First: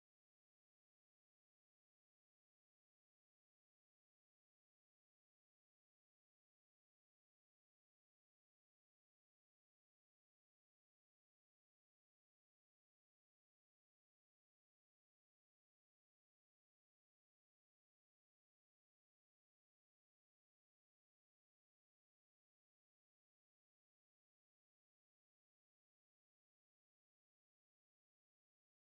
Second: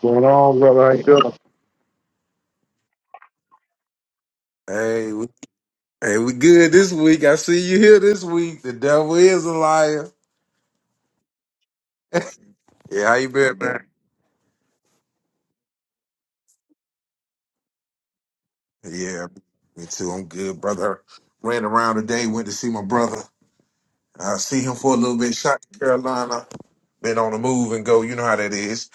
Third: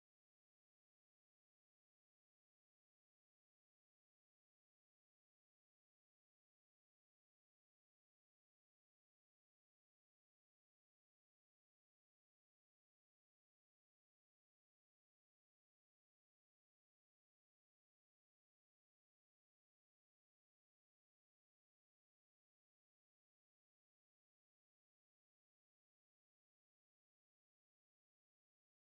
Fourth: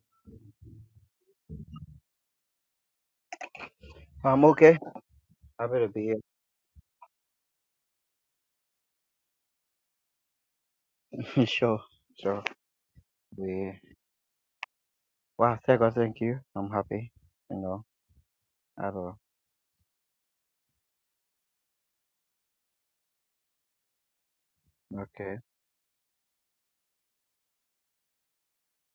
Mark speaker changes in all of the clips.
Speaker 1: going on, brother? How you doing?
Speaker 2: I'm okay.
Speaker 1: Hey, we,
Speaker 2: Happy to be
Speaker 1: hey, we good this week. I see you here this week. The devil is a liar.
Speaker 2: here. sure, sure.
Speaker 1: Yeah, how you been,
Speaker 2: We
Speaker 1: man?
Speaker 2: wow, thank God, thank you. I'm happy. You know, I don't
Speaker 1: Yeah, me too. I'm good, brother. Ran around today, went to see my brother. I see him for a
Speaker 2: know.
Speaker 1: little bit,
Speaker 2: Okay,
Speaker 1: shot to Carolina. Been on the move and go. You know how that is.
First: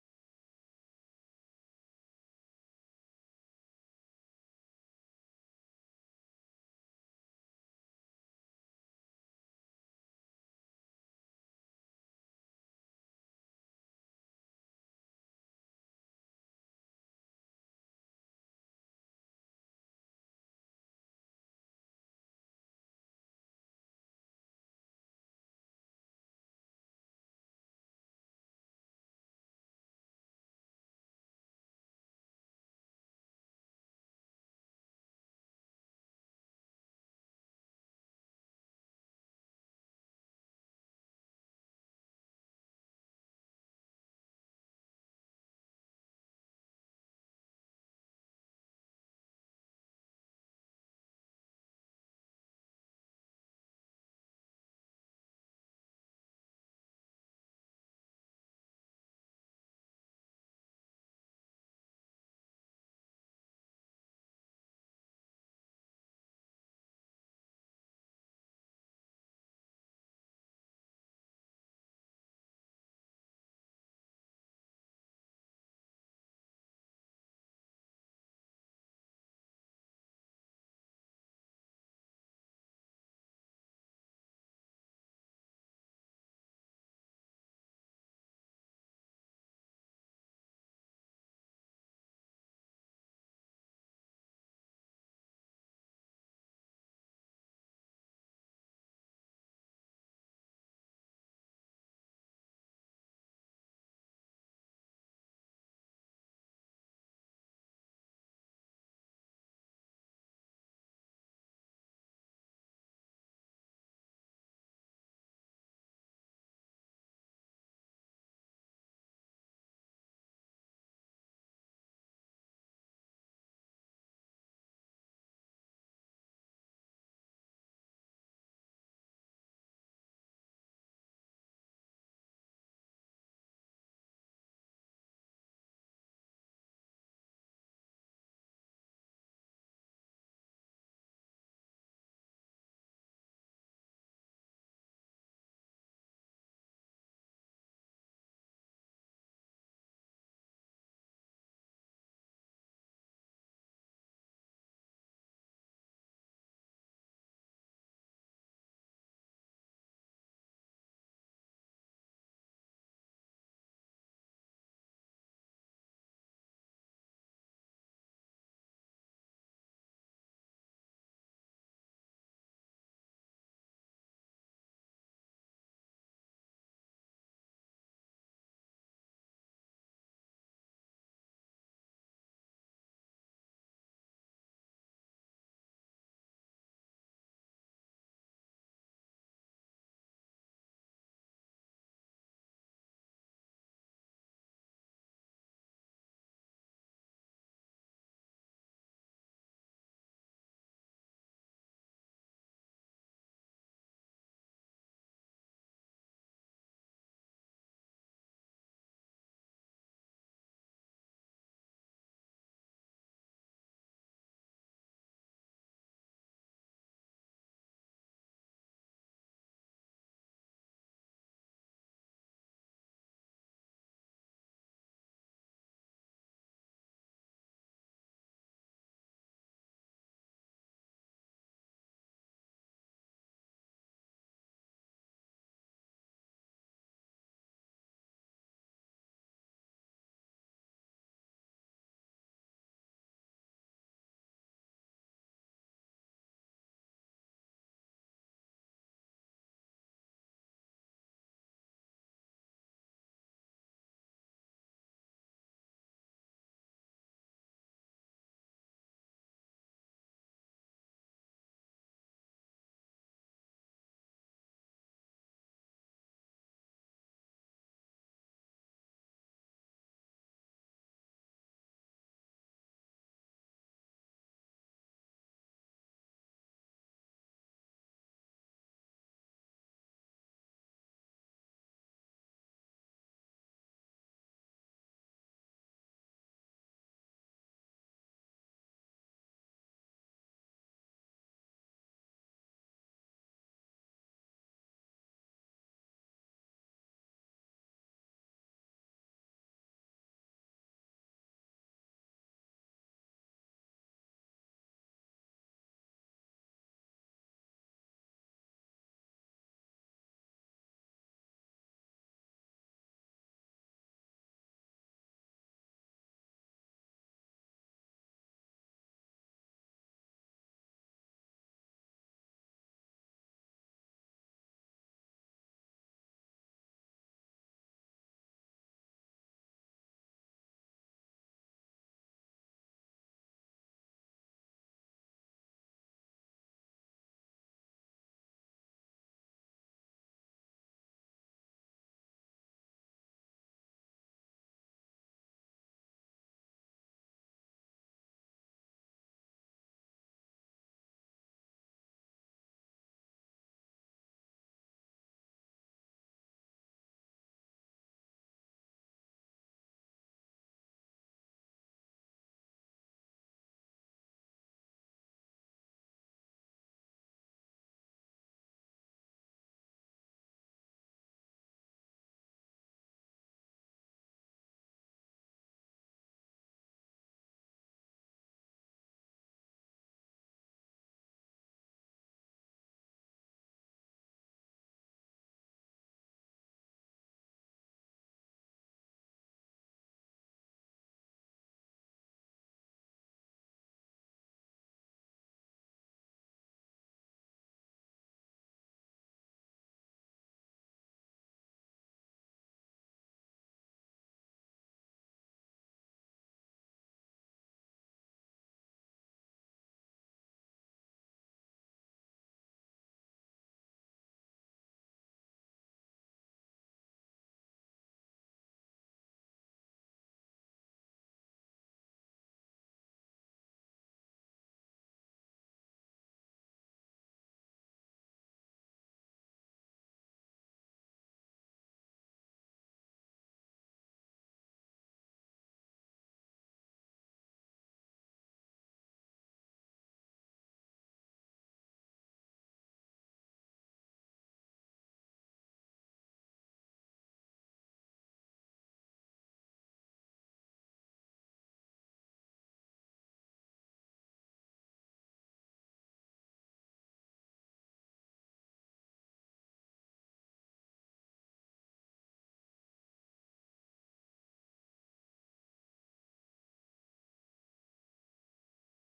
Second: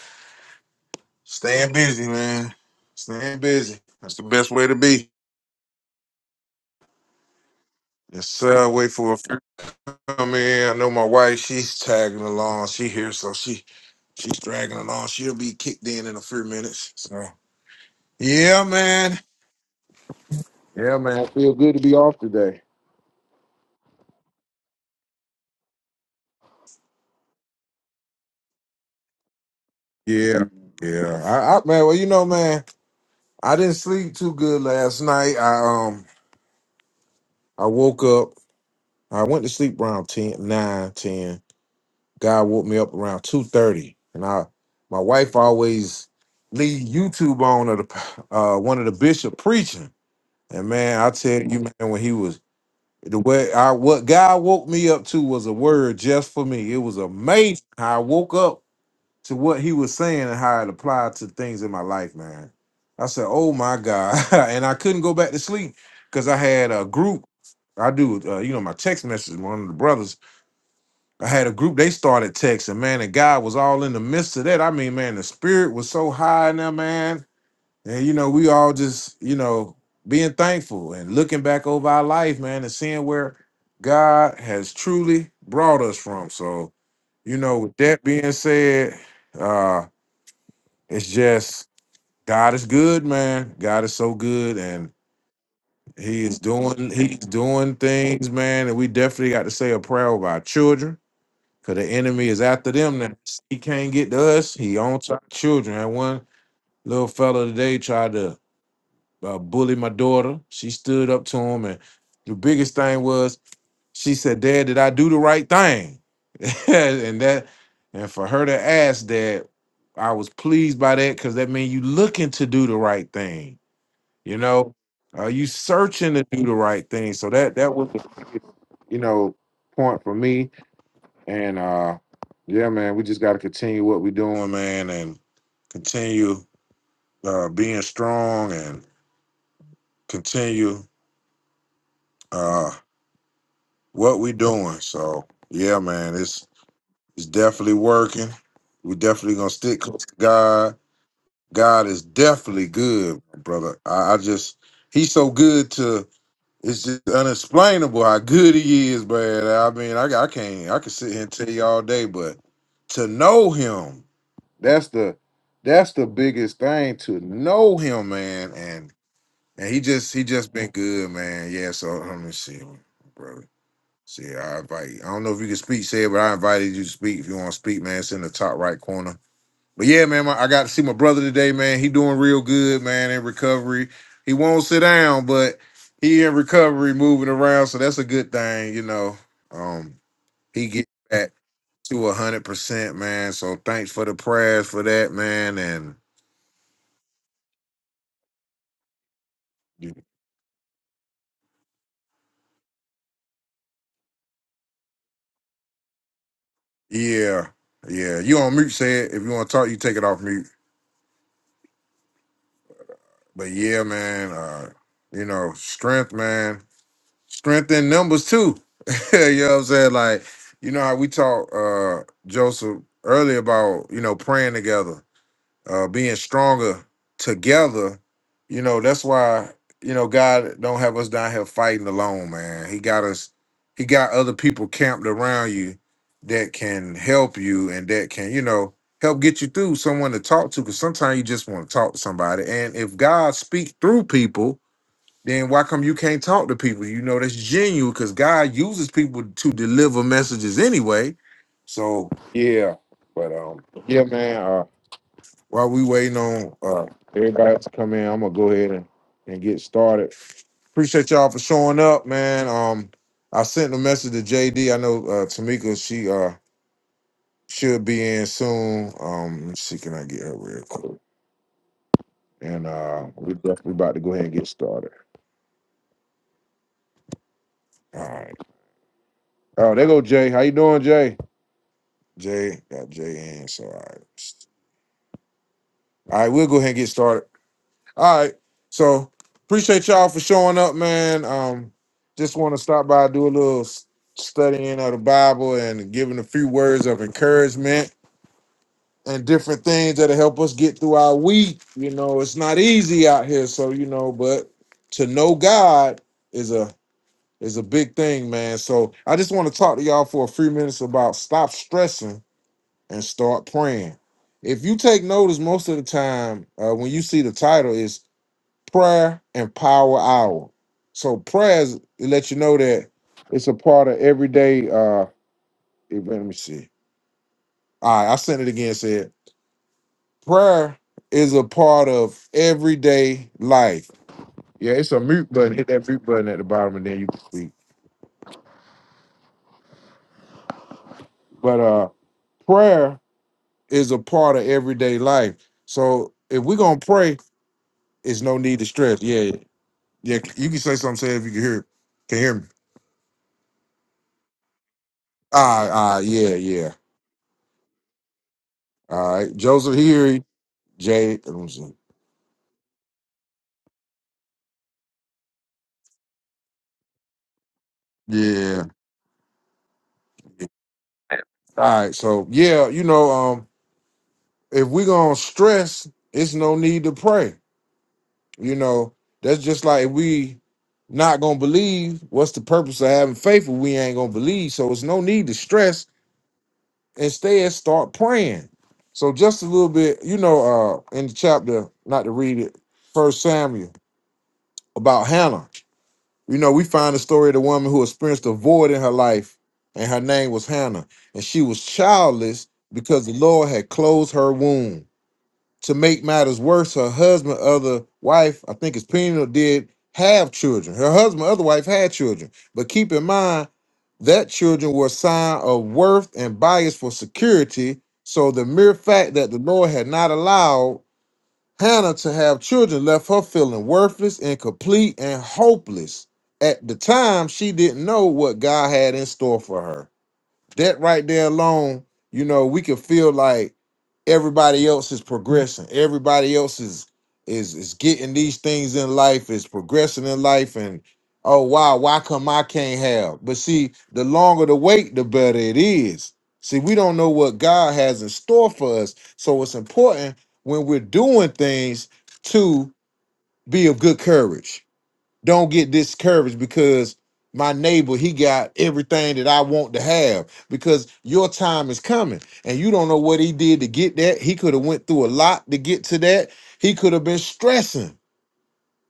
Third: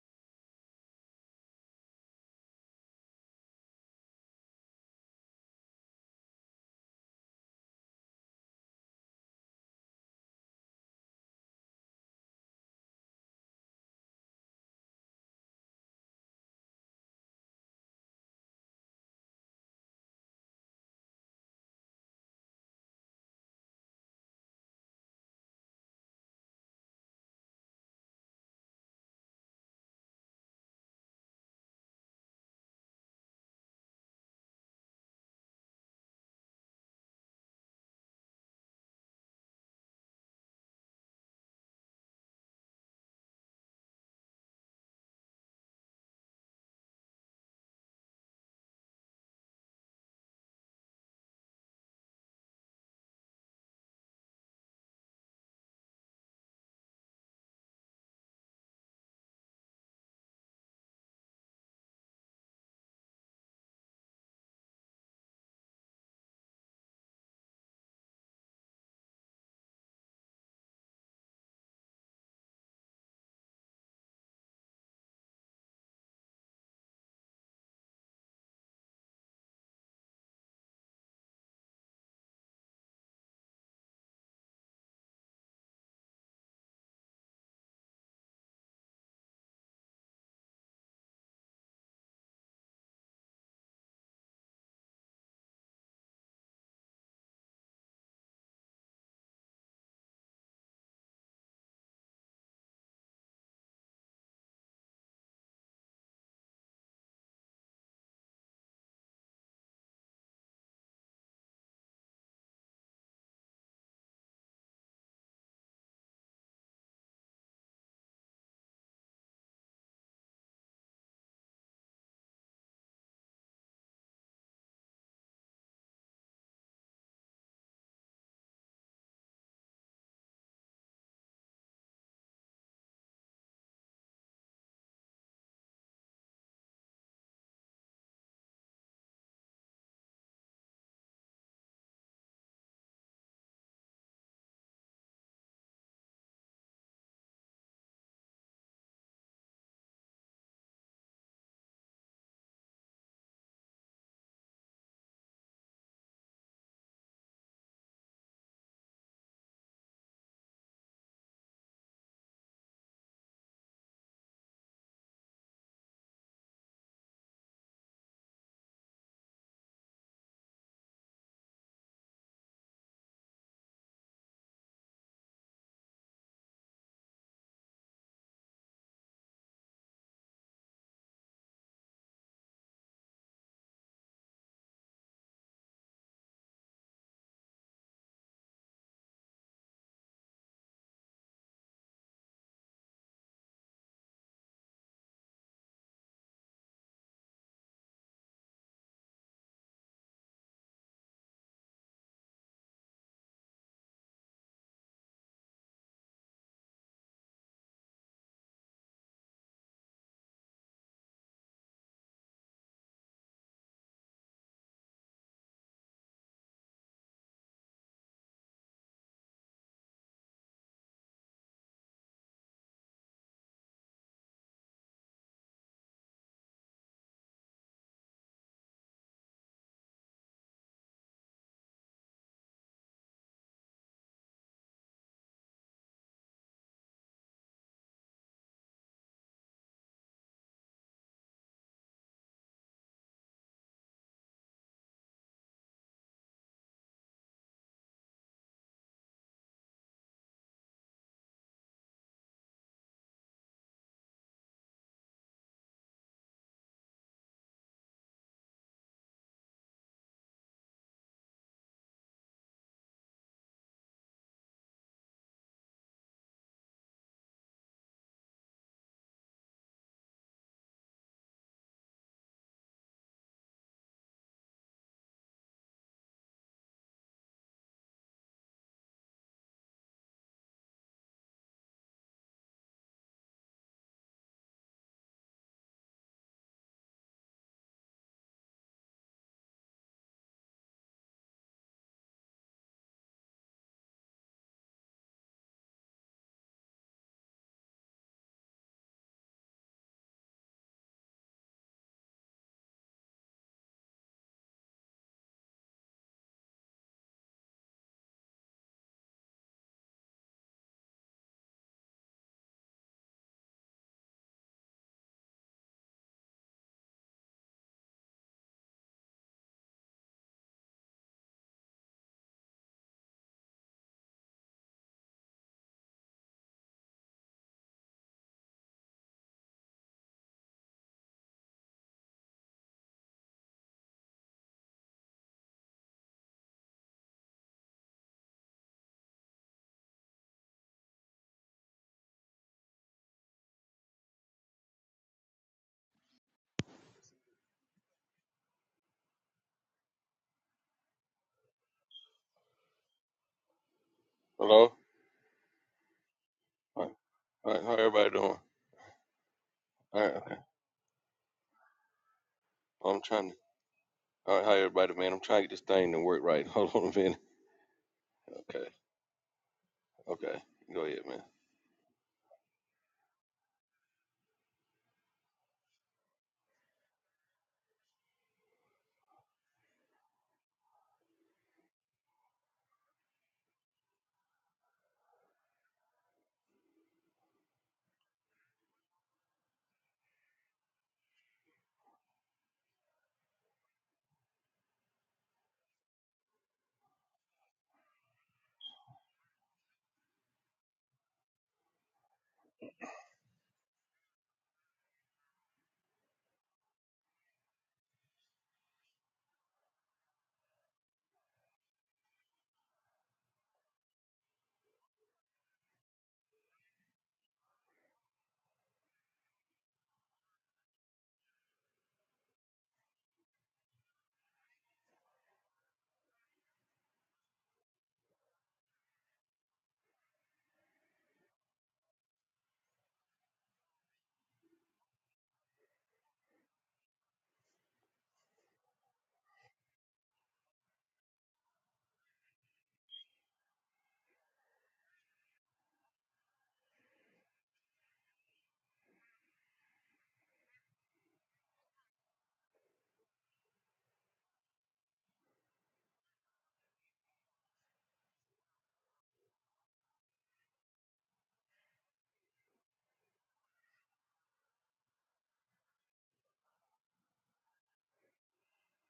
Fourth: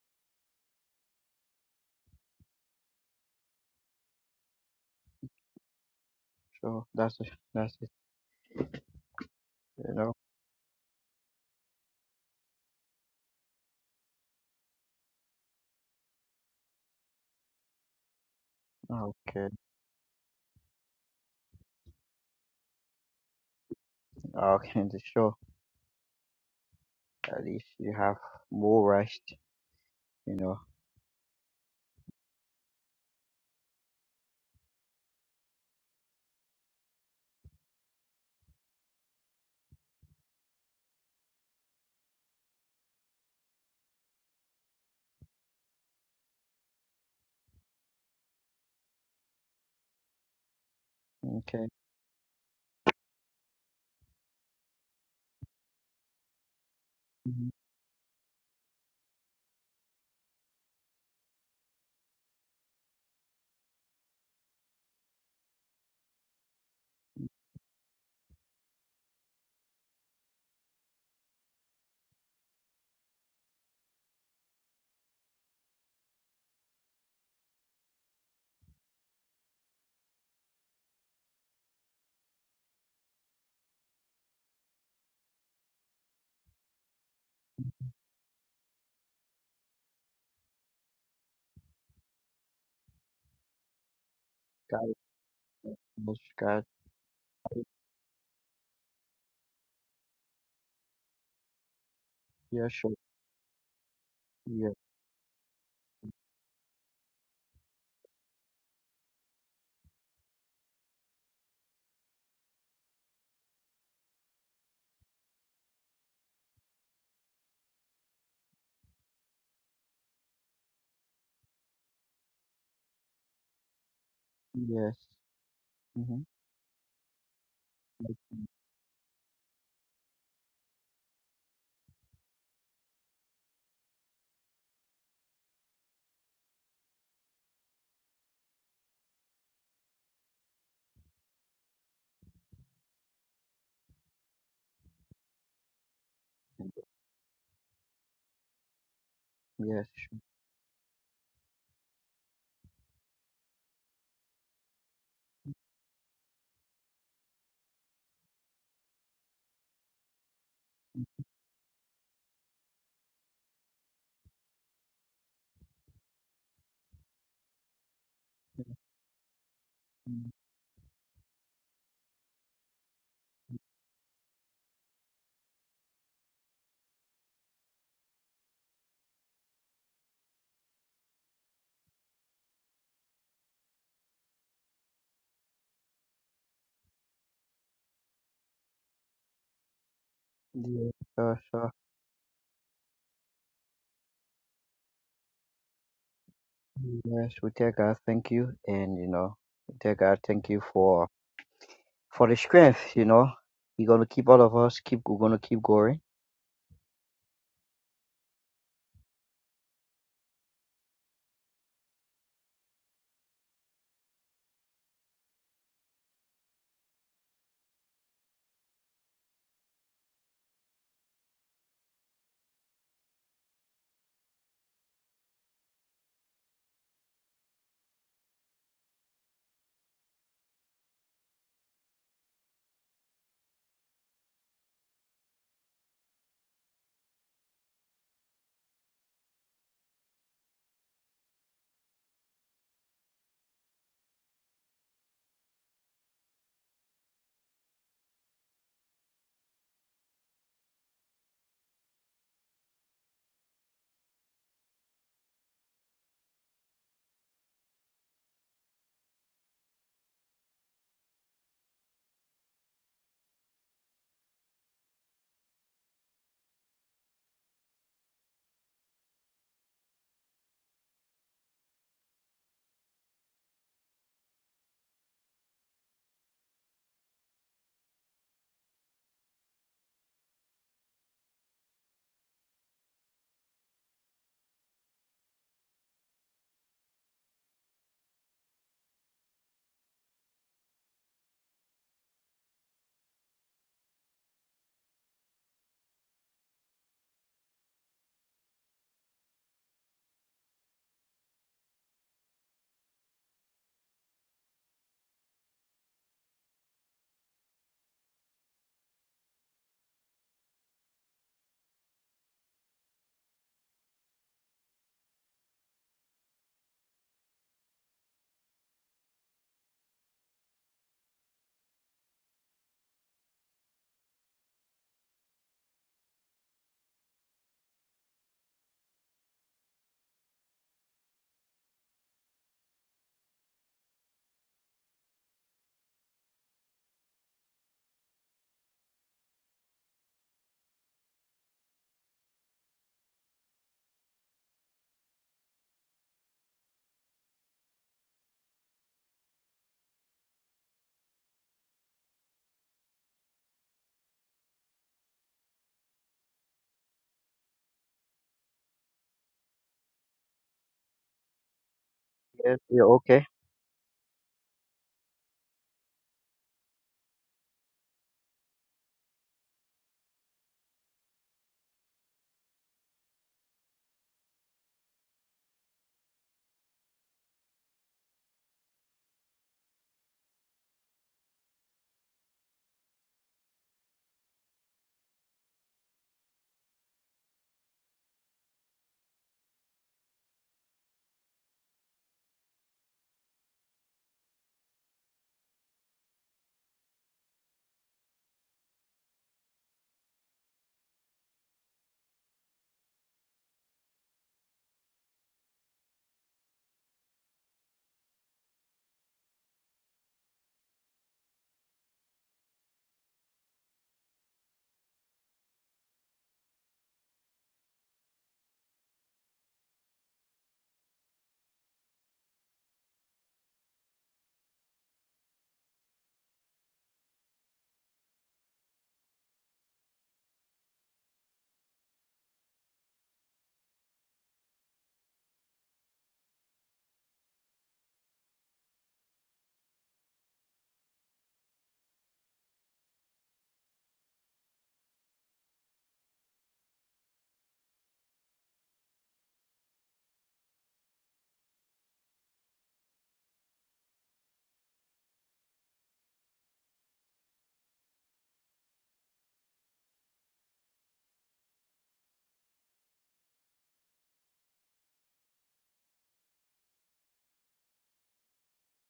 Speaker 1: Staying busy, man. Staying busy. That's the best way to be.
Speaker 2: sure. That's it. That's it.
Speaker 1: Yes, sir. Wait for a
Speaker 2: You know.
Speaker 1: come in. I know my wife, she's tagging along. She here, so she she's dragging along. She'll be kicked in in a few minutes. So yeah, man.
Speaker 2: Okay,
Speaker 1: Yeah, man. I feel good to be off today.
Speaker 2: okay. The show. At least you have more rest. You
Speaker 1: Yeah,
Speaker 2: know.
Speaker 1: yeah. I, I man, well, you know, man, I didn't sleep too good last night. I um, I woke up. I went to sleep around 10, 9, 10. God woke me up around two thirty, and I, my wife always leave YouTube on of the uh one of the bishop preaching. And man, I tell you,
Speaker 2: Okay.
Speaker 1: man, when he was the way I what God woke me up to was a word just for me. It was
Speaker 2: Mm-hmm.
Speaker 1: amazing how I woke up to what he was saying and how it applied to things in my life, man. I said, "Oh my God!" and I couldn't go back to sleep because I had a group. I do, uh, you know, my text message. One of the brothers, I had a group. They started texting, man, and God was all in the midst of that. I mean, man, the spirit was so high in there, man and you know, we all just, you know, being thankful and looking back over our life, man, and seeing where God has truly brought us from. So, you know, with that being said, uh, it's just God is good, man. God is so good
Speaker 2: Got
Speaker 1: and
Speaker 2: it. Yes,
Speaker 1: he is
Speaker 2: Got
Speaker 1: doing he's
Speaker 2: it.
Speaker 1: doing things, man. And we definitely got to say a prayer over our children. Cause the enemy is
Speaker 2: Yeah,
Speaker 1: after
Speaker 2: sure.
Speaker 1: them now. He can't get to us.
Speaker 2: Yeah.
Speaker 1: He owns our children. And one little fella today tried to uh, bullied my daughter. She stood up to him, and the biggest thing was she said, "Dad, did I do the right thing?" and that, and for her to ask that, I was pleased by that because that means you looking to do the right thing. You know,
Speaker 2: Yes.
Speaker 1: are you searching
Speaker 2: Mm-hmm.
Speaker 1: to do the right thing? So that that was, the biggest, you know, point for me. And uh yeah, man, we just got to continue what we're doing, man, and continue uh being strong and continue. uh, what we doing. So yeah, man, it's it's definitely working. We definitely gonna stick
Speaker 2: Yes.
Speaker 1: close to
Speaker 2: Sure.
Speaker 1: God. God is definitely good, brother. I, I just he's so good to it's just unexplainable how good he is, man. I mean, I I can't I can sit here and tell you all day, but to know him, that's the that's the biggest thing to know him, man. And and he just he
Speaker 2: Yeah.
Speaker 1: just been good, man. Yeah. So let me see, brother. See, I invite you. I don't know if you can speak, said, but I invited you to speak. If you want to speak, man, it's in the top right corner. But yeah, man, my, I got to see my brother today, man. He doing real good, man, in recovery. He won't sit down, but he in recovery, moving around, so that's a good thing, you know. Um, he get back
Speaker 2: Sure. Sure.
Speaker 1: to a hundred percent, man. So thanks for the prayers for that, man. And
Speaker 2: Yes. We take God. Thank you. And you know, we take God. Thank you for. for the strength, you know. You're gonna keep all of us keep we're gonna keep going.
Speaker 1: yeah, yeah, you on mute, say it. If you want to talk, you take it off mute. But yeah, man, uh, you know, strength, man strength in numbers too. you know what I'm saying? Like, you know how we talked uh Joseph earlier about, you know, praying together, uh being stronger together. You know, that's why, you know, God don't have us down here fighting alone, man. He got us, he got other people camped around you that can help you and that can, you know, help get you through someone to talk to. Cause sometimes you just want to talk to somebody. And if God speaks through people, then why come you can't talk to people? You know that's genuine because God uses people to deliver messages anyway. So Yeah, but um, yeah, man. Uh, while we waiting on, uh, everybody else come in. I'm gonna go ahead and, and get started. appreciate y'all for showing up, man. Um, I sent a message to JD. I know uh, Tamika she uh should be in soon. Um, let me see can I get her real quick? And uh, we we about to go ahead and get started. All right, Oh, there go Jay. How you doing, Jay? Jay got Jay in. So all right. All right, we'll go ahead and get started. All right. So appreciate y'all for showing up, man. Um, just want to stop by, do a little s- studying of the Bible and giving a few words of encouragement and different things that'll help us get through our week. You know, it's not easy out here, so you know, but to know God is a is a big thing, man. So I just want to talk to y'all for a few minutes about stop stressing and start praying. If you take notice, most of the time uh, when you see the title is prayer and power hour. So prayers let you know that it's a part of everyday. Uh, eh, let me see. All right, I sent it again. Said prayer is a part of everyday life. Yeah, it's a mute button. Hit that mute button at the bottom, and then you can speak. But uh, prayer is a part of everyday life. So if we're gonna pray, it's no need to stress. Yeah, Yeah, you can say something. Say if you can hear it. Can hear me.
Speaker 3: Hello?
Speaker 1: Ah, ah, yeah, yeah.
Speaker 3: Alright, alright, how everybody doing?
Speaker 1: All right, Joseph
Speaker 3: Alright,
Speaker 1: here.
Speaker 3: okay.
Speaker 1: Jay. let me see.
Speaker 2: Yes, yeah,
Speaker 3: Well, I'm
Speaker 2: okay.
Speaker 3: trying to, alright, how everybody, man? I'm trying to get this thing to work right. Hold on a minute.
Speaker 1: Yeah.
Speaker 3: Okay, okay. Go ahead, man.
Speaker 1: All right. So yeah, you know, um, if we gonna stress, it's no need to pray. You know, that's just like if we not gonna believe. What's the purpose of having faith if we ain't gonna believe? So it's no need to stress. Instead, start praying. So just a little bit, you know, uh, in the chapter, not to read it, First Samuel about Hannah. You know, we find the story of the woman who experienced a void in her life, and her name was Hannah, and she was childless because the Lord had closed her womb. To make matters worse, her husband, other wife, I think it's Peniel, did have children. Her husband, other wife, had children. But keep in mind that children were a sign of worth and bias for security. So the mere fact that the Lord had not allowed Hannah to have children left her feeling worthless, incomplete, and hopeless. At the time, she didn't know what God had in store for her that right there alone, you know, we can feel like everybody else is progressing. Everybody else is is is getting these things in life, is progressing in life, and oh wow, why come I can't have? But see, the longer the wait, the better it is. See, we don't know what God has in store for us. So it's important when we're doing things to be of good courage don't get discouraged because my neighbor he got everything that I want to have because your time is coming and you don't know what he did to get that. He could have went through a lot to get to that. He could have been stressing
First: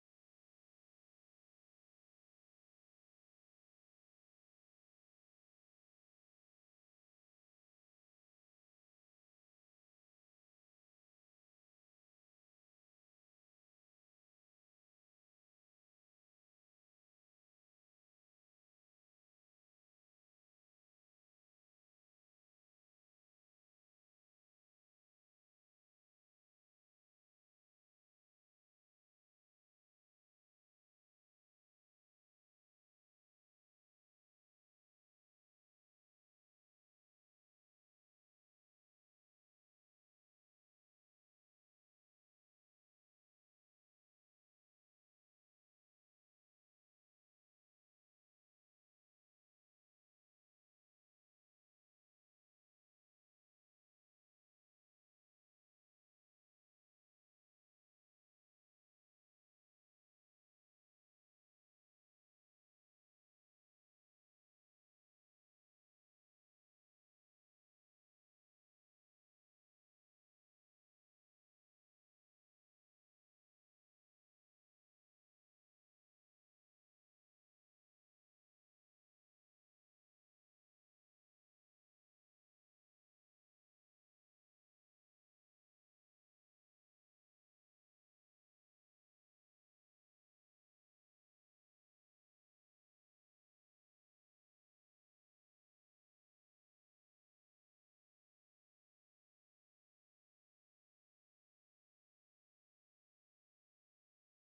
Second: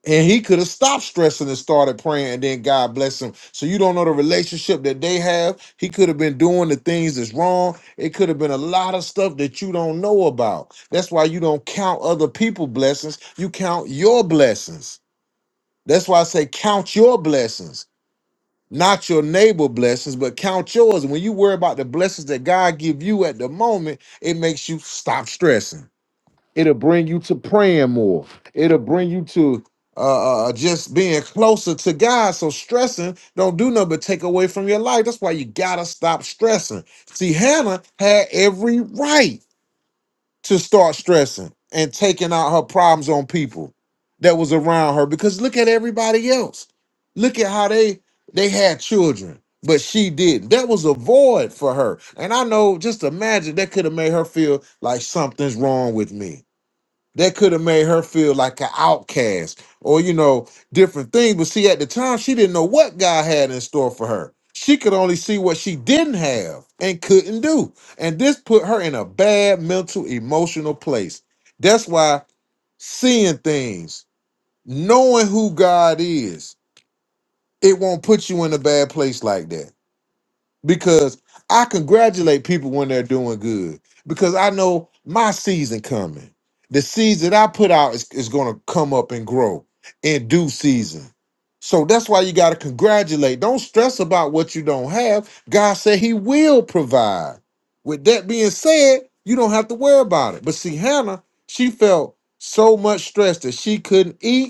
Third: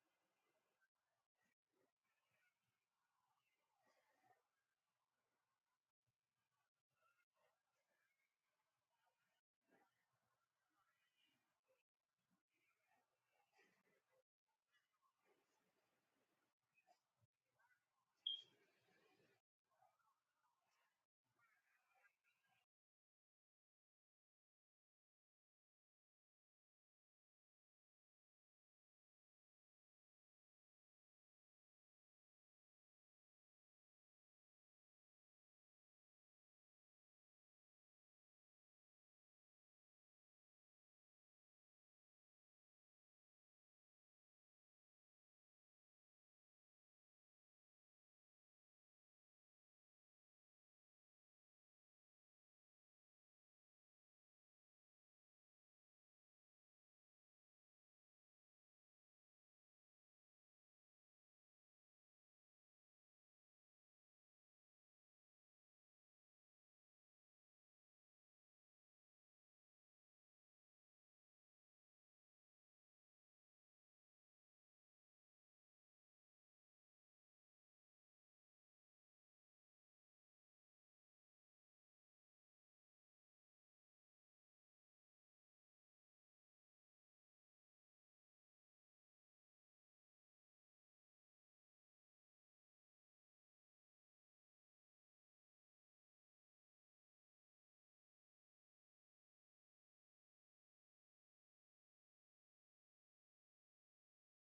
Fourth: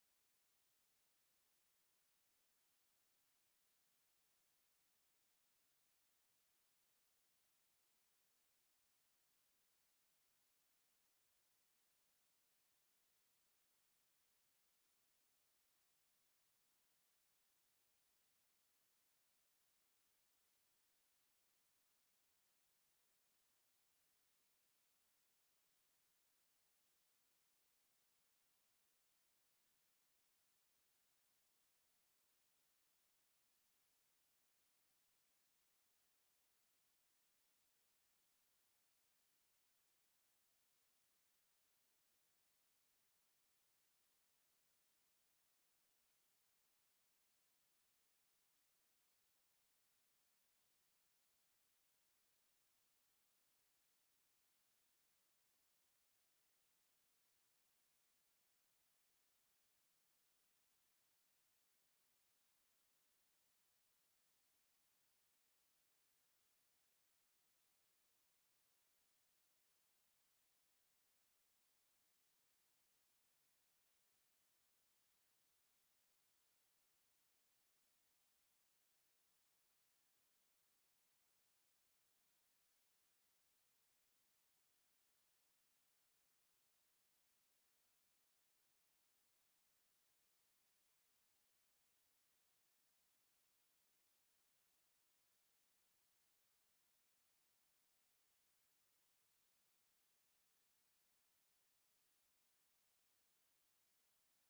Speaker 1: and he could have stopped stressing and started praying and then God bless him. So you don't know the relationship that they have. He could have been doing the things that's wrong. It could have been a lot of stuff that you don't know about. That's why you don't count other people blessings. You count your blessings. That's why I say count your blessings, not your neighbor blessings, but count yours. And when you worry about the blessings that God give you at the moment, it makes you stop stressing. It'll bring you to praying more. It'll bring you to uh, uh, uh, just being closer to God. So stressing don't do nothing but take away from your life. That's why you gotta stop stressing. See, Hannah had every right to start stressing and taking out her problems on people that was around her because look at everybody else look at how they they had children but she didn't that was a void for her and i know just imagine that could have made her feel like something's wrong with me that could have made her feel like an outcast or you know different things but see at the time she didn't know what god had in store for her she could only see what she didn't have and couldn't do and this put her in a bad mental emotional place that's why seeing things knowing who god is it won't put you in a bad place like that because I congratulate people when they're doing good because I know my season coming. The seeds that I put out is, is going to come up and grow in due season. So that's why you got to congratulate. Don't stress about what you don't have. God said he will provide. With that being said, you don't have to worry about it. But see, Hannah, she felt so much stress that she couldn't eat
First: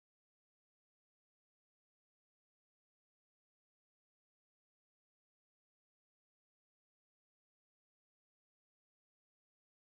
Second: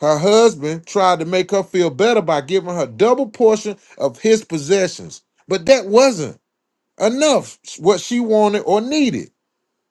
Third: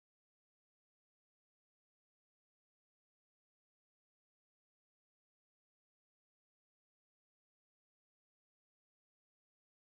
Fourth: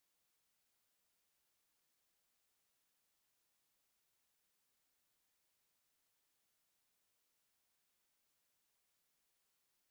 Speaker 1: her husband tried to make her feel better by giving her double portion of his possessions, but that wasn't enough what she wanted or needed.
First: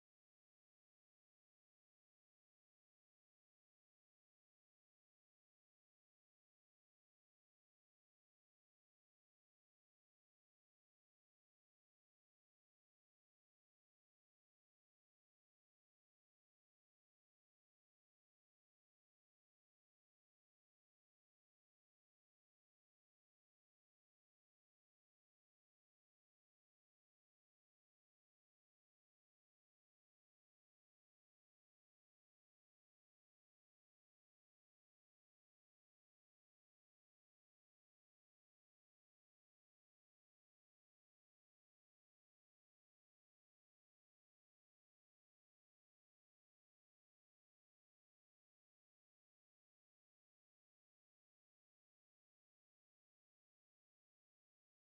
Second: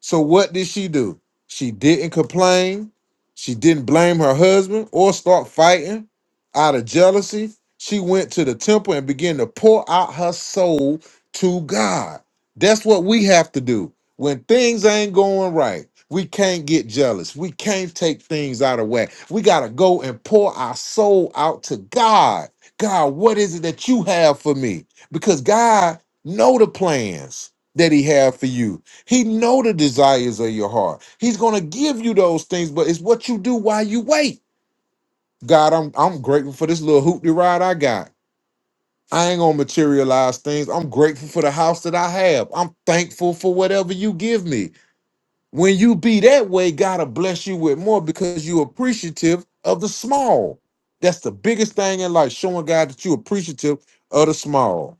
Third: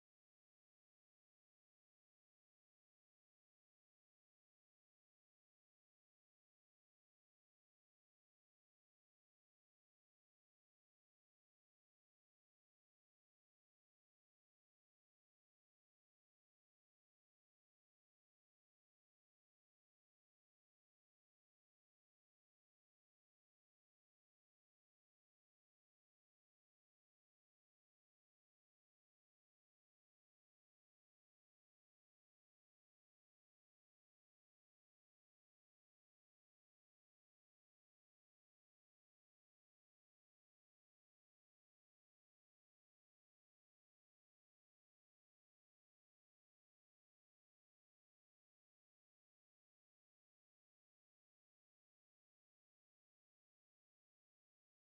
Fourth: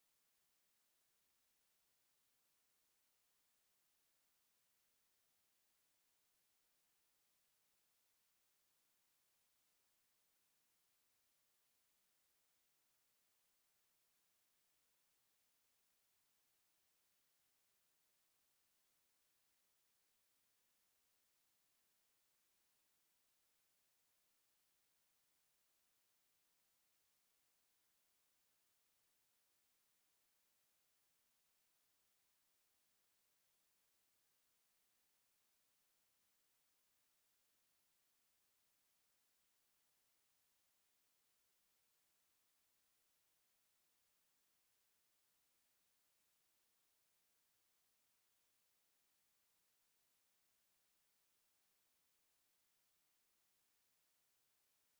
Speaker 1: So what did she do? She didn't complain. She didn't blame her husband or start fighting out of jealousy. She went to the temple and began to pour out her soul to God. That's what we have to do. When things ain't going right, we can't get jealous. We can't take things out of whack. We got to go and pour our soul out to God. God, what is it that you have for me? Because God know the plans that he have for you. He know the desires of your heart. He's gonna give you those things, but it's what you do while you wait. God, I'm I'm grateful for this little hoopty ride I got. I ain't gonna materialize things. I'm grateful for the house that I have. I'm thankful for whatever you give me. When you be that way, God'll bless you with more because you're appreciative of the small. That's the biggest thing in life, showing God that you're appreciative of the small.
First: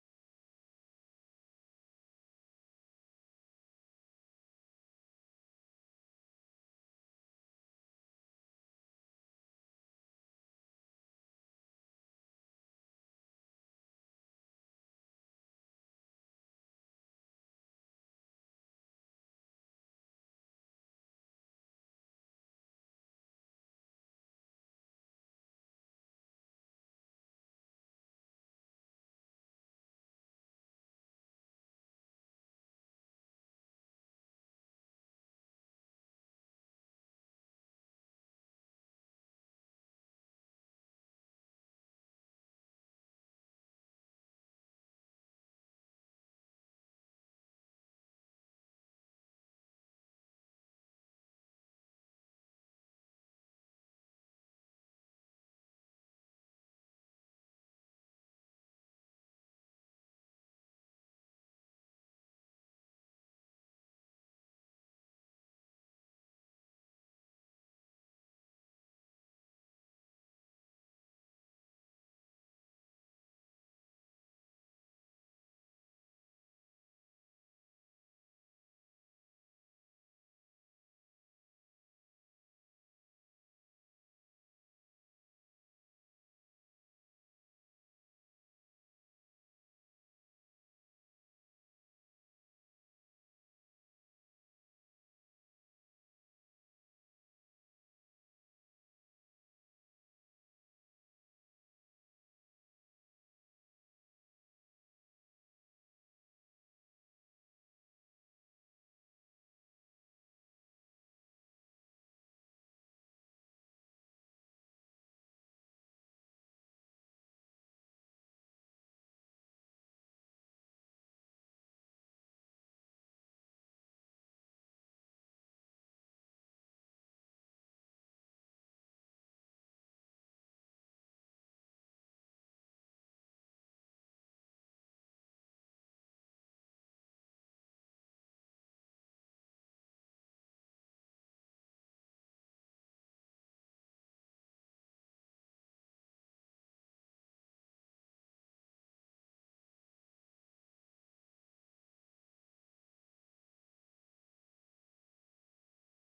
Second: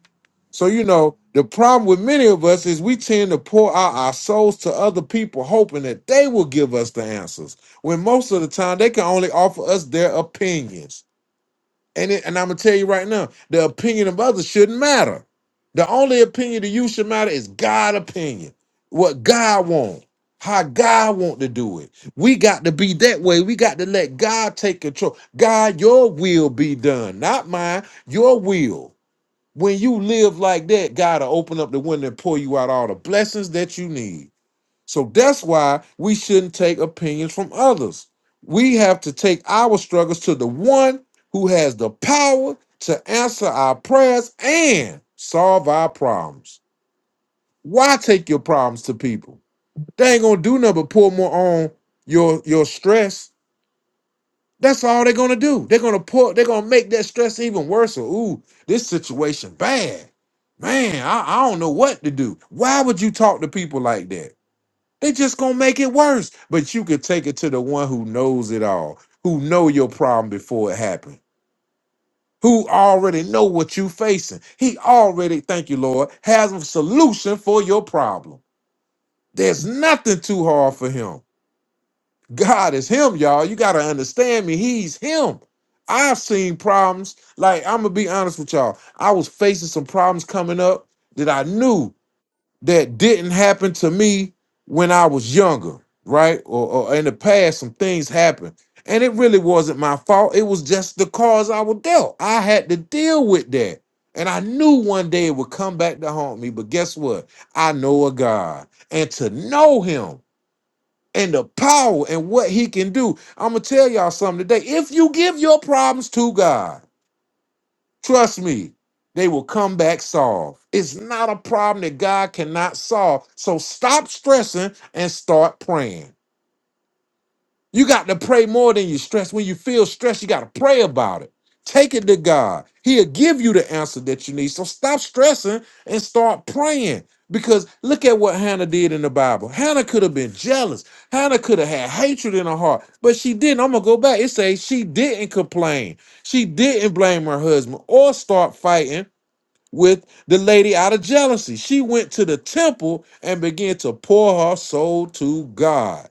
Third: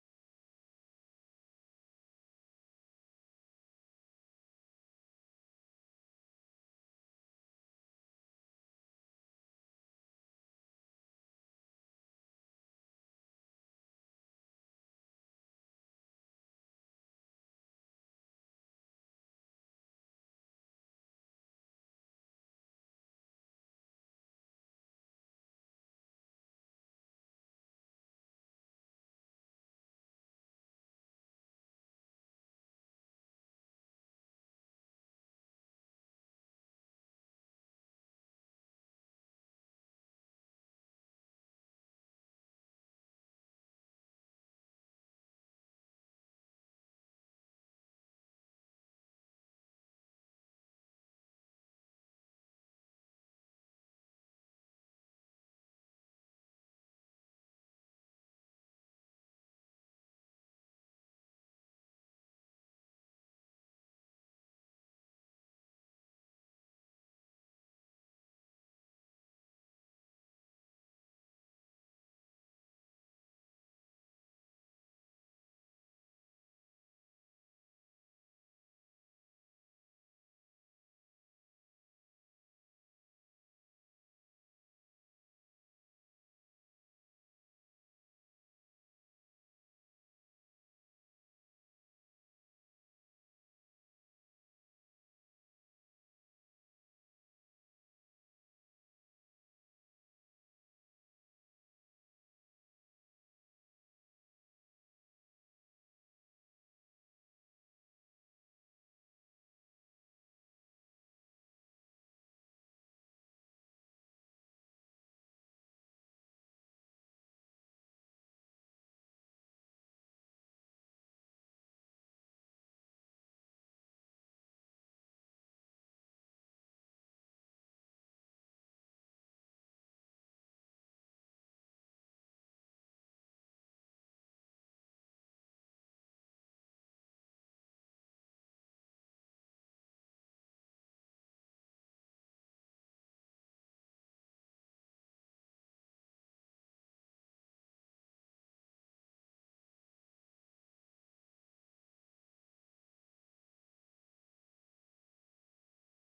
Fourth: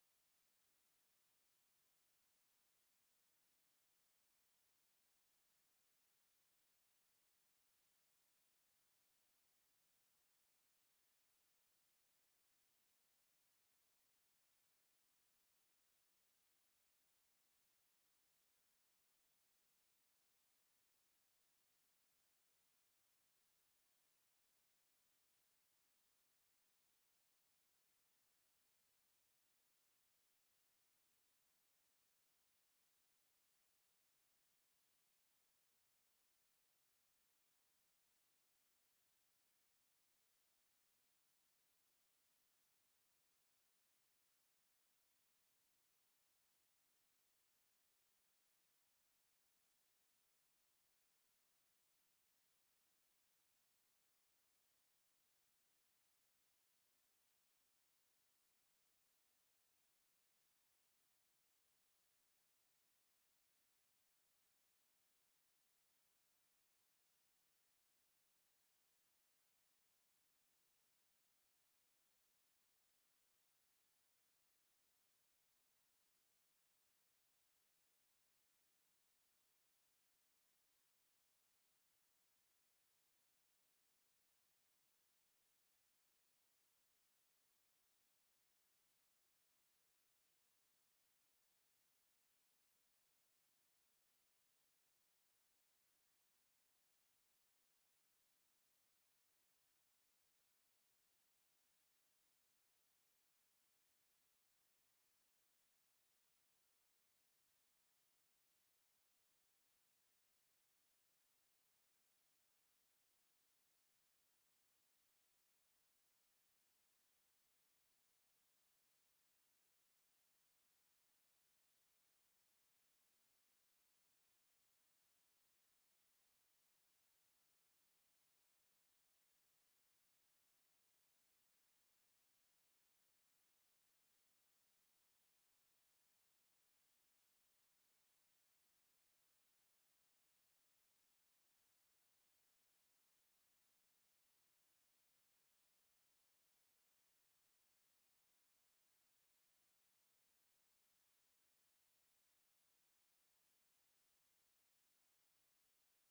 Speaker 1: So, you know, the problem with many of us is we tend to pour out our souls to other people, hoping that they will give us the answers. When most of the time they can only offer us their opinions. And it, and I'm gonna tell you right now, the opinion of others shouldn't matter. The only opinion to you should matter is God opinion. What God wants, how God want to do it. We got to be that way. We got to let God take control. God, your will be done, not mine, your will. When you live like that, God will open up the window and pour you out all the blessings that you need. So that's why we shouldn't take opinions from others. We have to take our struggles to the one who has the power to answer our prayers and solve our problems. Why take your problems to people? They ain't gonna do nothing but pour more on your your stress that's all they're gonna do. They're gonna pour. They're gonna make that stress even worse. Or, ooh, this situation bad, man. I, I don't know what to do. Why would you talk to people like that? They just gonna make it worse. But you could take it to the one who knows it all, who know your problem before it happened, who already know what you facing. He already, thank you, Lord, has a solution for your problem. There's nothing too hard for him. God is him, y'all. You gotta understand me. He's him. I've seen problems. Like, I'm gonna be honest with y'all. I was facing some problems coming up that I knew that didn't happen to me when I was younger, right? Or, or in the past, some things happened. And it really wasn't my fault. It was just the cards I was dealt. I had to deal with that. And I knew one day it would come back to haunt me. But guess what? I know a God. And to know him and the power and what he can do. I'm gonna tell y'all something today. If you give your problems to God, trust me, they will come back solved. It's not a problem that God cannot solve. So stop stressing and start praying. You got to pray more than you stress. When you feel stressed, you got to pray about it. Take it to God. He'll give you the answer that you need. So stop stressing and start praying. Because look at what Hannah did in the Bible. Hannah could have been jealous. Hannah could have had hatred in her heart, but she didn't. I'm gonna go back. It says she didn't complain. She didn't blame her husband or start fighting with the lady out of jealousy. She went to the temple and began to pour her soul to God.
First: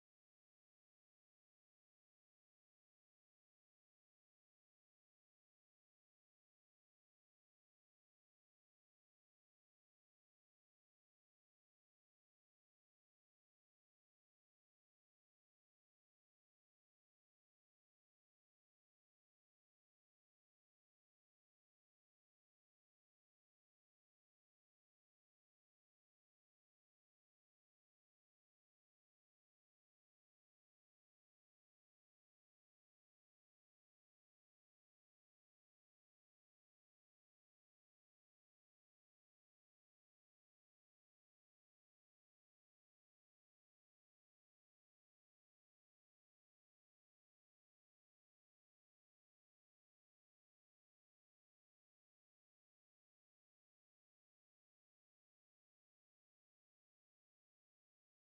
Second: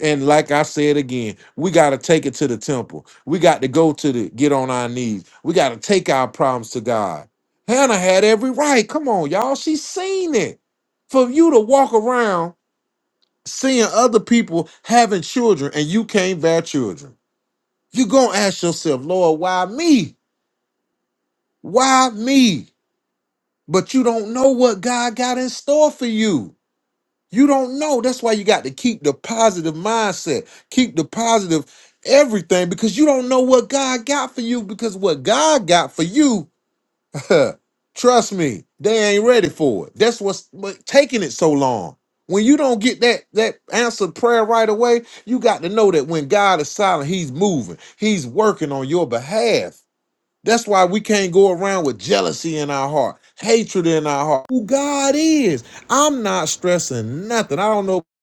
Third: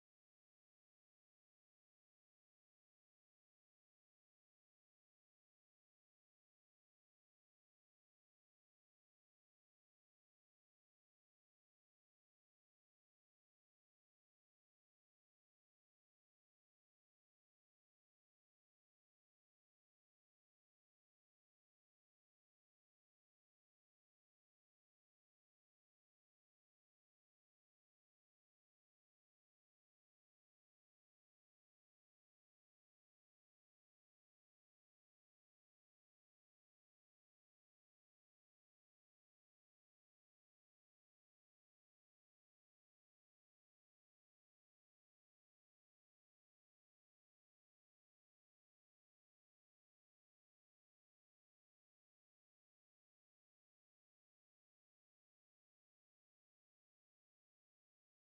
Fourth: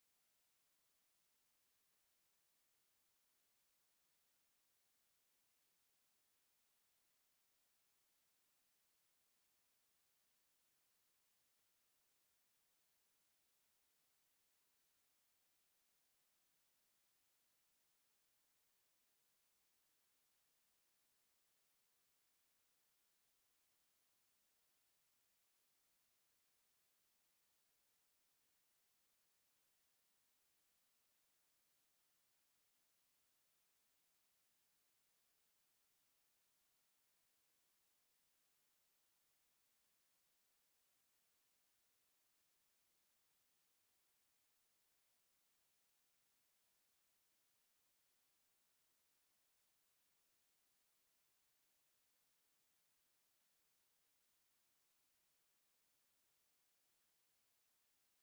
Speaker 1: And like I said again, we got to take it to the temple. We got to go to the get on our knees. We got to take our problems to God. Hannah had every right. Come on, y'all. She seen it. For you to walk around seeing other people having children and you can't bear children, you going to ask yourself, Lord, why me? Why me? But you don't know what God got in store for you. You don't know. That's why you got to keep the positive mindset, keep the positive everything, because you don't know what God got for you. Because what God got for you, trust me, they ain't ready for it. That's what's what, taking it so long. When you don't get that that answered prayer right away, you got to know that when God is silent, He's moving, He's working on your behalf. That's why we can't go around with jealousy in our heart, hatred in our heart. Who God is. I'm not stressing nothing. I don't know. At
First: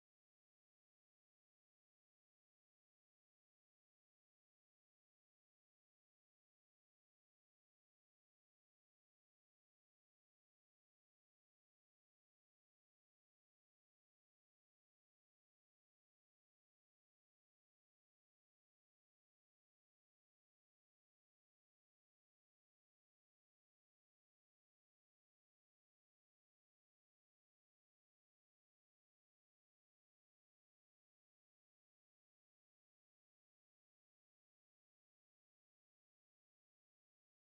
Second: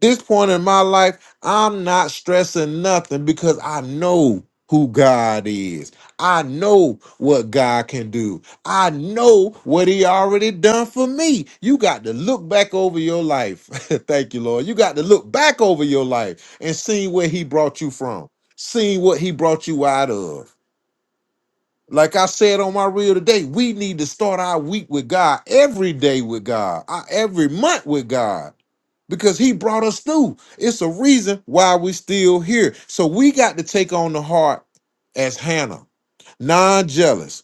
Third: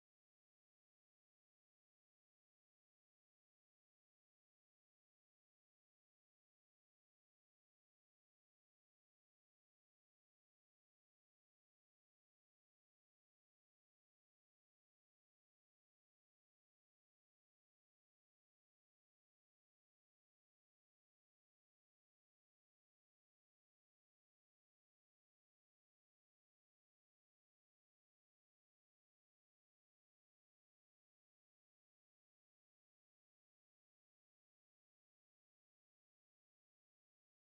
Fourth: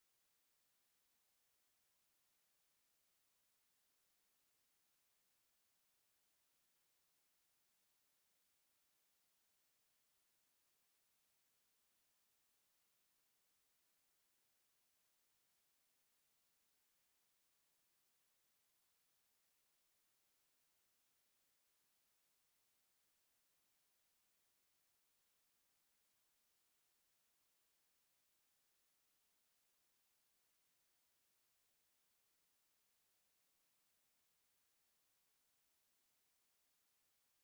Speaker 1: This point in my life, I'm not stressing nothing because I know who God is. I know what God can do. I know what he already done for me. You got to look back over your life. Thank you, Lord. You got to look back over your life and see where he brought you from, seeing what he brought you out of. Like I said on my reel today, we need to start our week with God, every day with God, our- every month with God, because He brought us through. It's a reason why we're still here. So we got to take on the heart as Hannah, non jealous,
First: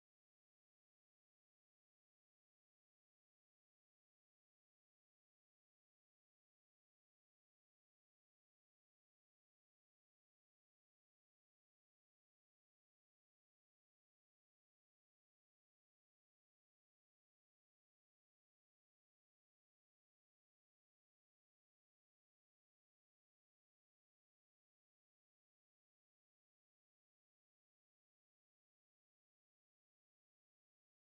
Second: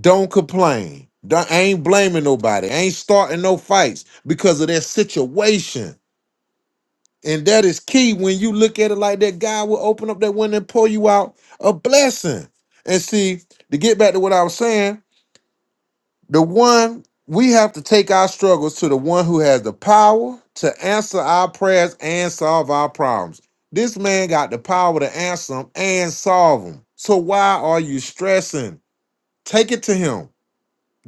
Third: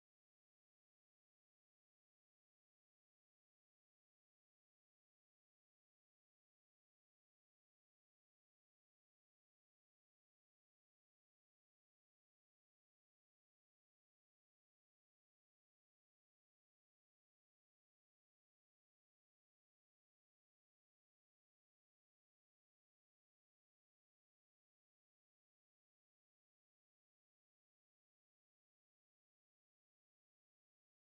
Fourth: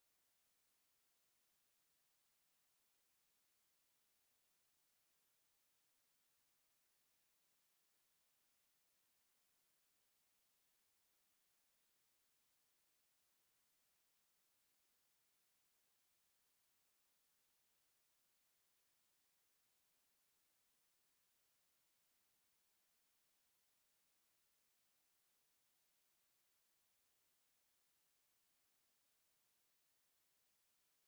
Speaker 1: don't complain, don't, ain't blaming nobody, ain't starting no fights because of their situation. And that is key. When you look at it like that, God will open up that window and pour you out a blessing. And see, to get back to what I was saying, the one we have to take our struggles to the one who has the power to answer our prayers and solve our problems. This man got the power to answer them and solve them. So why are you stressing? Take it to him.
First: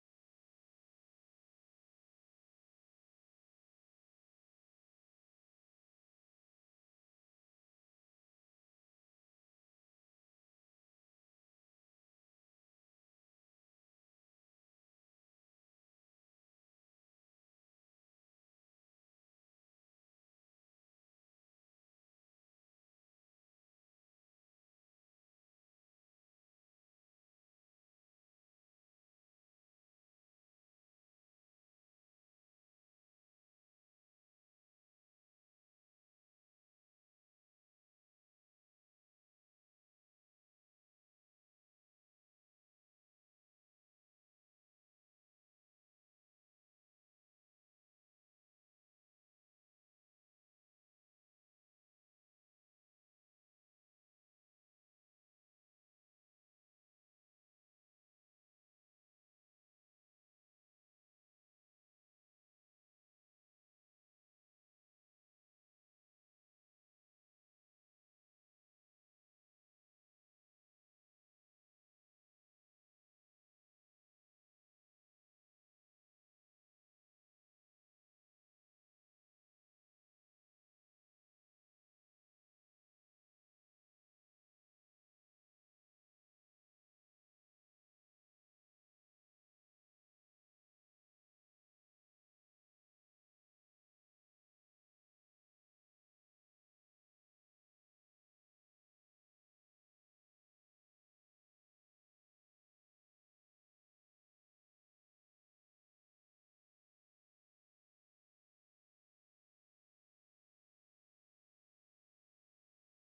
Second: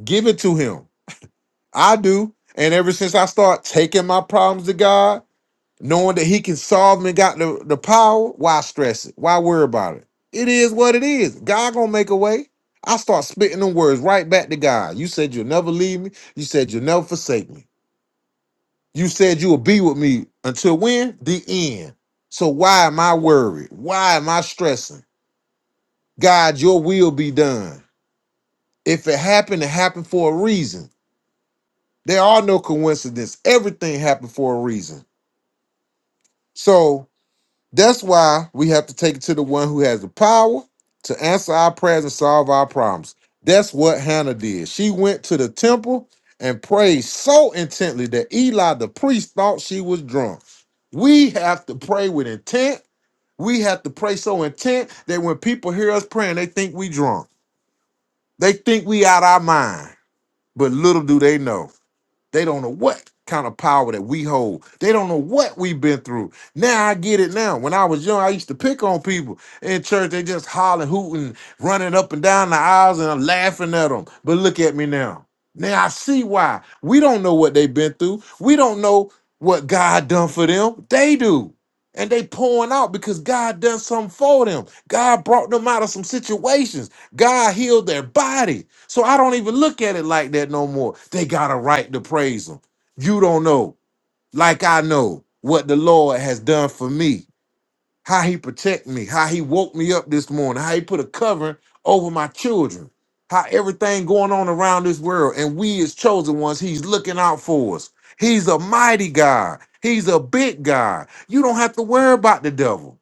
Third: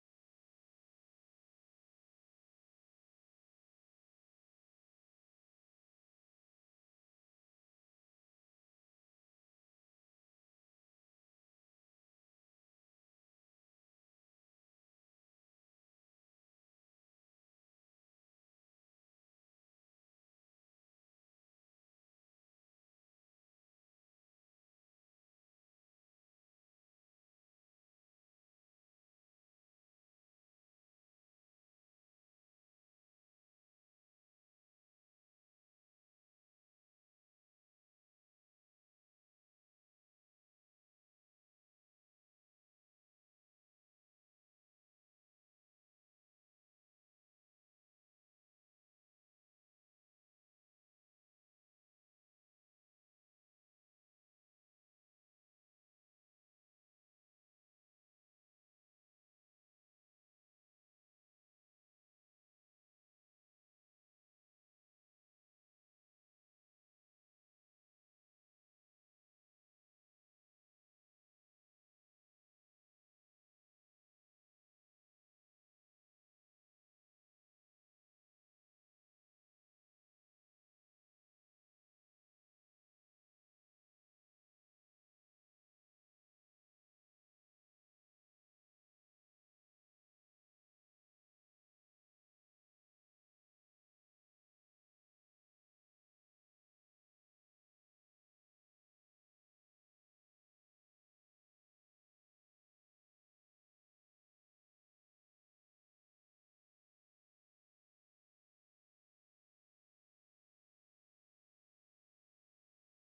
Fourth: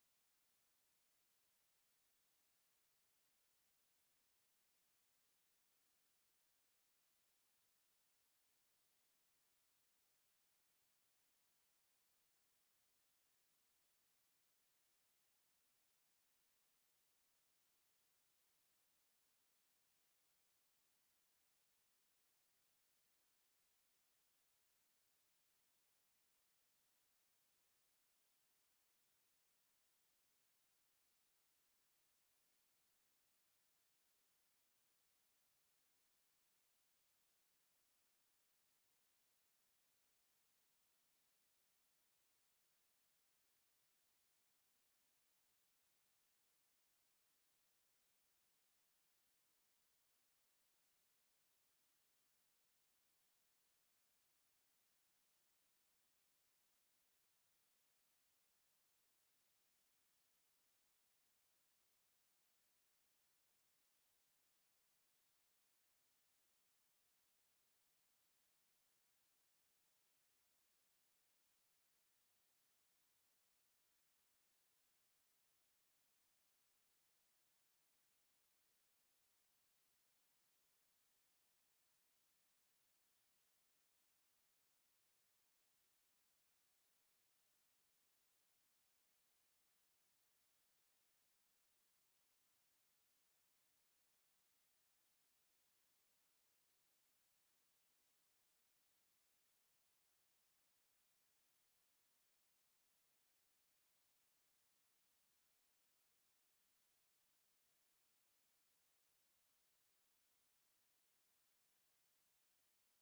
Speaker 1: Give it to him. I do. And ever since I start taking my problems to God, knowing that he can solve them and got the, the power, why stress it? Why worry about it? It is what it is. God gonna make a way. I start spitting them words right back to God. You said you'll never leave me. You said you'll never forsake me. You said you will be with me until when? The end. So why am I worried? Why am I stressing? God, your will be done. If it happened, it happened for a reason. There are no coincidences. Everything happened for a reason. So. That's why we have to take it to the one who has the power to answer our prayers and solve our problems. That's what Hannah did. She went to the temple and prayed so intently that Eli the priest thought she was drunk. We have to pray with intent. We have to pray so intent that when people hear us praying, they think we drunk. They think we out our mind. But little do they know. They don't know what kind of power that we hold. They don't know what we've been through. Now I get it now. When I was young, I used to pick on people in church. They just hollering, hooting, running up and down the aisles and I'm laughing at them. But look at me now. Now I see why. We don't know what they've been through. We don't know what God done for them. They do. And they pouring out because God done something for them. God brought them out of some situations. God healed their body. So I don't even look at it like that no more. They got a right to praise him. You don't know, like I know, what the Lord has done for me, how he protect me, how he woke me up this morning, how he put a covering over my children, how everything going on around this world, and we as chosen ones, he's looking out for us. He's a mighty God. He's a big God. You don't have to worry about the devil.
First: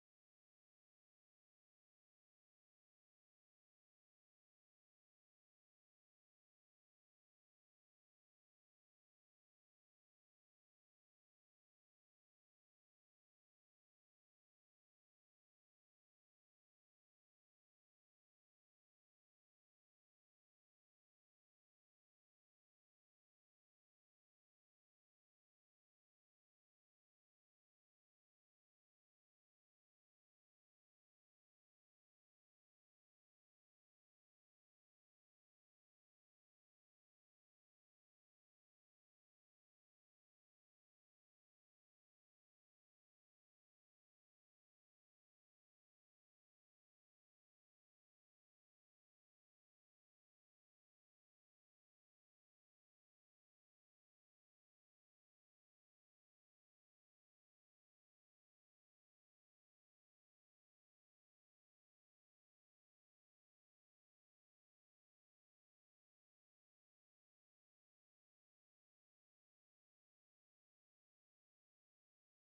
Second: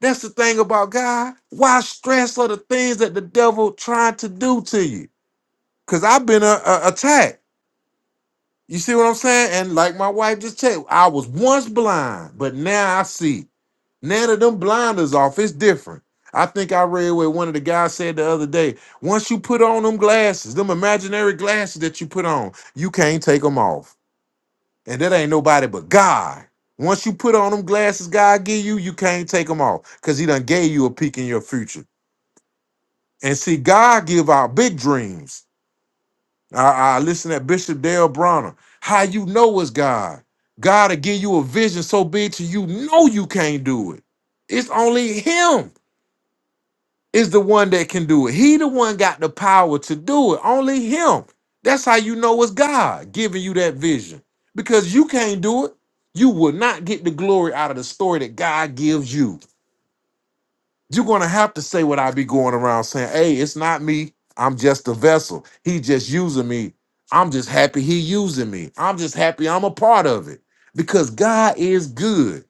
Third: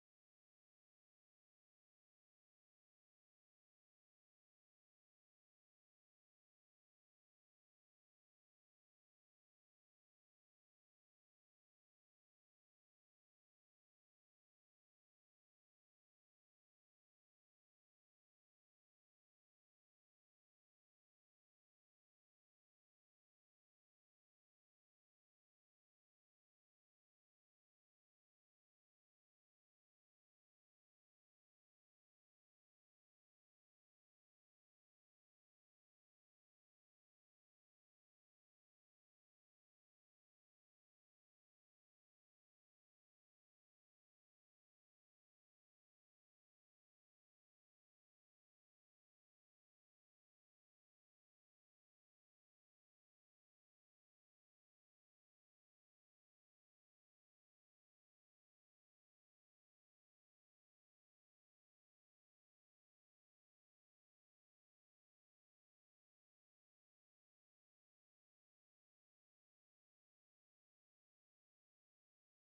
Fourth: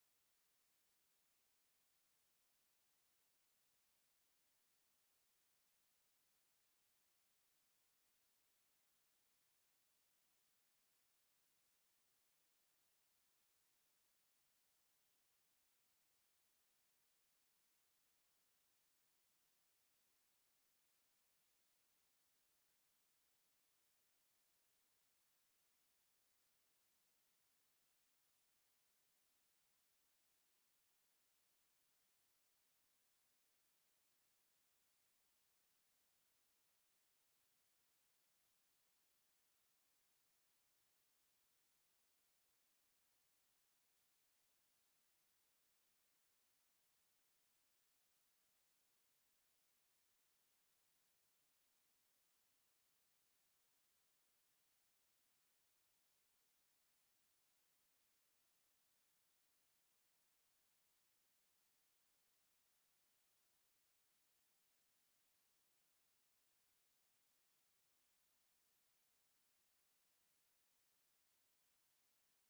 Speaker 1: That's the thing about God. Why stress of the things that the devil trying to do to you? Cause I've been a, a, attacked. You see what I'm saying? And like my wife just said, I was once blind, but now I see. Now that them blinders off, it's different. I think I read what one of the guys said the other day. Once you put on them glasses, them imaginary glasses that you put on, you can't take them off. And that ain't nobody but God. Once you put on them glasses God give you, you can't take them off because he done gave you a peek in your future. And see, God give out big dreams. I, I listen at Bishop Dale Bronner. How you know it's God? God will give you a vision so big to you know you can't do it. It's only Him is the one that can do it. He the one got the power to do it. Only Him. That's how you know it's God giving you that vision because you can't do it. You will not get the glory out of the story that God gives you you're going to have to say what I be going around saying, hey, it's not me. I'm just a vessel. He just using me. I'm just happy he using me. I'm just happy I'm a part of it because God is good.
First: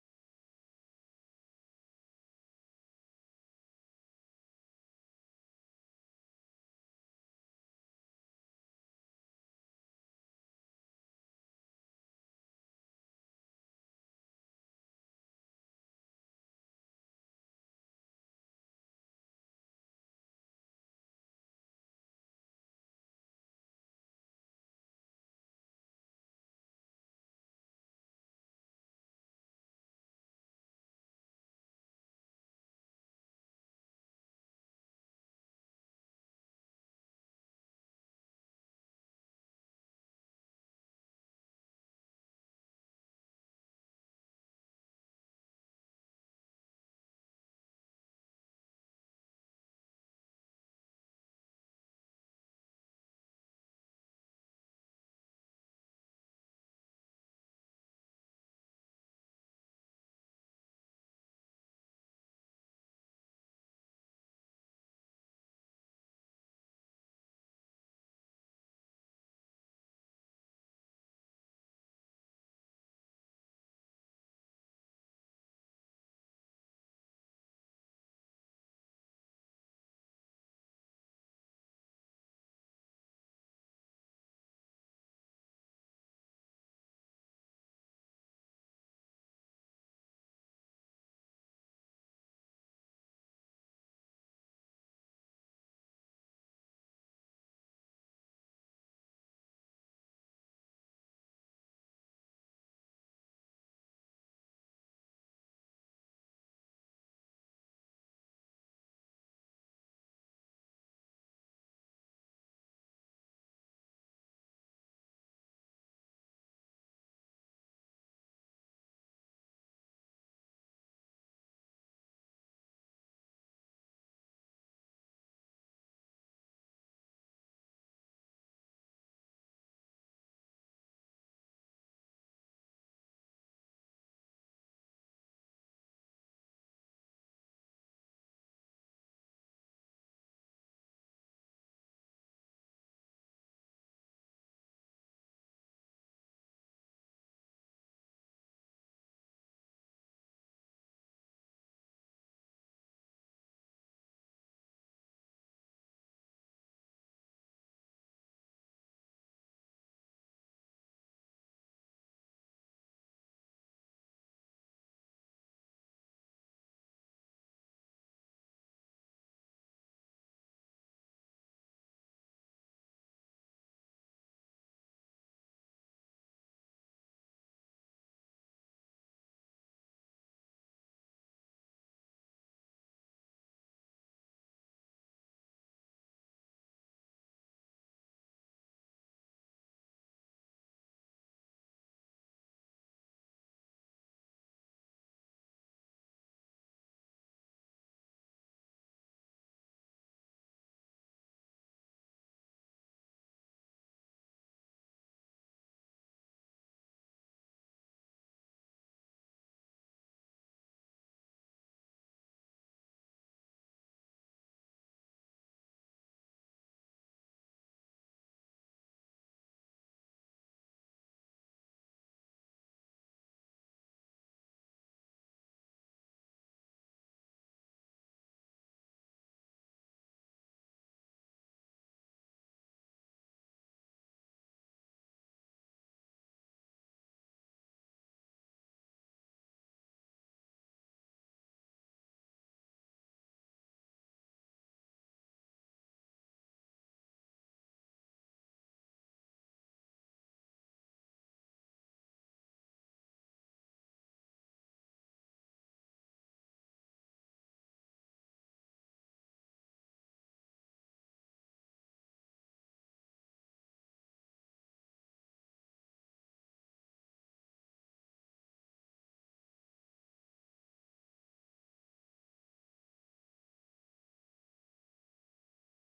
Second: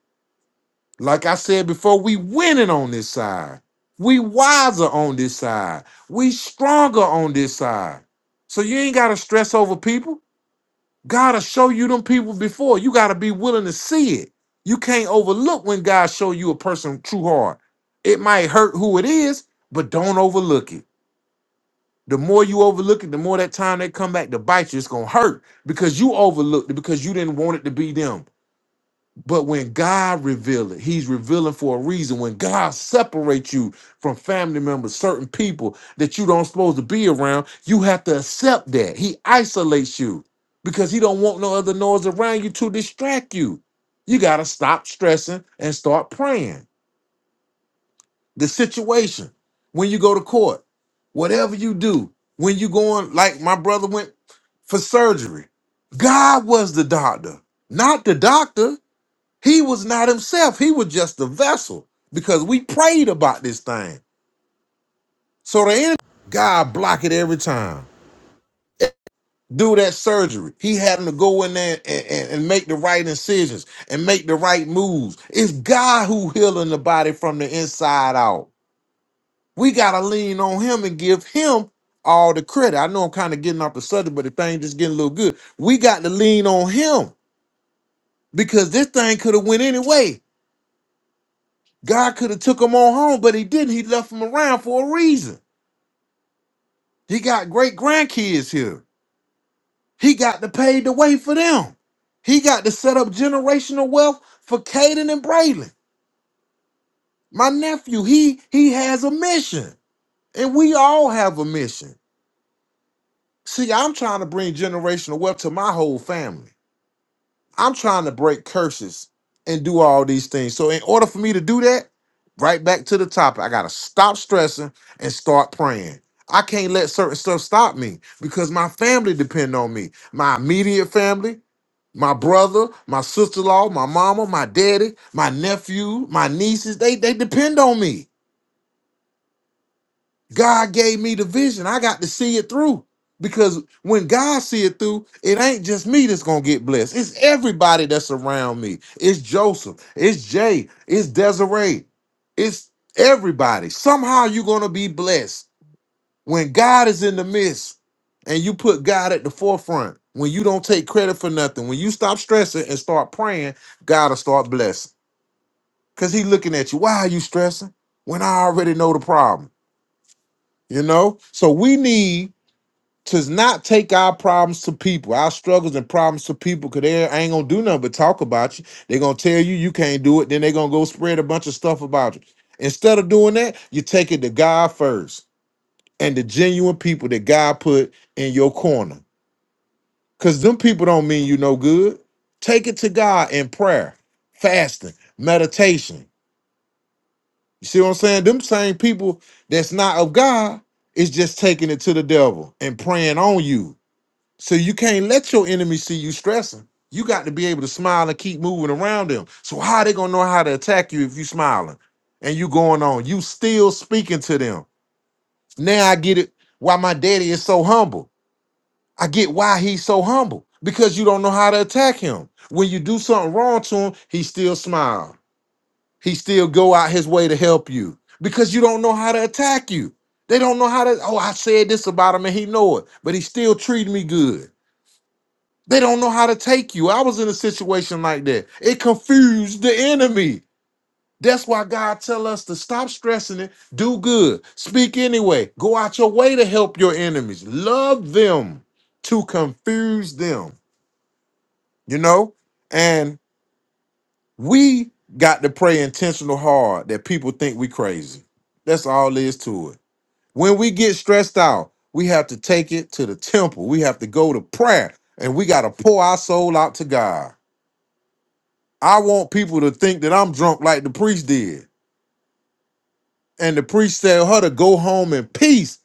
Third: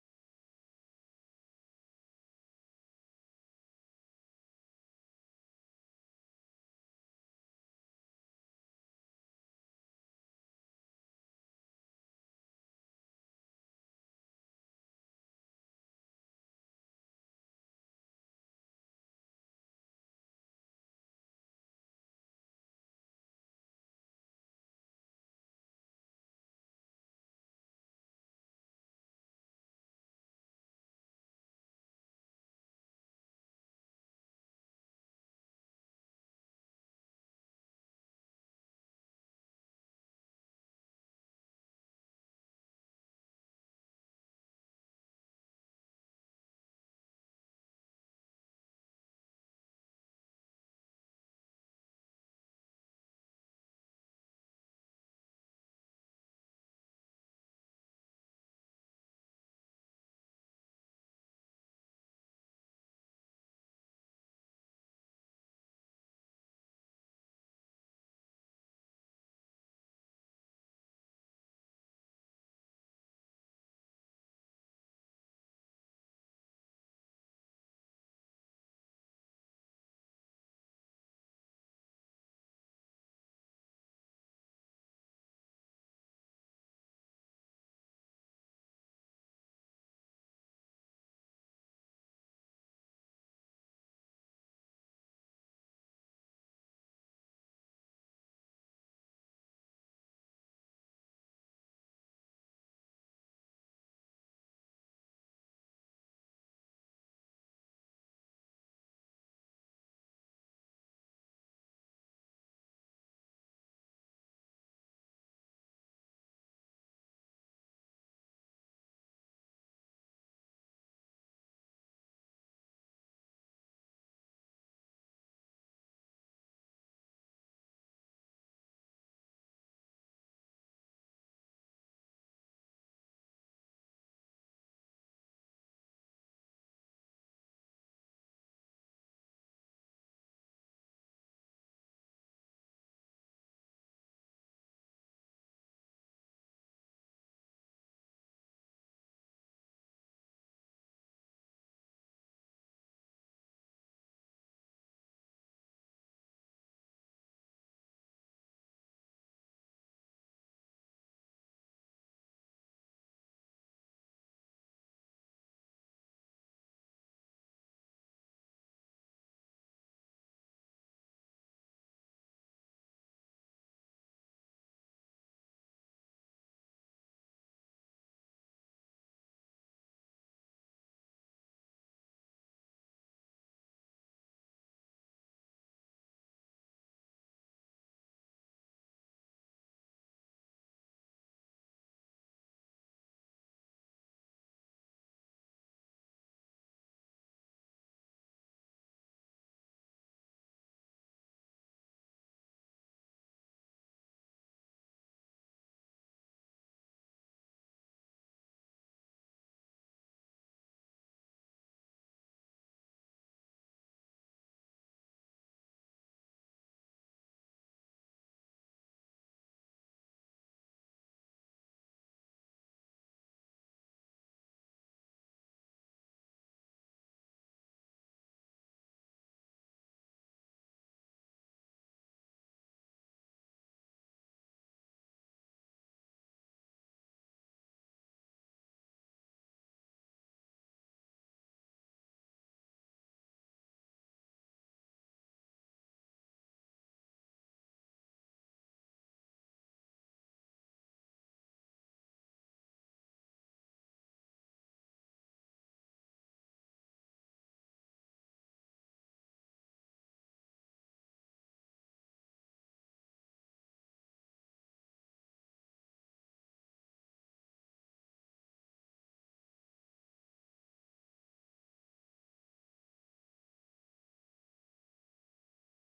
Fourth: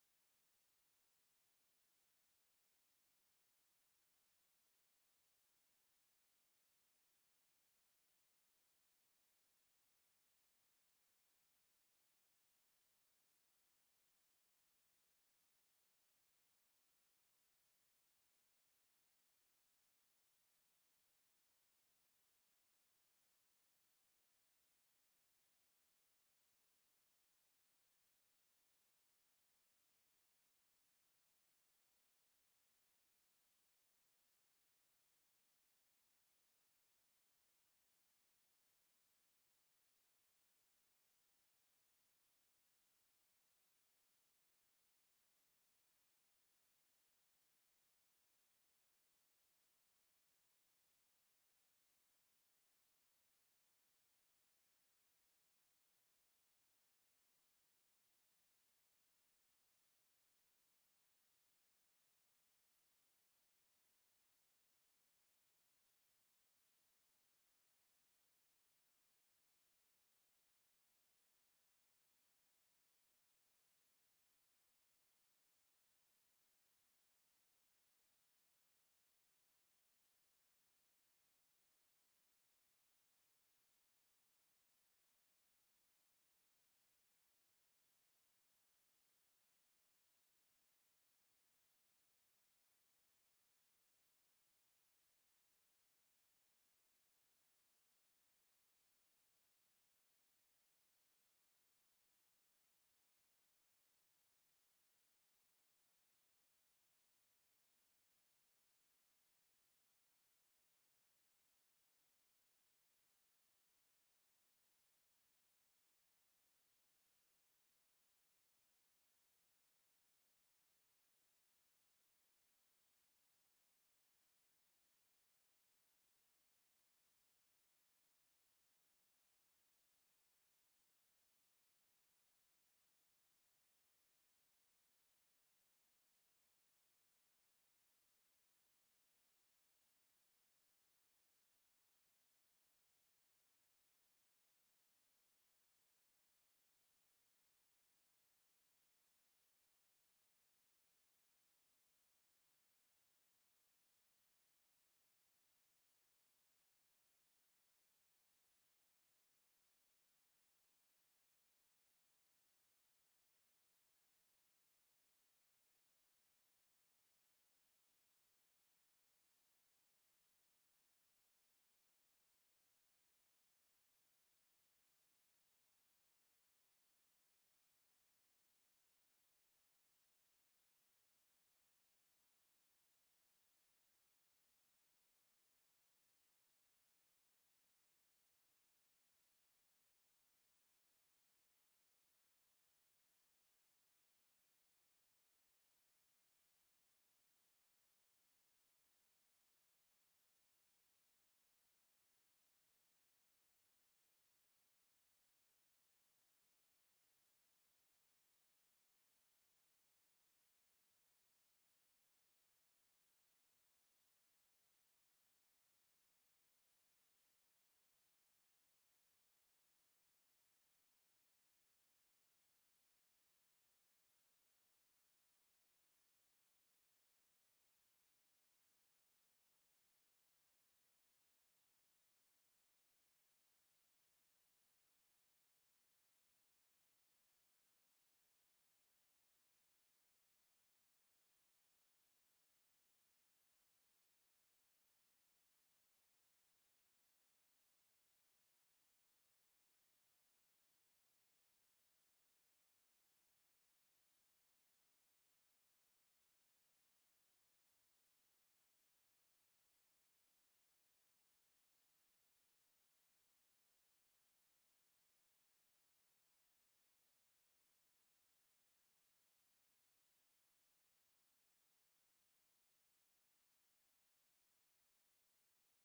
Speaker 1: Like I said before, we winning on this side. We wiser on this side. We stronger on this side. So you ain't got to stress over people. God'll show you them people before. You gotta be willing to see it. You can't overlook when God show you a person true heart. It might hurt who it is, but don't overlook it. The more you overlook it, the more that time they come back to bite you, it's gonna hurt because you overlooked it because you didn't want it to be them. But when God reveals, it, He's revealing for a reason. When God separates you from family members, certain people that you don't supposed to be around, you have to accept that. He isolates you because He don't want no other noise around you to distract you. You gotta stop stressing and start praying. The situation when you go to court, whatever you do, when you going like my brother went for surgery, God was the doctor, not the doctor. He was not himself. He was just a vessel because we prayed about this thing. So the enemy, God block it every time. Do that surgery. He had him to go in there and, and, and make the right incisions and make the right moves. It's God who healing the body from the inside out. We gotta lean on him and give him all the credit. I know I'm kind of getting off the subject, but the thing just getting a little good. We got to lean on him because this thing could have went anyway. God could have took him on home, but he didn't. He left him around for a reason. He got great grandkids here. He got to pave the way for them. He got to set up generational wealth for Caden and Braylon. My nephew, he he has a mission, and we all have a mission. See, I'm trying to bring generational wealth to my whole family. I'm trying to break curses and do all these things. So in order for me to do that, right back to the topic, I gotta stop stressing and start praying. I can't let certain stuff stop me because my family depend on me. My immediate family, my brother, my sister-in-law, my mama, my daddy, my nephew, my nieces, they they depend on me. God gave me the vision. I got to see it through. Because when God see it through, it ain't just me that's gonna get blessed. It's everybody that's around me. It's Joseph. It's Jay. It's Desiree. It's everybody. Somehow you're gonna be blessed when God is in the midst and you put God at the forefront. When you don't take credit for nothing, when you stop stressing and start praying, God will start blessing. Cause He looking at you. Why are you stressing? When I already know the problem, you know. So we need to not take our problems to people, our struggles and problems to people, because they ain't gonna do nothing but talk about you. They're gonna tell you you can't do it, then they're gonna go spread a bunch of stuff about you. Instead of doing that, you take it to God first and the genuine people that God put in your corner. Because them people don't mean you no good. Take it to God in prayer, fasting, meditation. You see what I'm saying? Them same people that's not of God is just taking it to the devil and preying on you So you can't let your enemy see you stressing. You got to be able to smile and keep moving around them. So how they gonna know how to attack you if you smiling and you going on? You still speaking to them. Now I get it why my daddy is so humble. I get why he's so humble because you don't know how to attack him. When you do something wrong to him, he still smile. He still go out his way to help you because you don't know how to attack you. They don't know how to. Oh, I said this about him and he know it, but he still treat me good. They don't know how to take you. I was in a situation like that. It confused the enemy. That's why God tell us to stop stressing it, do good, speak anyway, go out your way to help your enemies, love them to confuse them, you know? And we got to pray intentional hard that people think we crazy. That's all there is to it. When we get stressed out, we have to take it to the temple. We have to go to prayer and we got to pour our soul out to God. I want people to think that I'm drunk like the priest did. And the priest tell her to go home in peace,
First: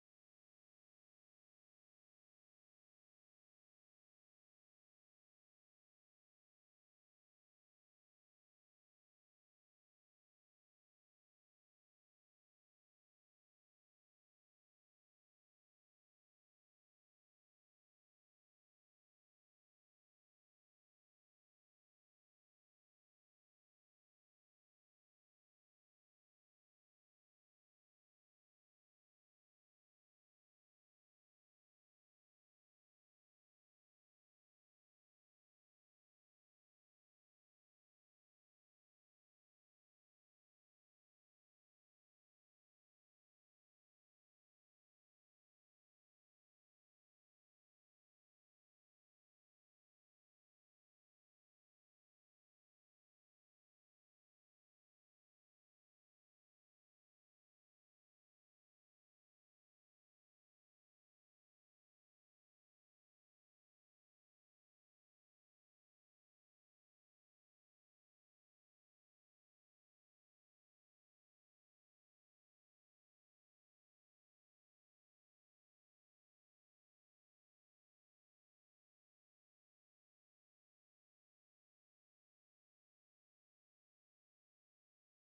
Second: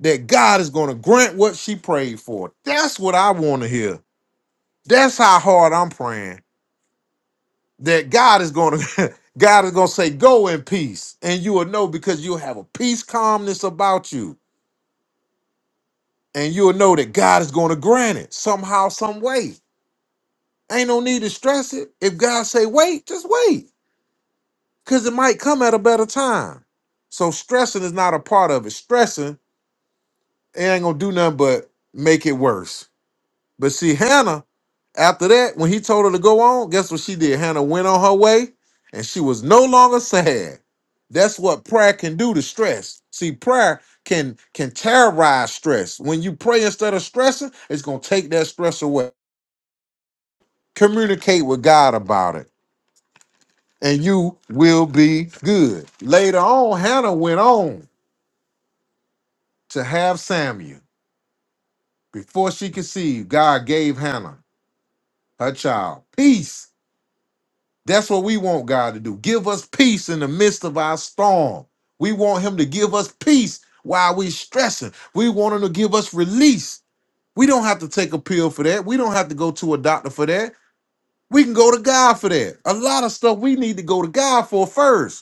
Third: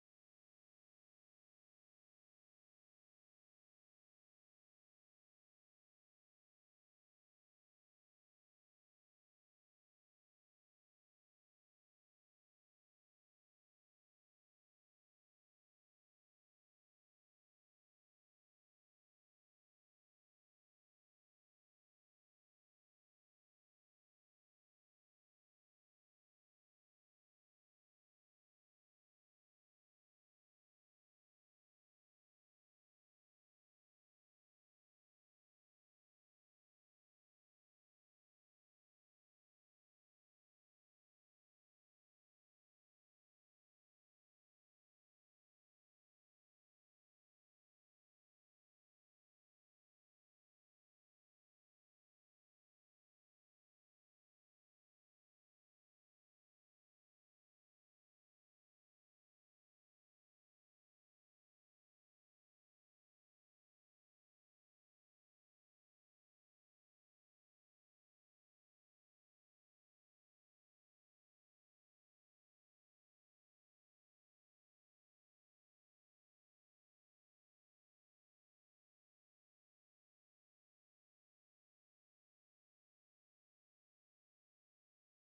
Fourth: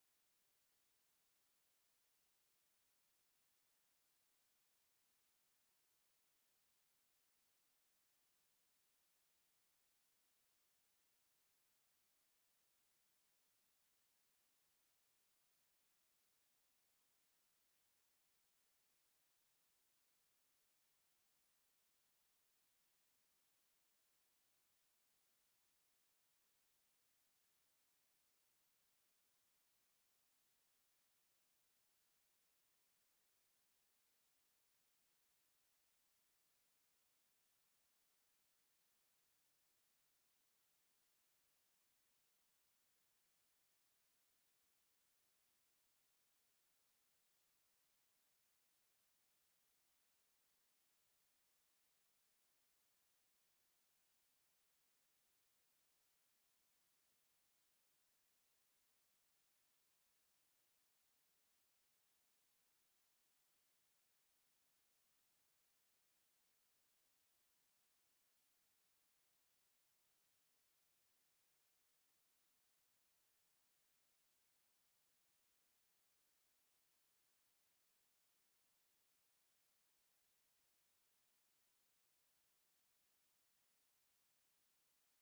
Speaker 1: that God is going to grant what she prayed for. That's what I want to hear. That's how hard I'm praying. That God is going to God is going to say go in peace. And you will know because you'll have a peace calmness about you. And you'll know that God is going to grant it somehow some way. Ain't no need to stress it. If God say wait, just wait. because it might come at a better time. So stressing is not a part of it. Stressing it ain't gonna do nothing but make it worse. But see, Hannah, after that, when he told her to go on, guess what she did? Hannah went on her way, and she was no longer sad. That's what prayer can do to stress. See, prayer can can terrorize stress. When you pray instead of stressing, it's gonna take that stress away. Communicate with God about it, and you will be good. Later on, Hannah went on. to have Samuel. Before she conceived, God gave Hannah her child. Peace. That's what we want God to do. Give us peace in the midst of our storm. We want Him to give us peace while we're stressing. We want Him to give us release. We don't have to take a pill for that. We don't have to go to a doctor for that. We can go to God for that. A lot of stuff we need to go to God for first.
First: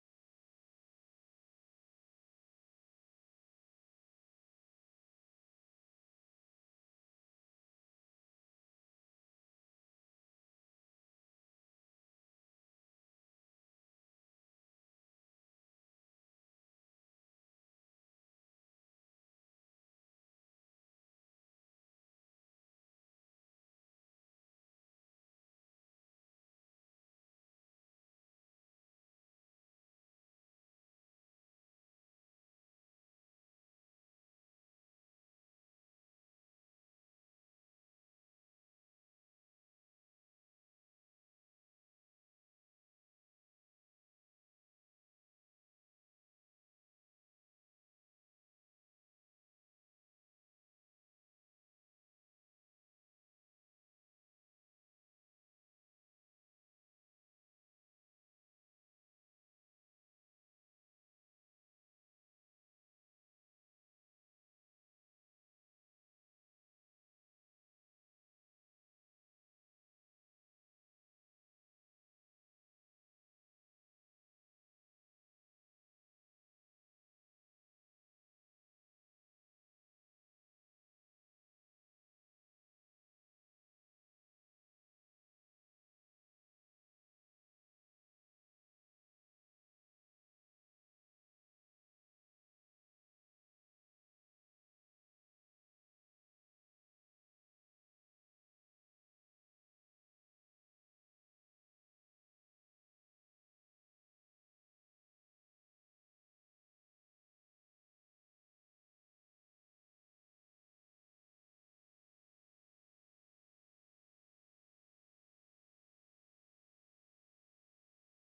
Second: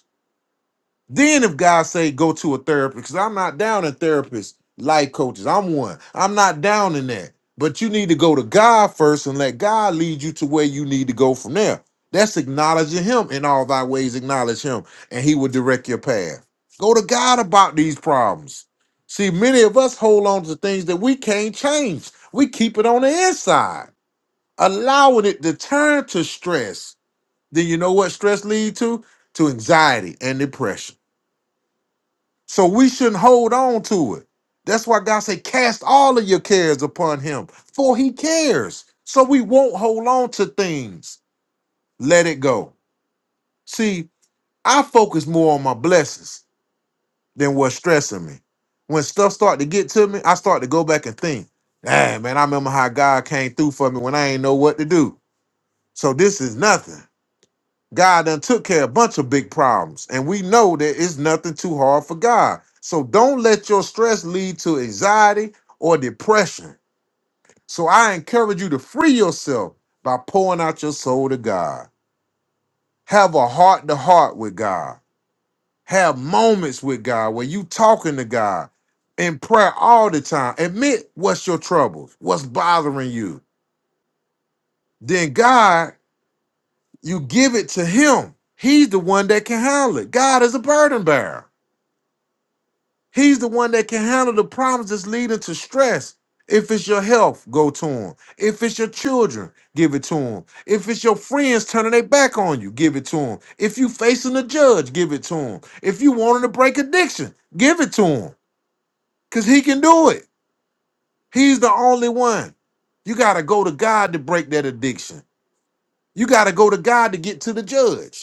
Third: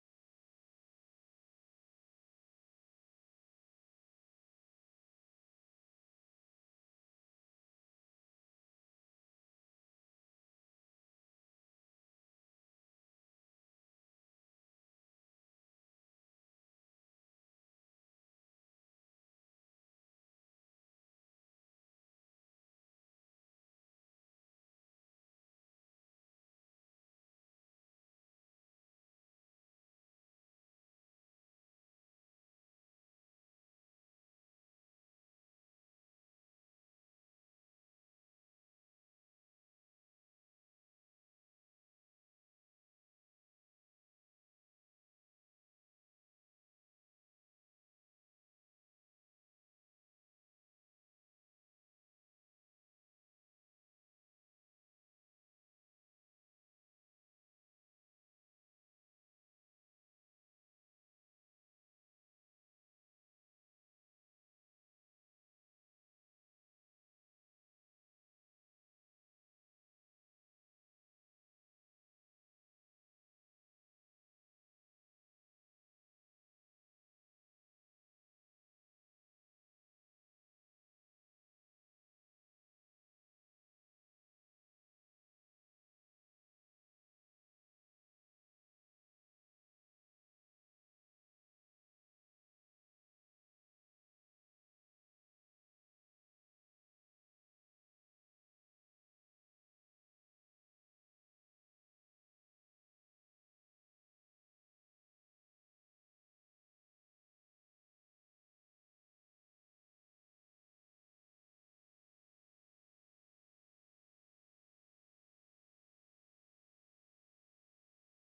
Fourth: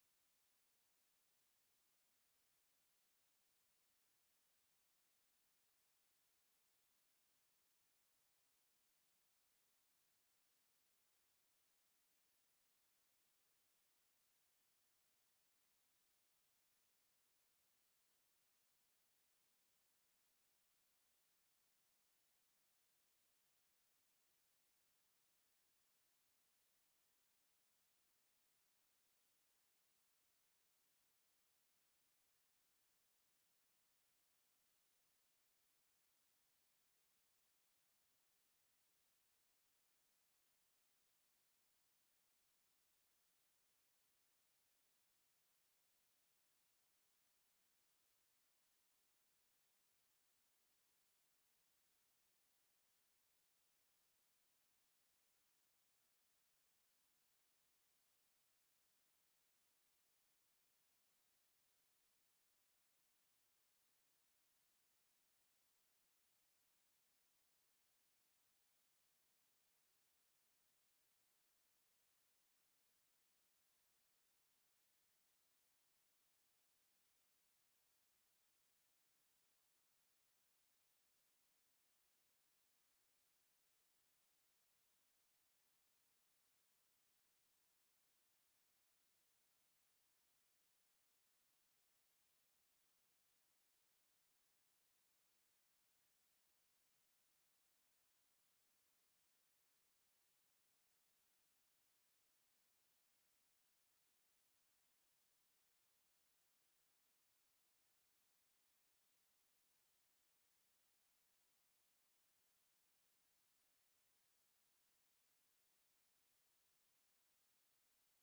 Speaker 1: Then if God say go to a therapist, because I'm not down in therapists, life coaches, I'm one. I'm not down in that. But you need to go to God first and let God lead you to where you need to go from there. That's acknowledging him in all thy ways, acknowledge him, and he will direct your path. Go to God about these problems. See, many of us hold on to things that we can't change. We keep it on the inside, allowing it to turn to stress. Then you know what stress leads to? To anxiety and depression. So we shouldn't hold on to it. That's why God said, cast all of your cares upon him, for he cares. So we won't hold on to things. Let it go. See, I focus more on my blessings than what's stressing me. When stuff start to get to me, I start to go back and think, dang, man, I remember how God came through for me when I ain't know what to do. So this is nothing. God done took care of a bunch of big problems, and we know that it's nothing too hard for God. So don't let your stress lead to anxiety or depression. So I encourage you to free yourself by pouring out your soul to God. Have a heart to heart with God. Have moments with God where you talking to God in prayer all the time. Admit what's your troubles, what's bothering you. Then God, you give it to Him. He's the one that can handle it. God is a burden bearer. He's the one that can handle the problems that's leading to stress. If it's your health, go to him. If it's your children, give it to him. If it's your friends turning their back on you, give it to him. If you facing a judge, give it to him. If you wanting to break addiction, give it to him. Cause he can do it. He's the only one. You gotta go to God to break that addiction. You gotta go to God to get to the judge.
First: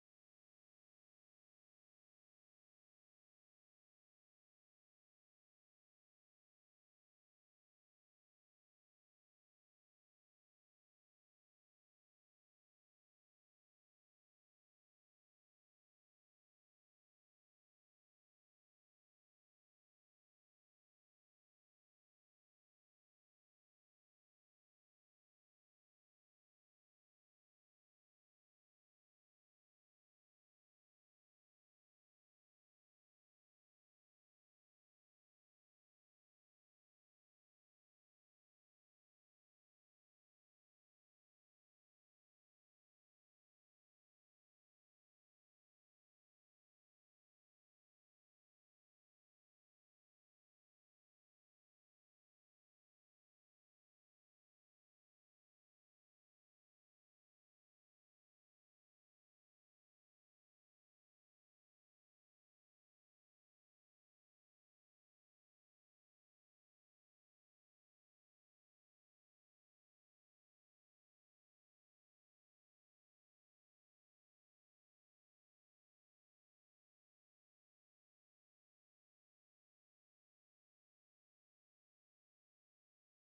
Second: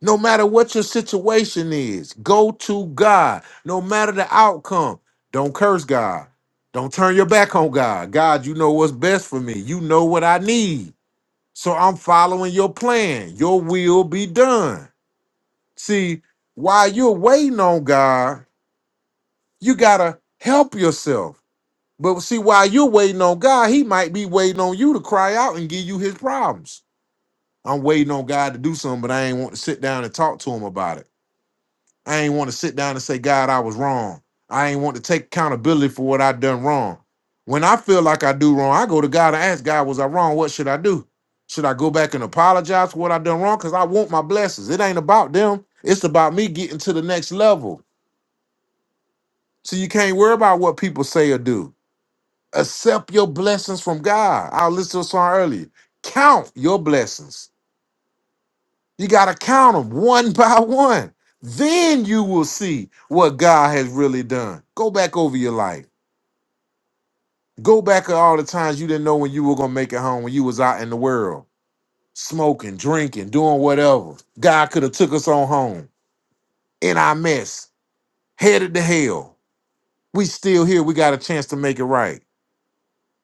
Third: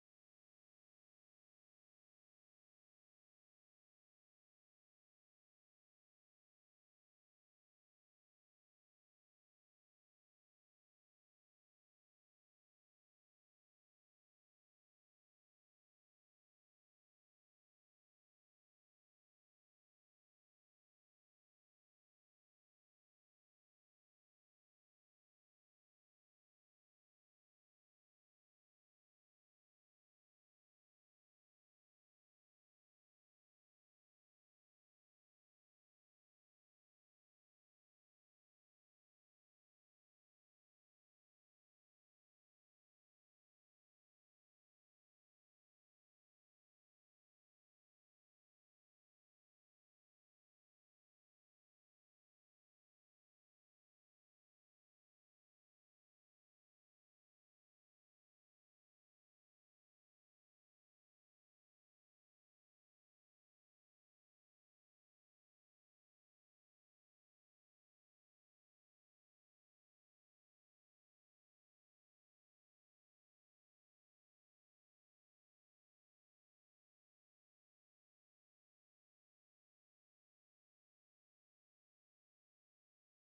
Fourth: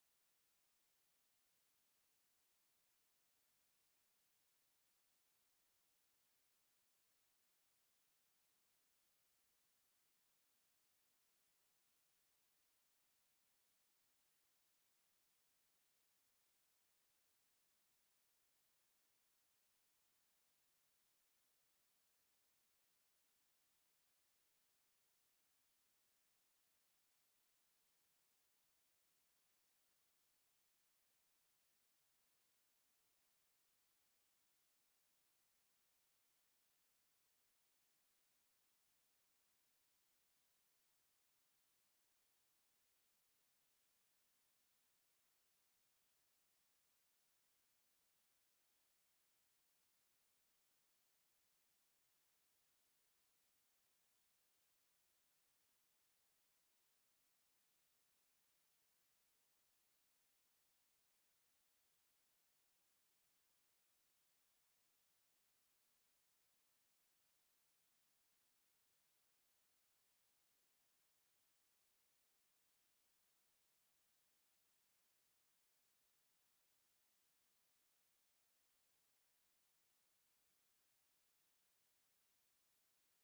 Speaker 1: No matter what your situation is, go to God. No matter the outcome, don't curse God. Don't turn your back on God. God, you know what's best for me. You know what I need. So I'm following your plan. Your will be done. See, while you're waiting on God, you got to help yourself. But see, while you're waiting on God, He might be waiting on you to cry out and give you His problems. I'm waiting on God to do something, but I ain't want to sit down and talk to Him about it. I ain't want to sit down and say, God, I was wrong. I ain't want to take accountability for what I done wrong. When I feel like I do wrong, I go to God and ask God, was I wrong? What should I do? Should I go back and apologize for what I done wrong? Because I want my blessings. It ain't about them. It's about me getting to the next level. So you can't worry about what people say or do. Accept your blessings from God. I listened to a song earlier. Count your blessings. You got to count them one by one. Then you will see what God has really done. Go back over your life. Go back at all the times you didn't know when you were going to make it home when you was out in the world, smoking, drinking, doing whatever. God could have took us on home in our mess, headed to hell. We still here. We got a chance to make it right.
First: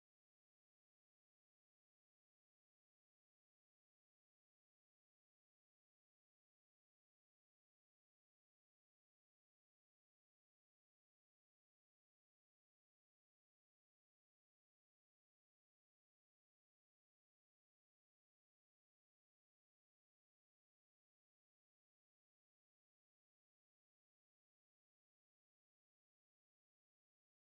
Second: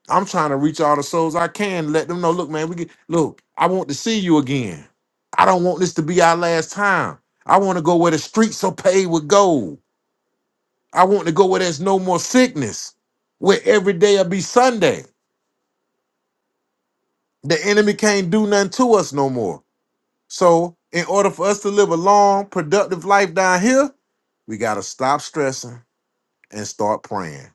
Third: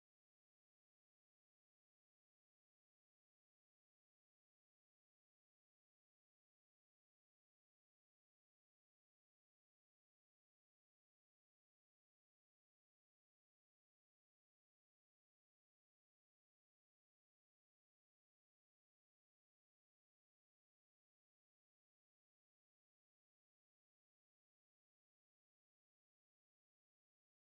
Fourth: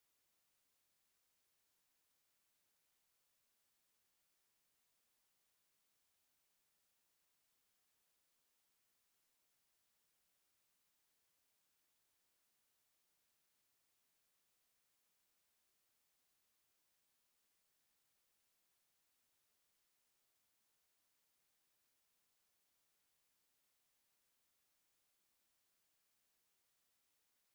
Speaker 1: I'm trying to reach all the souls I can. Let them know, look, man, we get, look, I want to see you again. I don't want this to be our last time. I want to go where the streets are paved with gold. I want to go where there's no more sickness, where every day will be Sunday. The enemy can't do nothing to us no more. So, in order for us to live a long, productive life down here, we got to stop stressing and start praying.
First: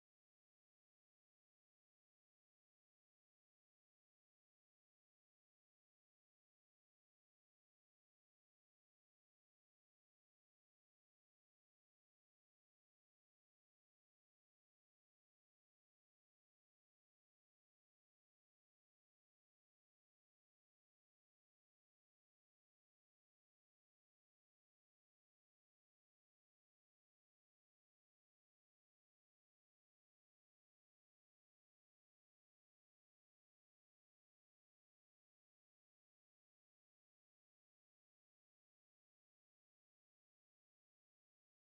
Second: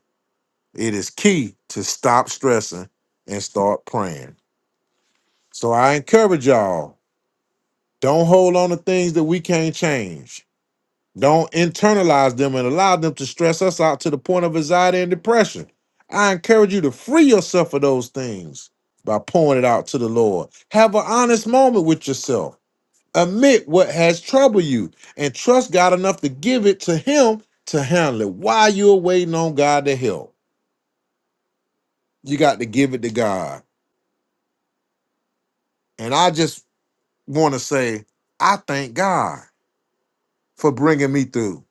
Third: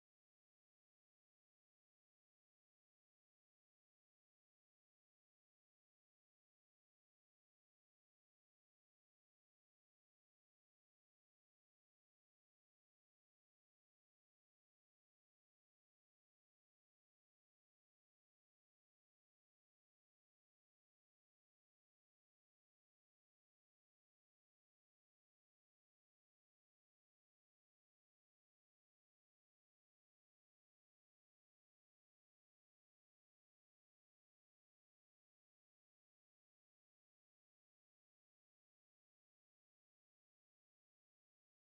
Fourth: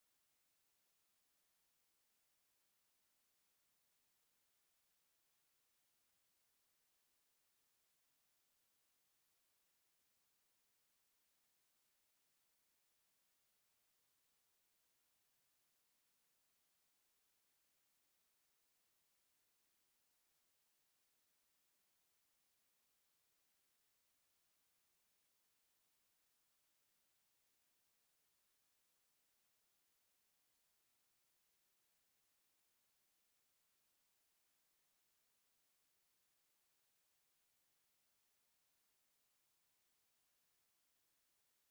Speaker 1: It is key to stop stressing and start praying. So, I encourage y'all don't hold on to things that we can't change. Don't internalize them and allow them to stress us out to the point of anxiety and depression. I encourage you to free yourself of those things by pouring it out to the Lord. Have an honest moment with yourself. Admit what has troubled you and trust God enough to give it to Him to handle it while you're waiting on God to help. You got to give it to God. And I just want to say, I thank God for bringing me through.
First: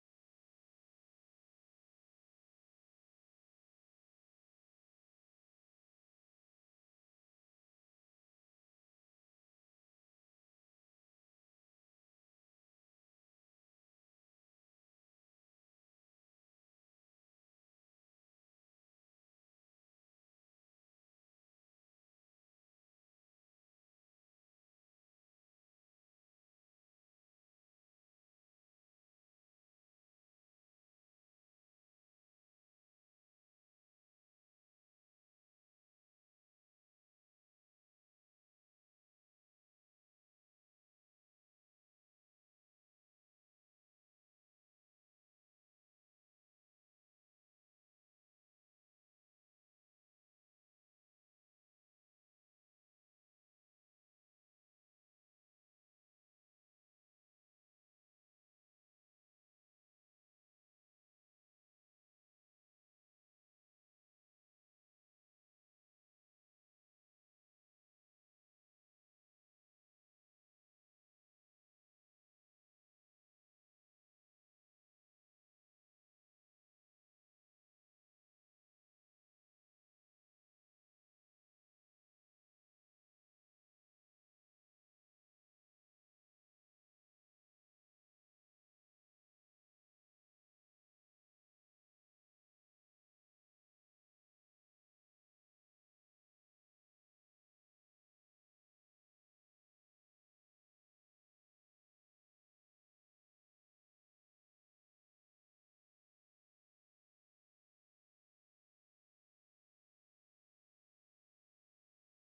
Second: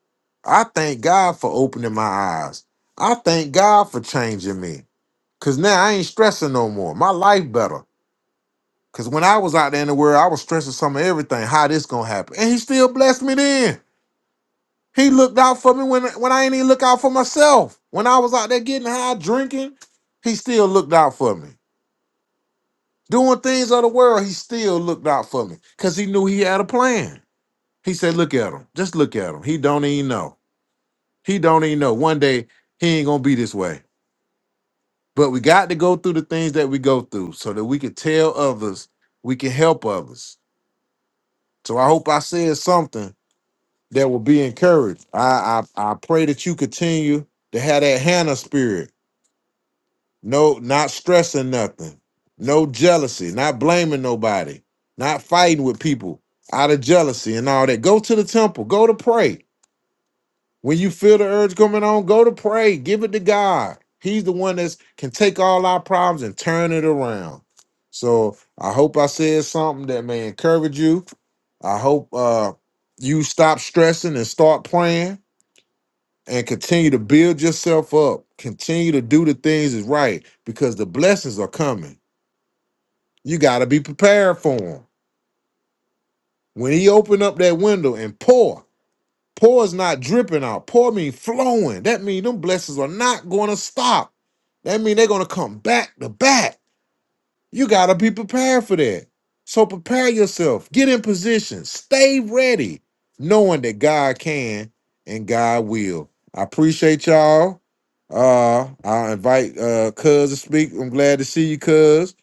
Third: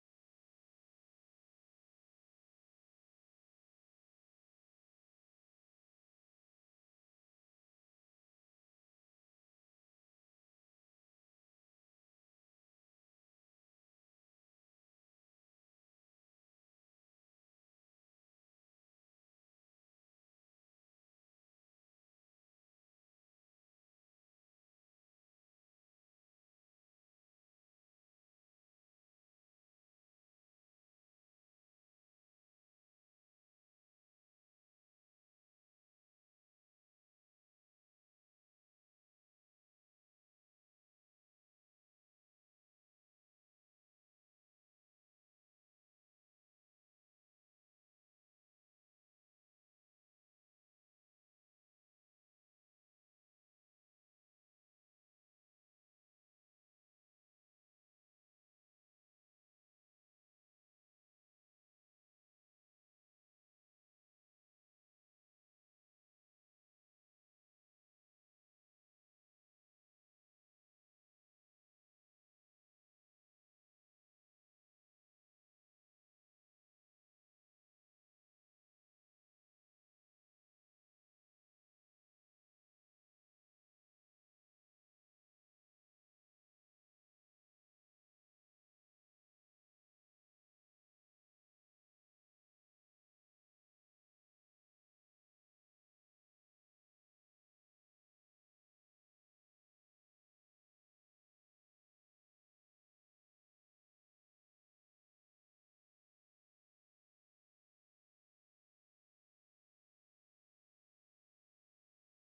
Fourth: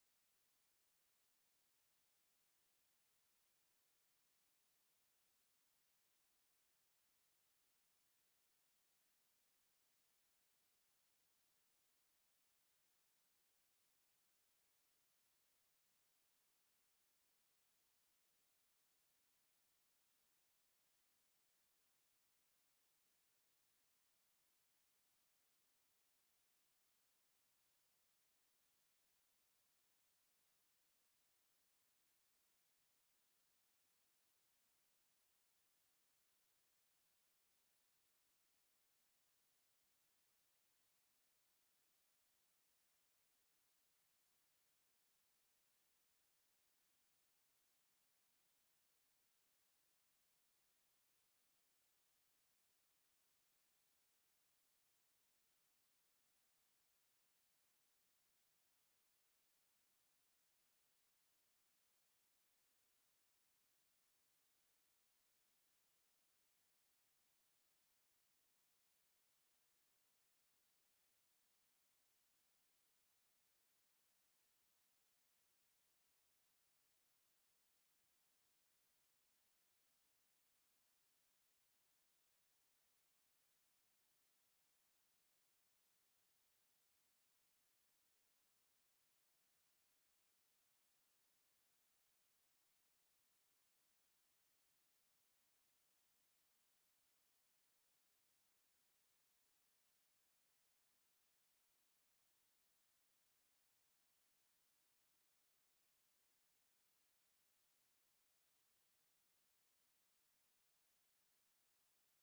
Speaker 1: I thank God for opening my eyes. I thank God for changing me. Cause now I ain't stressing no more. My life better. Cause when I was out there in the world, I was stressing some of everything. How this gonna happen? And he still blessed me then. He looked out for me when when I ain't even look out for myself. When I was out there getting high drinking, he still looked out for me. Doing things of the world, he still looked out for me. Cause he knew he had a plan. He said, look at him. Just look at him. He don't even know. He don't even know. One day he ain't gonna be this way. But we got to go through the things that we go through so that we can tell others, we can help others. So I hope I said something that will be encouraged. I I, I pray that you continue to have that Hannah spirit. No, not stressing nothing, no jealousy, not blaming nobody, not fighting with people out of jealousy and all that. Go to the temple, go to pray. When you feel the urge coming on, go to pray. Give it to God. He's the one that can take all our problems and turn it around. So I hope I said something that may encourage you. I hope uh, you stop stressing and start praying and continue to build yourself up. Continue to do the things is right because the blessings are coming. You got to be prepared for them. When he opened up that window and pour. Pour is not dripping out. Pour mean flowing. That mean them blessings are not going to stop. That mean they're going to come back to back. You got to be prepared for that. So prepare yourself. Get in position. Stay ready, knowing that God can and God will. I appreciate y'all. Uh, I invite uh Cuz to speak. I'm glad to see you, Cuz.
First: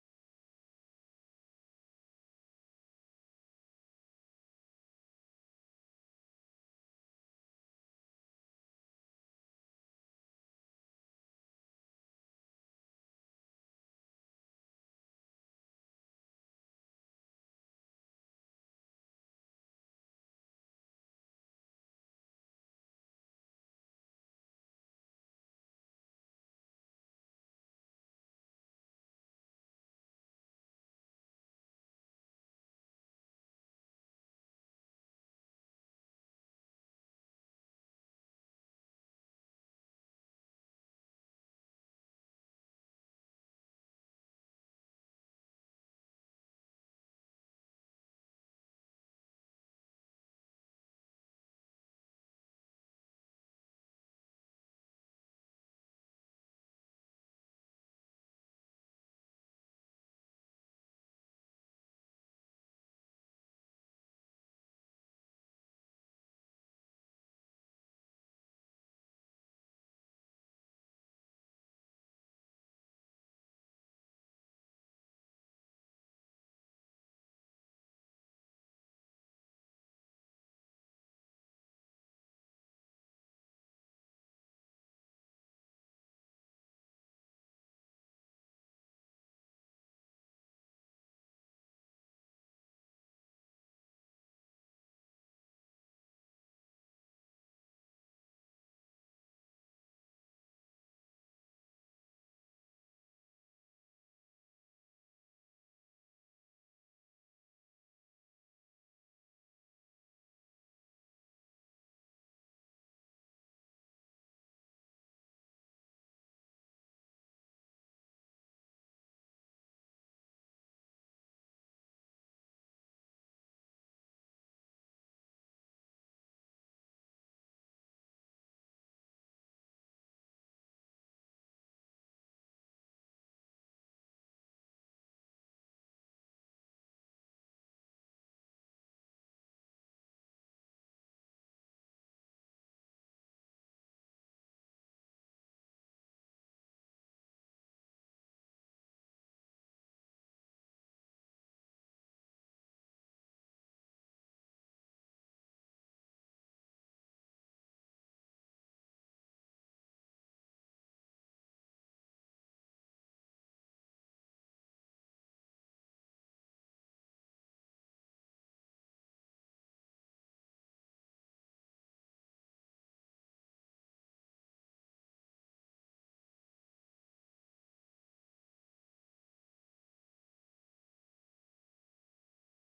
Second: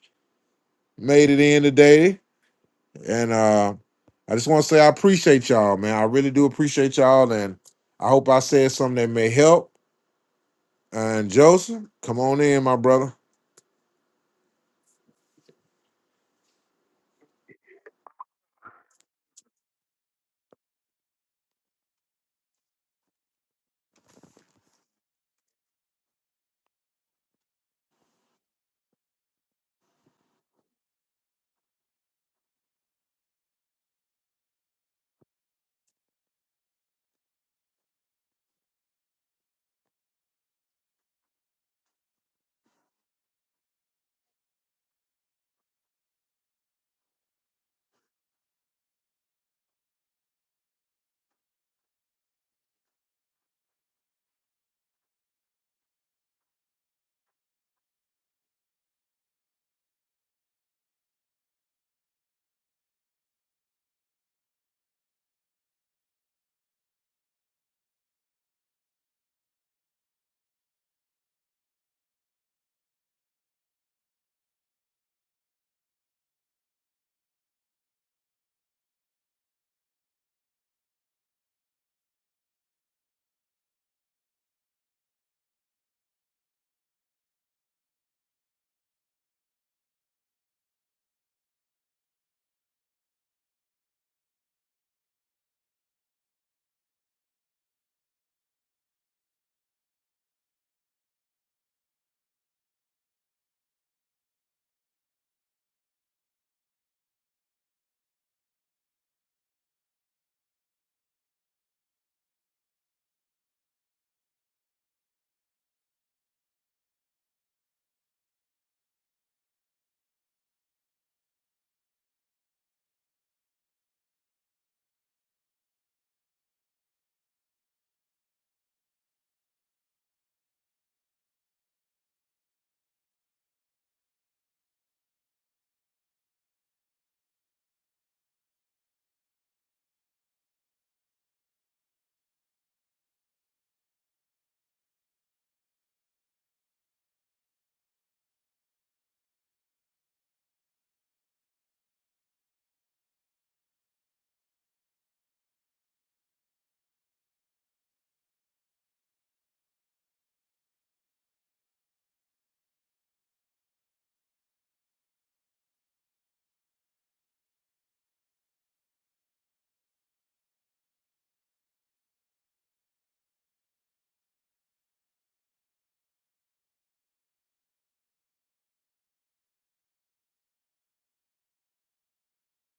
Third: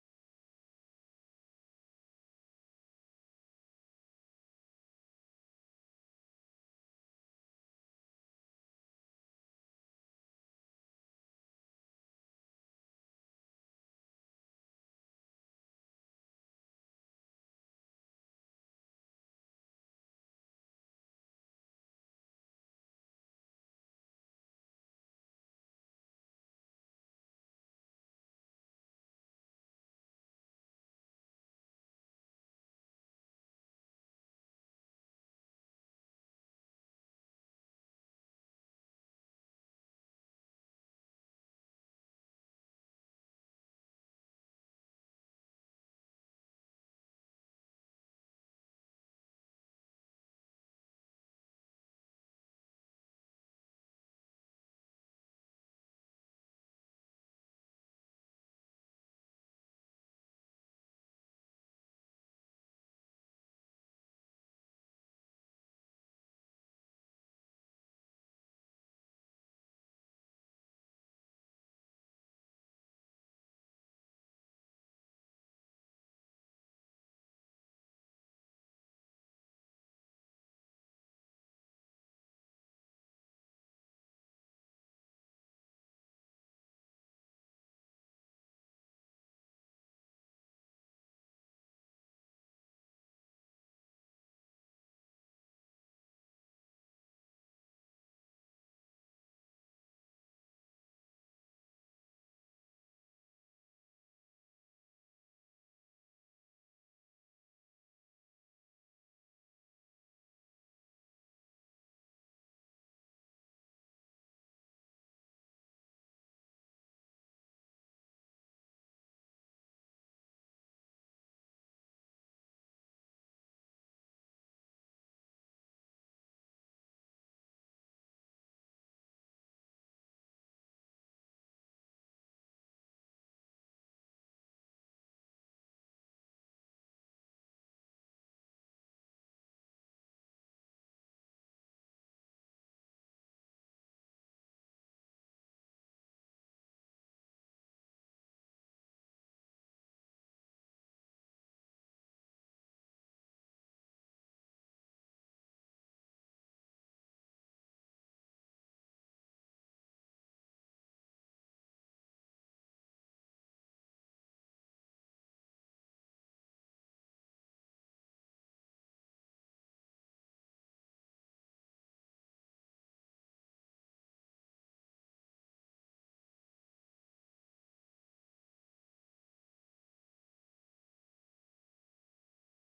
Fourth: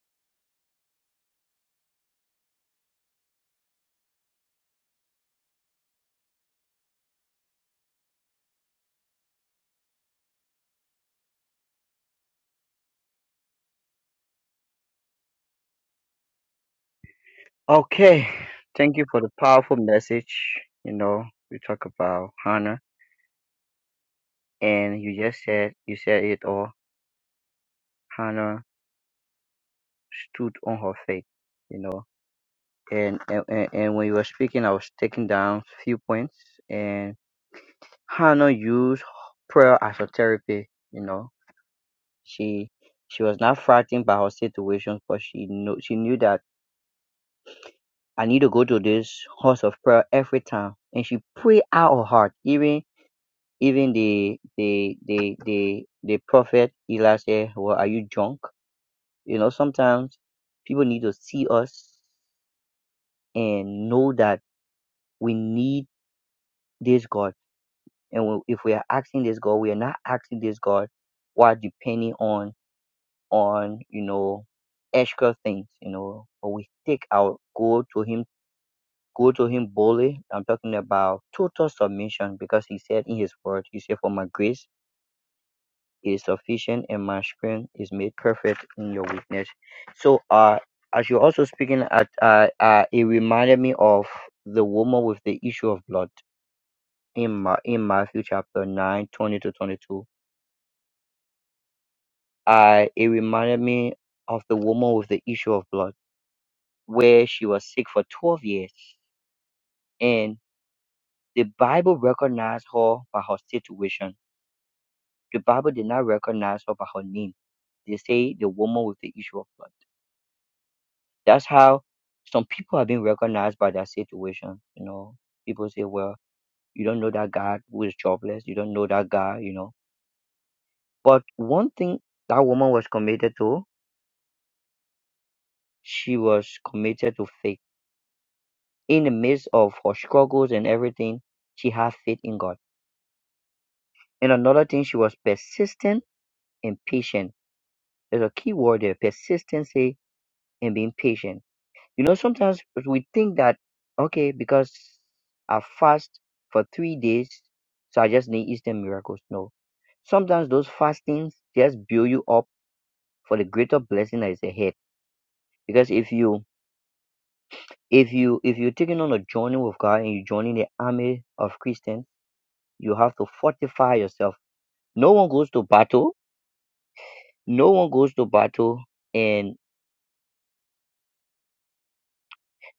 Speaker 1: Made it in today, and uh I just want to say I appreciate y'all, man. I really do appreciate y'all, and I hope I said something that may help. And Joseph, come on in, my brother.
Speaker 2: Okay. Thank you for the powerful message. You know, we talk about Hannah and you just said you said it all. Hannah stood on her faith, you know. And and, and and when you were speaking I was taking down few points and Hannah used prayer as a therapy, you know. She she was not frightened by her situation, but she knew she knew that I need to go to this house of prayer every time. And she pray out her heart. Even even the the the the the prophet Eli said, Well, are you drunk? You know, sometimes people need to see us and know that we need this God. And we- if we are asking this God, we are not asking this God while depending on on, you know, extra things, you know, but we take our go to him go to him boldly. I'm talking about total submission because he said in his word, he said, For my grace is sufficient and my strength is made perfect in your weakness. So uh as you're also speaking at uh, uh it reminded me of the woman with the issue of blood in my in Matthew chapter 9 20 to 22. Uh it reminded me of the woman with the issue of blood where she was sick for 12 years and the Bible recognized her by her situation The Bible did not recognize her by her name. They say the woman with the issue of blood. That's how some people have been recognized by their situation. You know, people say, well, you don't know that God who is jobless. You don't know that God, you know. But one thing that woman was committed to, she was committed to faith. In the midst of her struggles and everything, she had faith in God. And another thing, she was persistent and patient. There's a key word there, persistency and being patient You know, sometimes we think that, okay, because I fast for three days, so I just need instant miracles. No. Sometimes those fastings just build you up for the greater blessing that is ahead. Because if you if you if you're taking on a journey with God and you're joining the army of Christians, you have to fortify yourself. No one goes to battle. No one goes to battle and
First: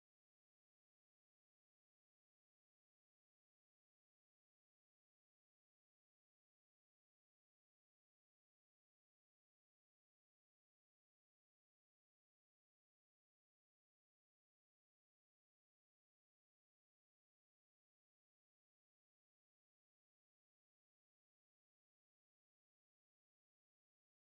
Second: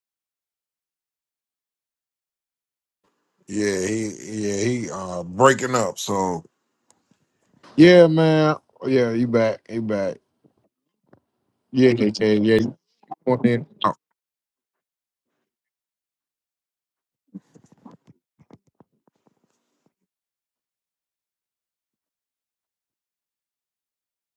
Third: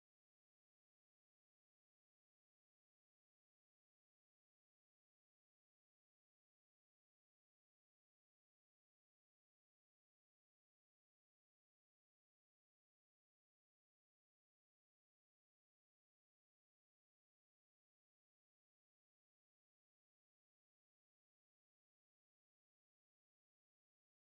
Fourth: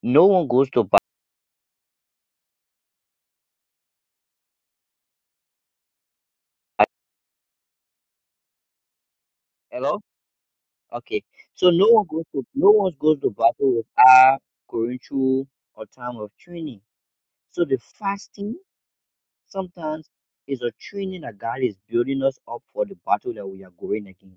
Speaker 2: no one goes to
Speaker 1: Yeah, he yeah he uh breaking up. So Yeah, man. Yeah, you back. You
Speaker 2: battle.
Speaker 1: back.
Speaker 2: Okay, so no
Speaker 1: Yeah,
Speaker 2: one
Speaker 1: yeah,
Speaker 2: goes
Speaker 1: yeah.
Speaker 2: to
Speaker 1: yeah.
Speaker 2: no
Speaker 1: You
Speaker 2: one goes to
Speaker 1: want in?
Speaker 2: battle with
Speaker 1: oh,
Speaker 2: our current or time of training. So the fasting sometimes is a training that God is building us up for the battle that we are going against.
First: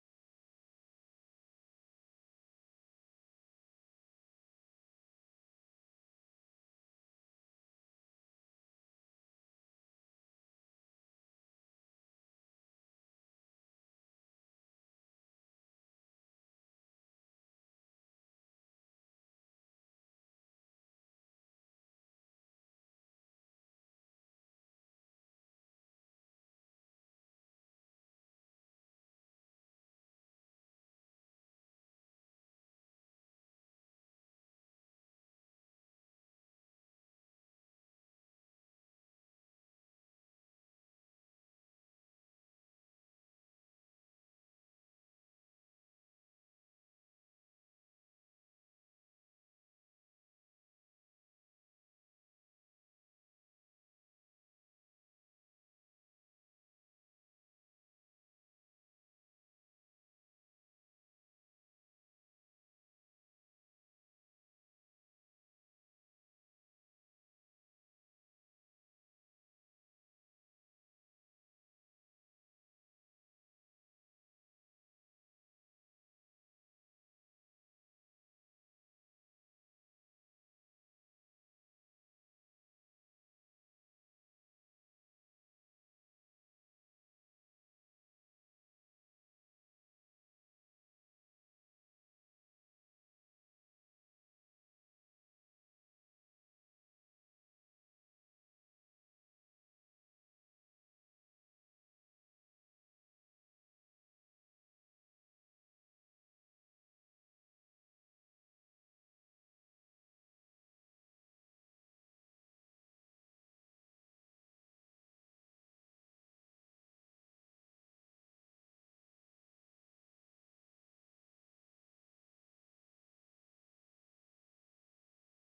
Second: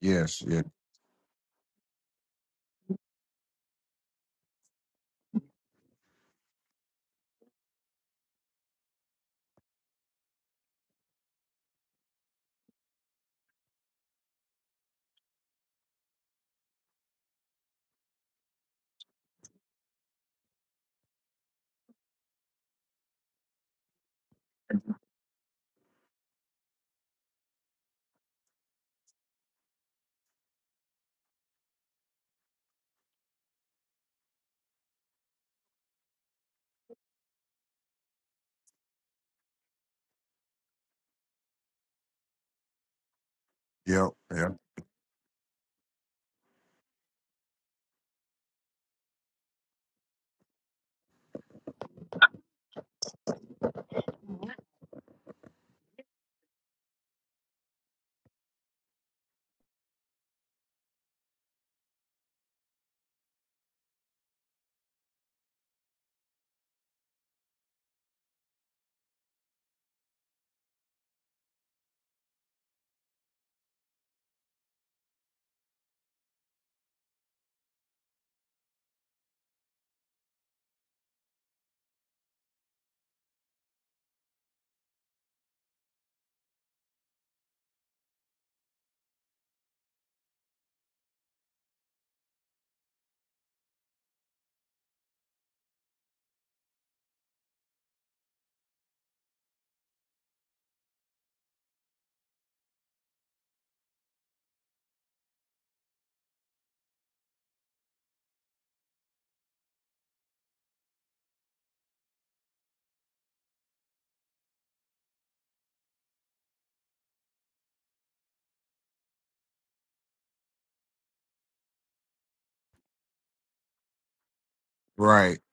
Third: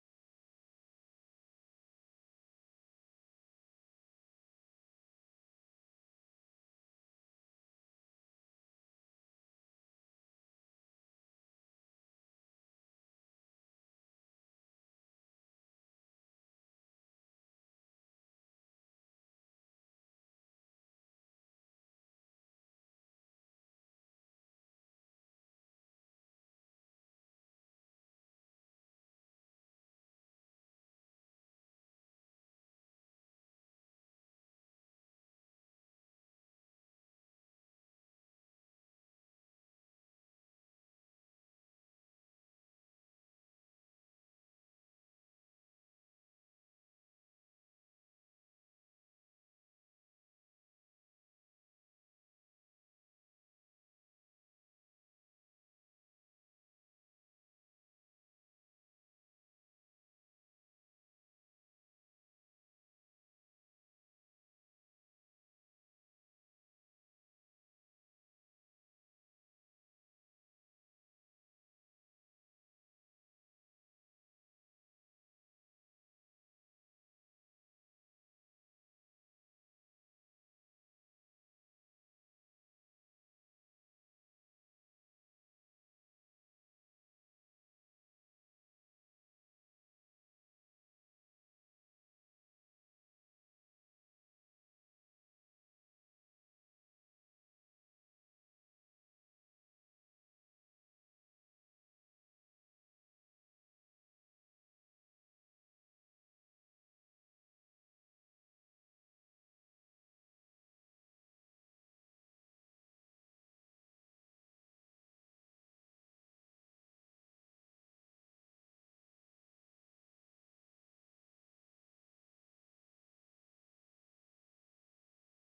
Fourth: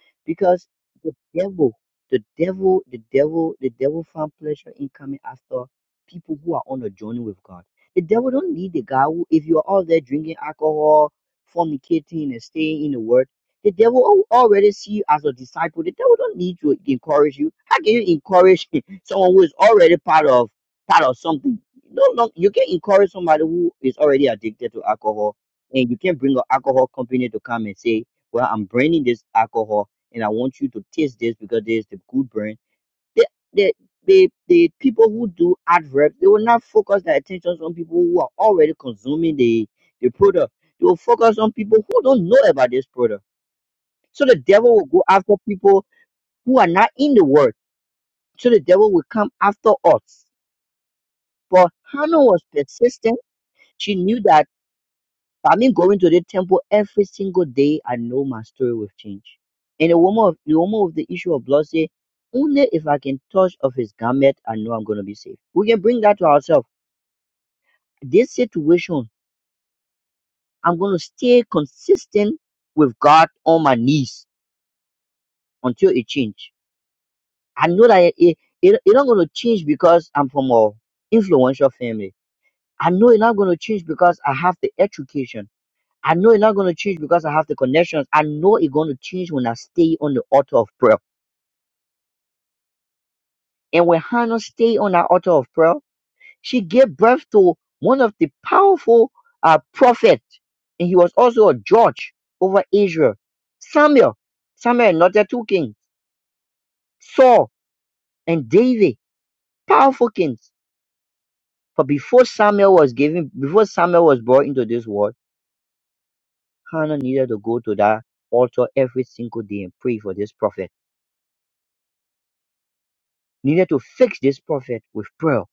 Speaker 1: yes, yeah,
Speaker 2: Because the devil, the devil, the devil, the devil found pleasure in coming after people who are on a journey with God. The devil don't need the guy who, if you're out there drinking alcohol, fornicating, and staying in the word, the devil al- already see you as a disciple. The devil don't need to encourage you. How can you encourage someone who is already part of part of something? No, no, you can encourage somebody who is already addicted to alcohol, and you can bring an alcohol company to come and say, "Well, I'm bringing this alcohol." and I want you to taste this because there's the good brand. The, the, the, the people who do adverbs, they will not focus their attention on people who are already consuming the, the product. They will focus on people who don't know about this product.
Speaker 1: yep,
Speaker 2: So the
Speaker 1: yep,
Speaker 2: devil will go after people who are not in the word. So the devil will come after us. But Hannah was persistent. She knew that I mean going to the temple every single day, I know my story will change. And the woman of the woman with the issue of blood said, Only if I can touch of his garment, I know I'm gonna be saved. We can bring that to ourselves. This situation, I'm gonna stay consistent with God on my knees until it change. I know that it it, it it not gonna change because I'm from a influential family. I know it's not gonna change because I have the education. I know it's not going to change because I have the connections. I know it's going to change when I stay on the altar of prayer. And when Hannah stayed on the altar of prayer, she gave birth to one of the powerful uh, prophets, and he was also a judge over Israel. Samuel, Samuel, not the two kings, Saul and David, powerful kings. But before Samuel was given, before Samuel was brought into this world, Hannah needed to go to that altar every single day and pray for this prophet. needed to fix this prophet with
Speaker 1: right,
Speaker 2: prayer.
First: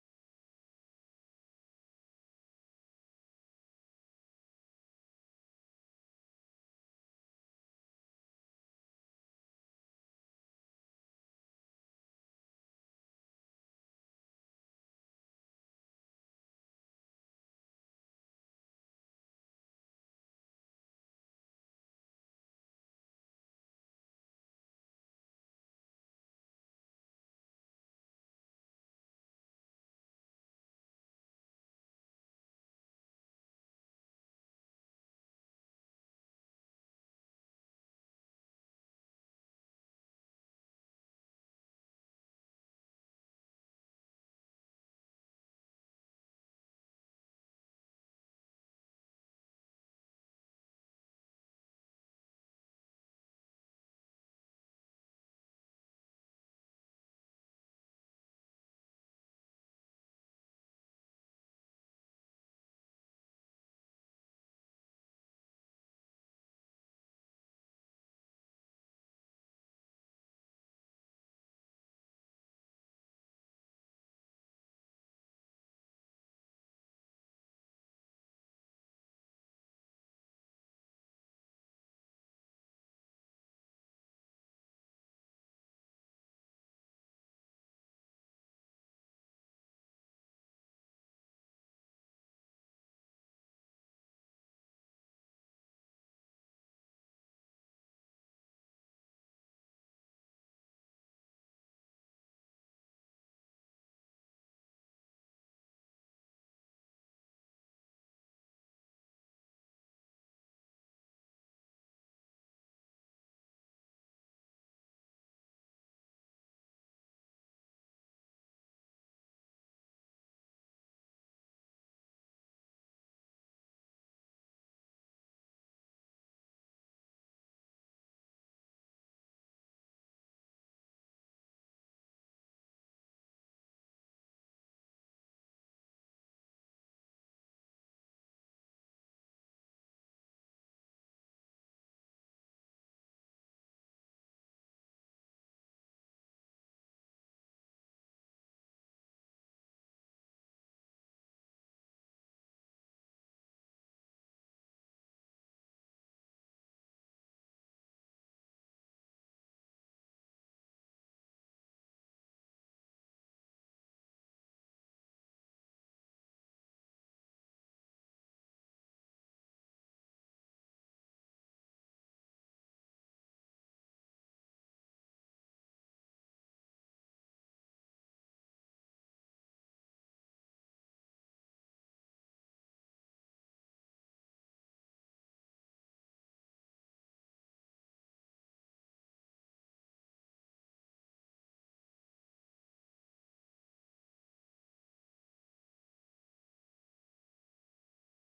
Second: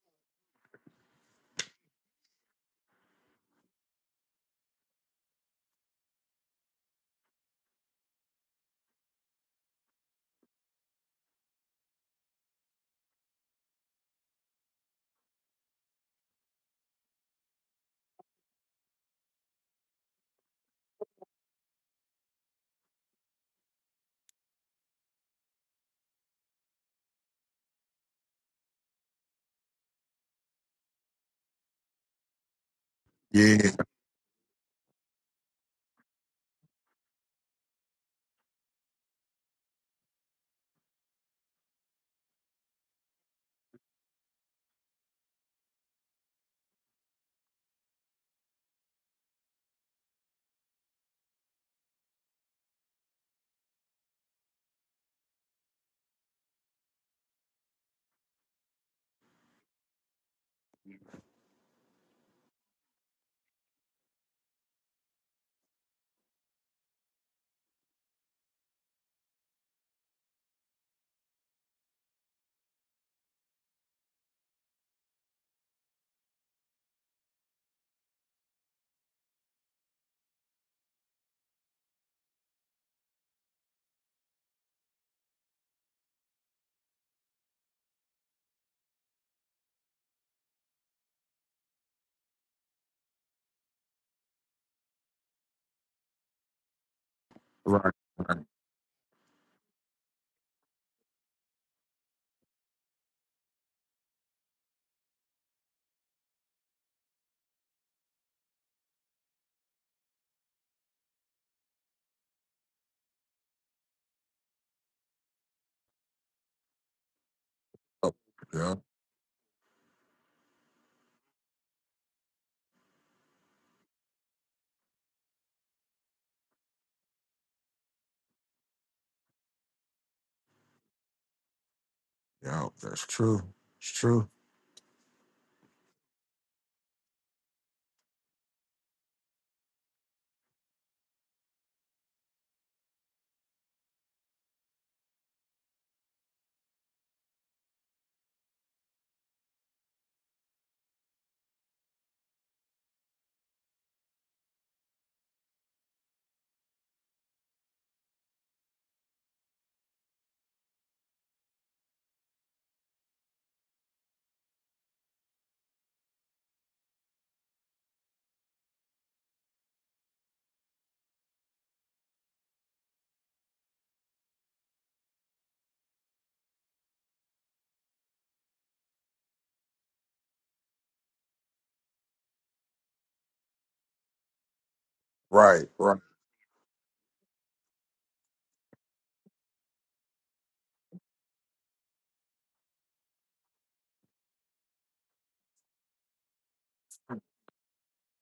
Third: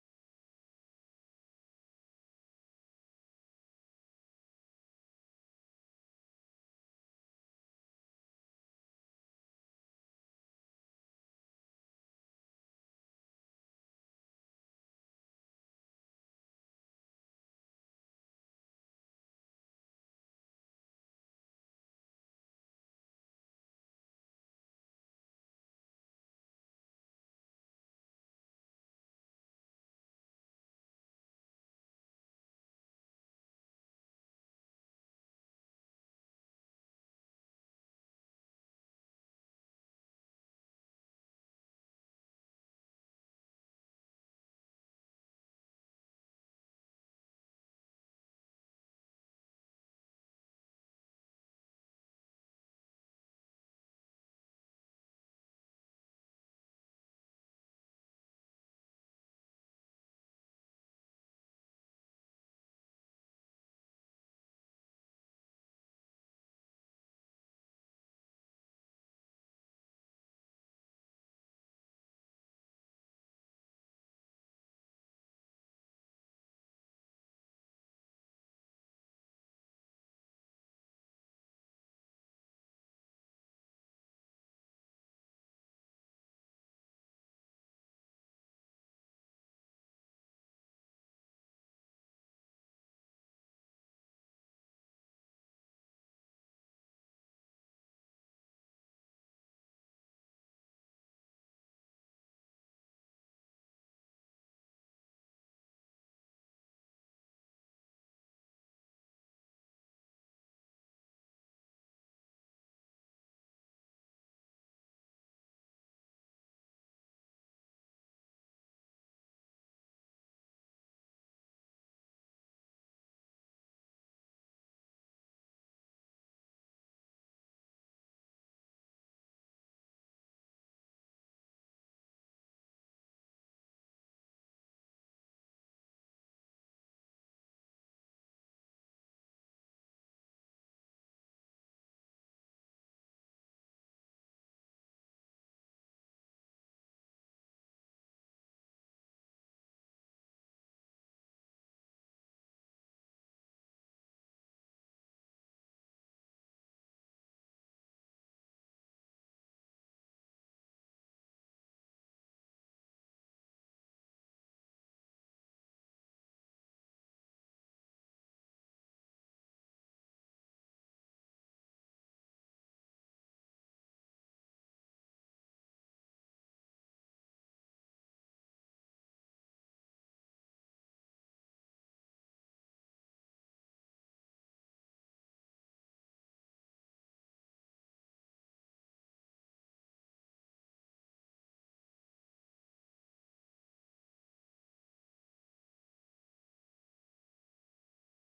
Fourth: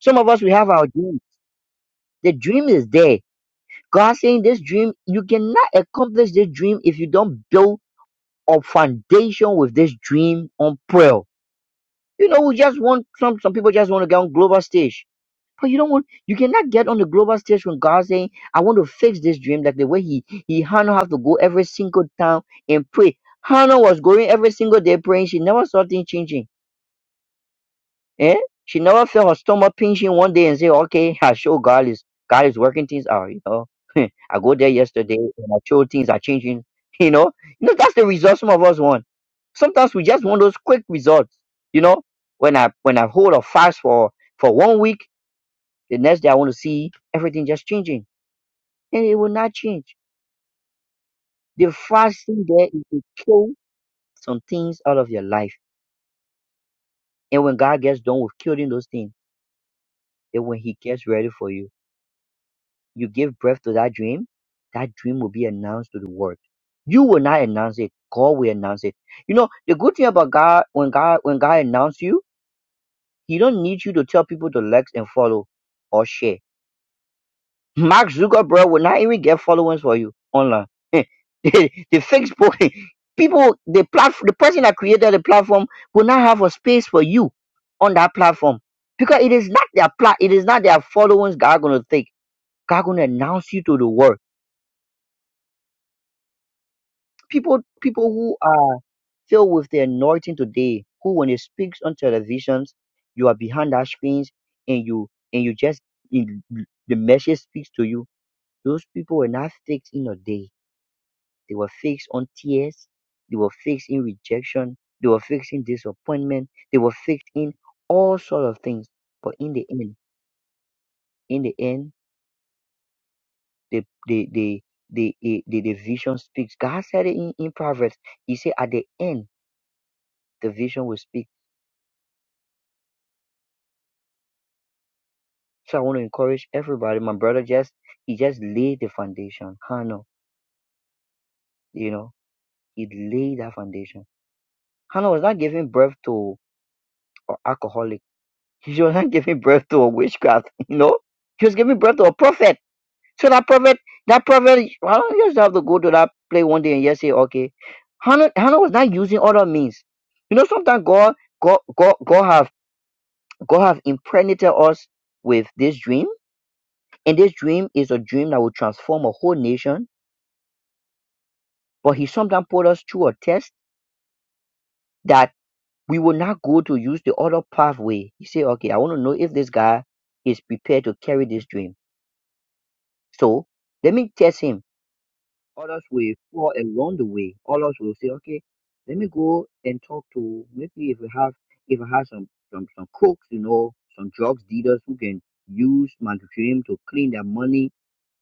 Speaker 2: Some of us we have our dream. The dream is there. God saying this dream, you cannot accomplish this dream if you don't build a foundation with this dream on prayer. You know, we just want some some people just want to get on global stage. But you don't want you cannot get on the global stage when God saying, I want to fix this dream, like the way he he Hannah have to go every single town and pray. Hannah was going every single day praying, she never saw things changing. Eh? She never felt her stomach pinching one day and say, okay, I show God is God is working things out, you
Speaker 1: yeah,
Speaker 2: know. I go there yesterday and I show things are changing, you know. You know, that's the result some of us want. Sometimes we just want those quick results, you know. When I when I hold a fast for for one week, the next day I want to see everything just changing. And it will not change. The fasting there is to kill some things out of your life. And when God gets done with killing those things, then when He gets ready for you. you give birth to that dream, that dream will be announced to the world. You will not announce it. God will announce it. You know, the good thing about God, when God, when God announce you, He don't need you to tell people to like and follow or share. Mark Zuckerberg will not even get followers for you online. the, the Facebook people, the platform, the person that created the platform will not have a space for you on that platform because it is not their plat, it is not their followers God gonna take. God gonna announce you to the world people
Speaker 1: right,
Speaker 2: people who
Speaker 1: right,
Speaker 2: are filled with the anointing today who when they speak on televisions you are behind that screens and you and you just in, the message speaks to you those people were not fixed in a day they were fixed on tears they were fixed in rejection they were fixed in disappointment they were fixed in
Speaker 1: yep,
Speaker 2: all sort of
Speaker 1: yep,
Speaker 2: things but in the end in the end the the the the, the, the, the vision speaks god said it in, in proverbs he said at the end the vision will speak
Speaker 1: yep, that's true, it's true,
Speaker 2: So I want to encourage everybody. My brother just he just laid the foundation. Hannah, you know, he laid that foundation. Hannah was not giving birth to an alcoholic. She was not giving birth to a witchcraft. You know, she was giving birth to a prophet. So that prophet, that prophet, I don't just have to go to that play one day and just say, okay. Hannah, Hannah was not using other means. You know, sometimes God, God, God, God have, God have impregnated us with this dream, and this dream is a dream that will transform a whole nation But he sometimes put us through a test that we will not go to use the other pathway. He say, okay, I want to know if this guy is prepared to carry this dream. So let me test him.
Speaker 1: right,
Speaker 2: Others
Speaker 1: right,
Speaker 2: will fall along the way. Others will say, okay, let me go and talk to maybe if we have if I have some some some crooks, you know, some drugs dealers who can use my dream to clean their money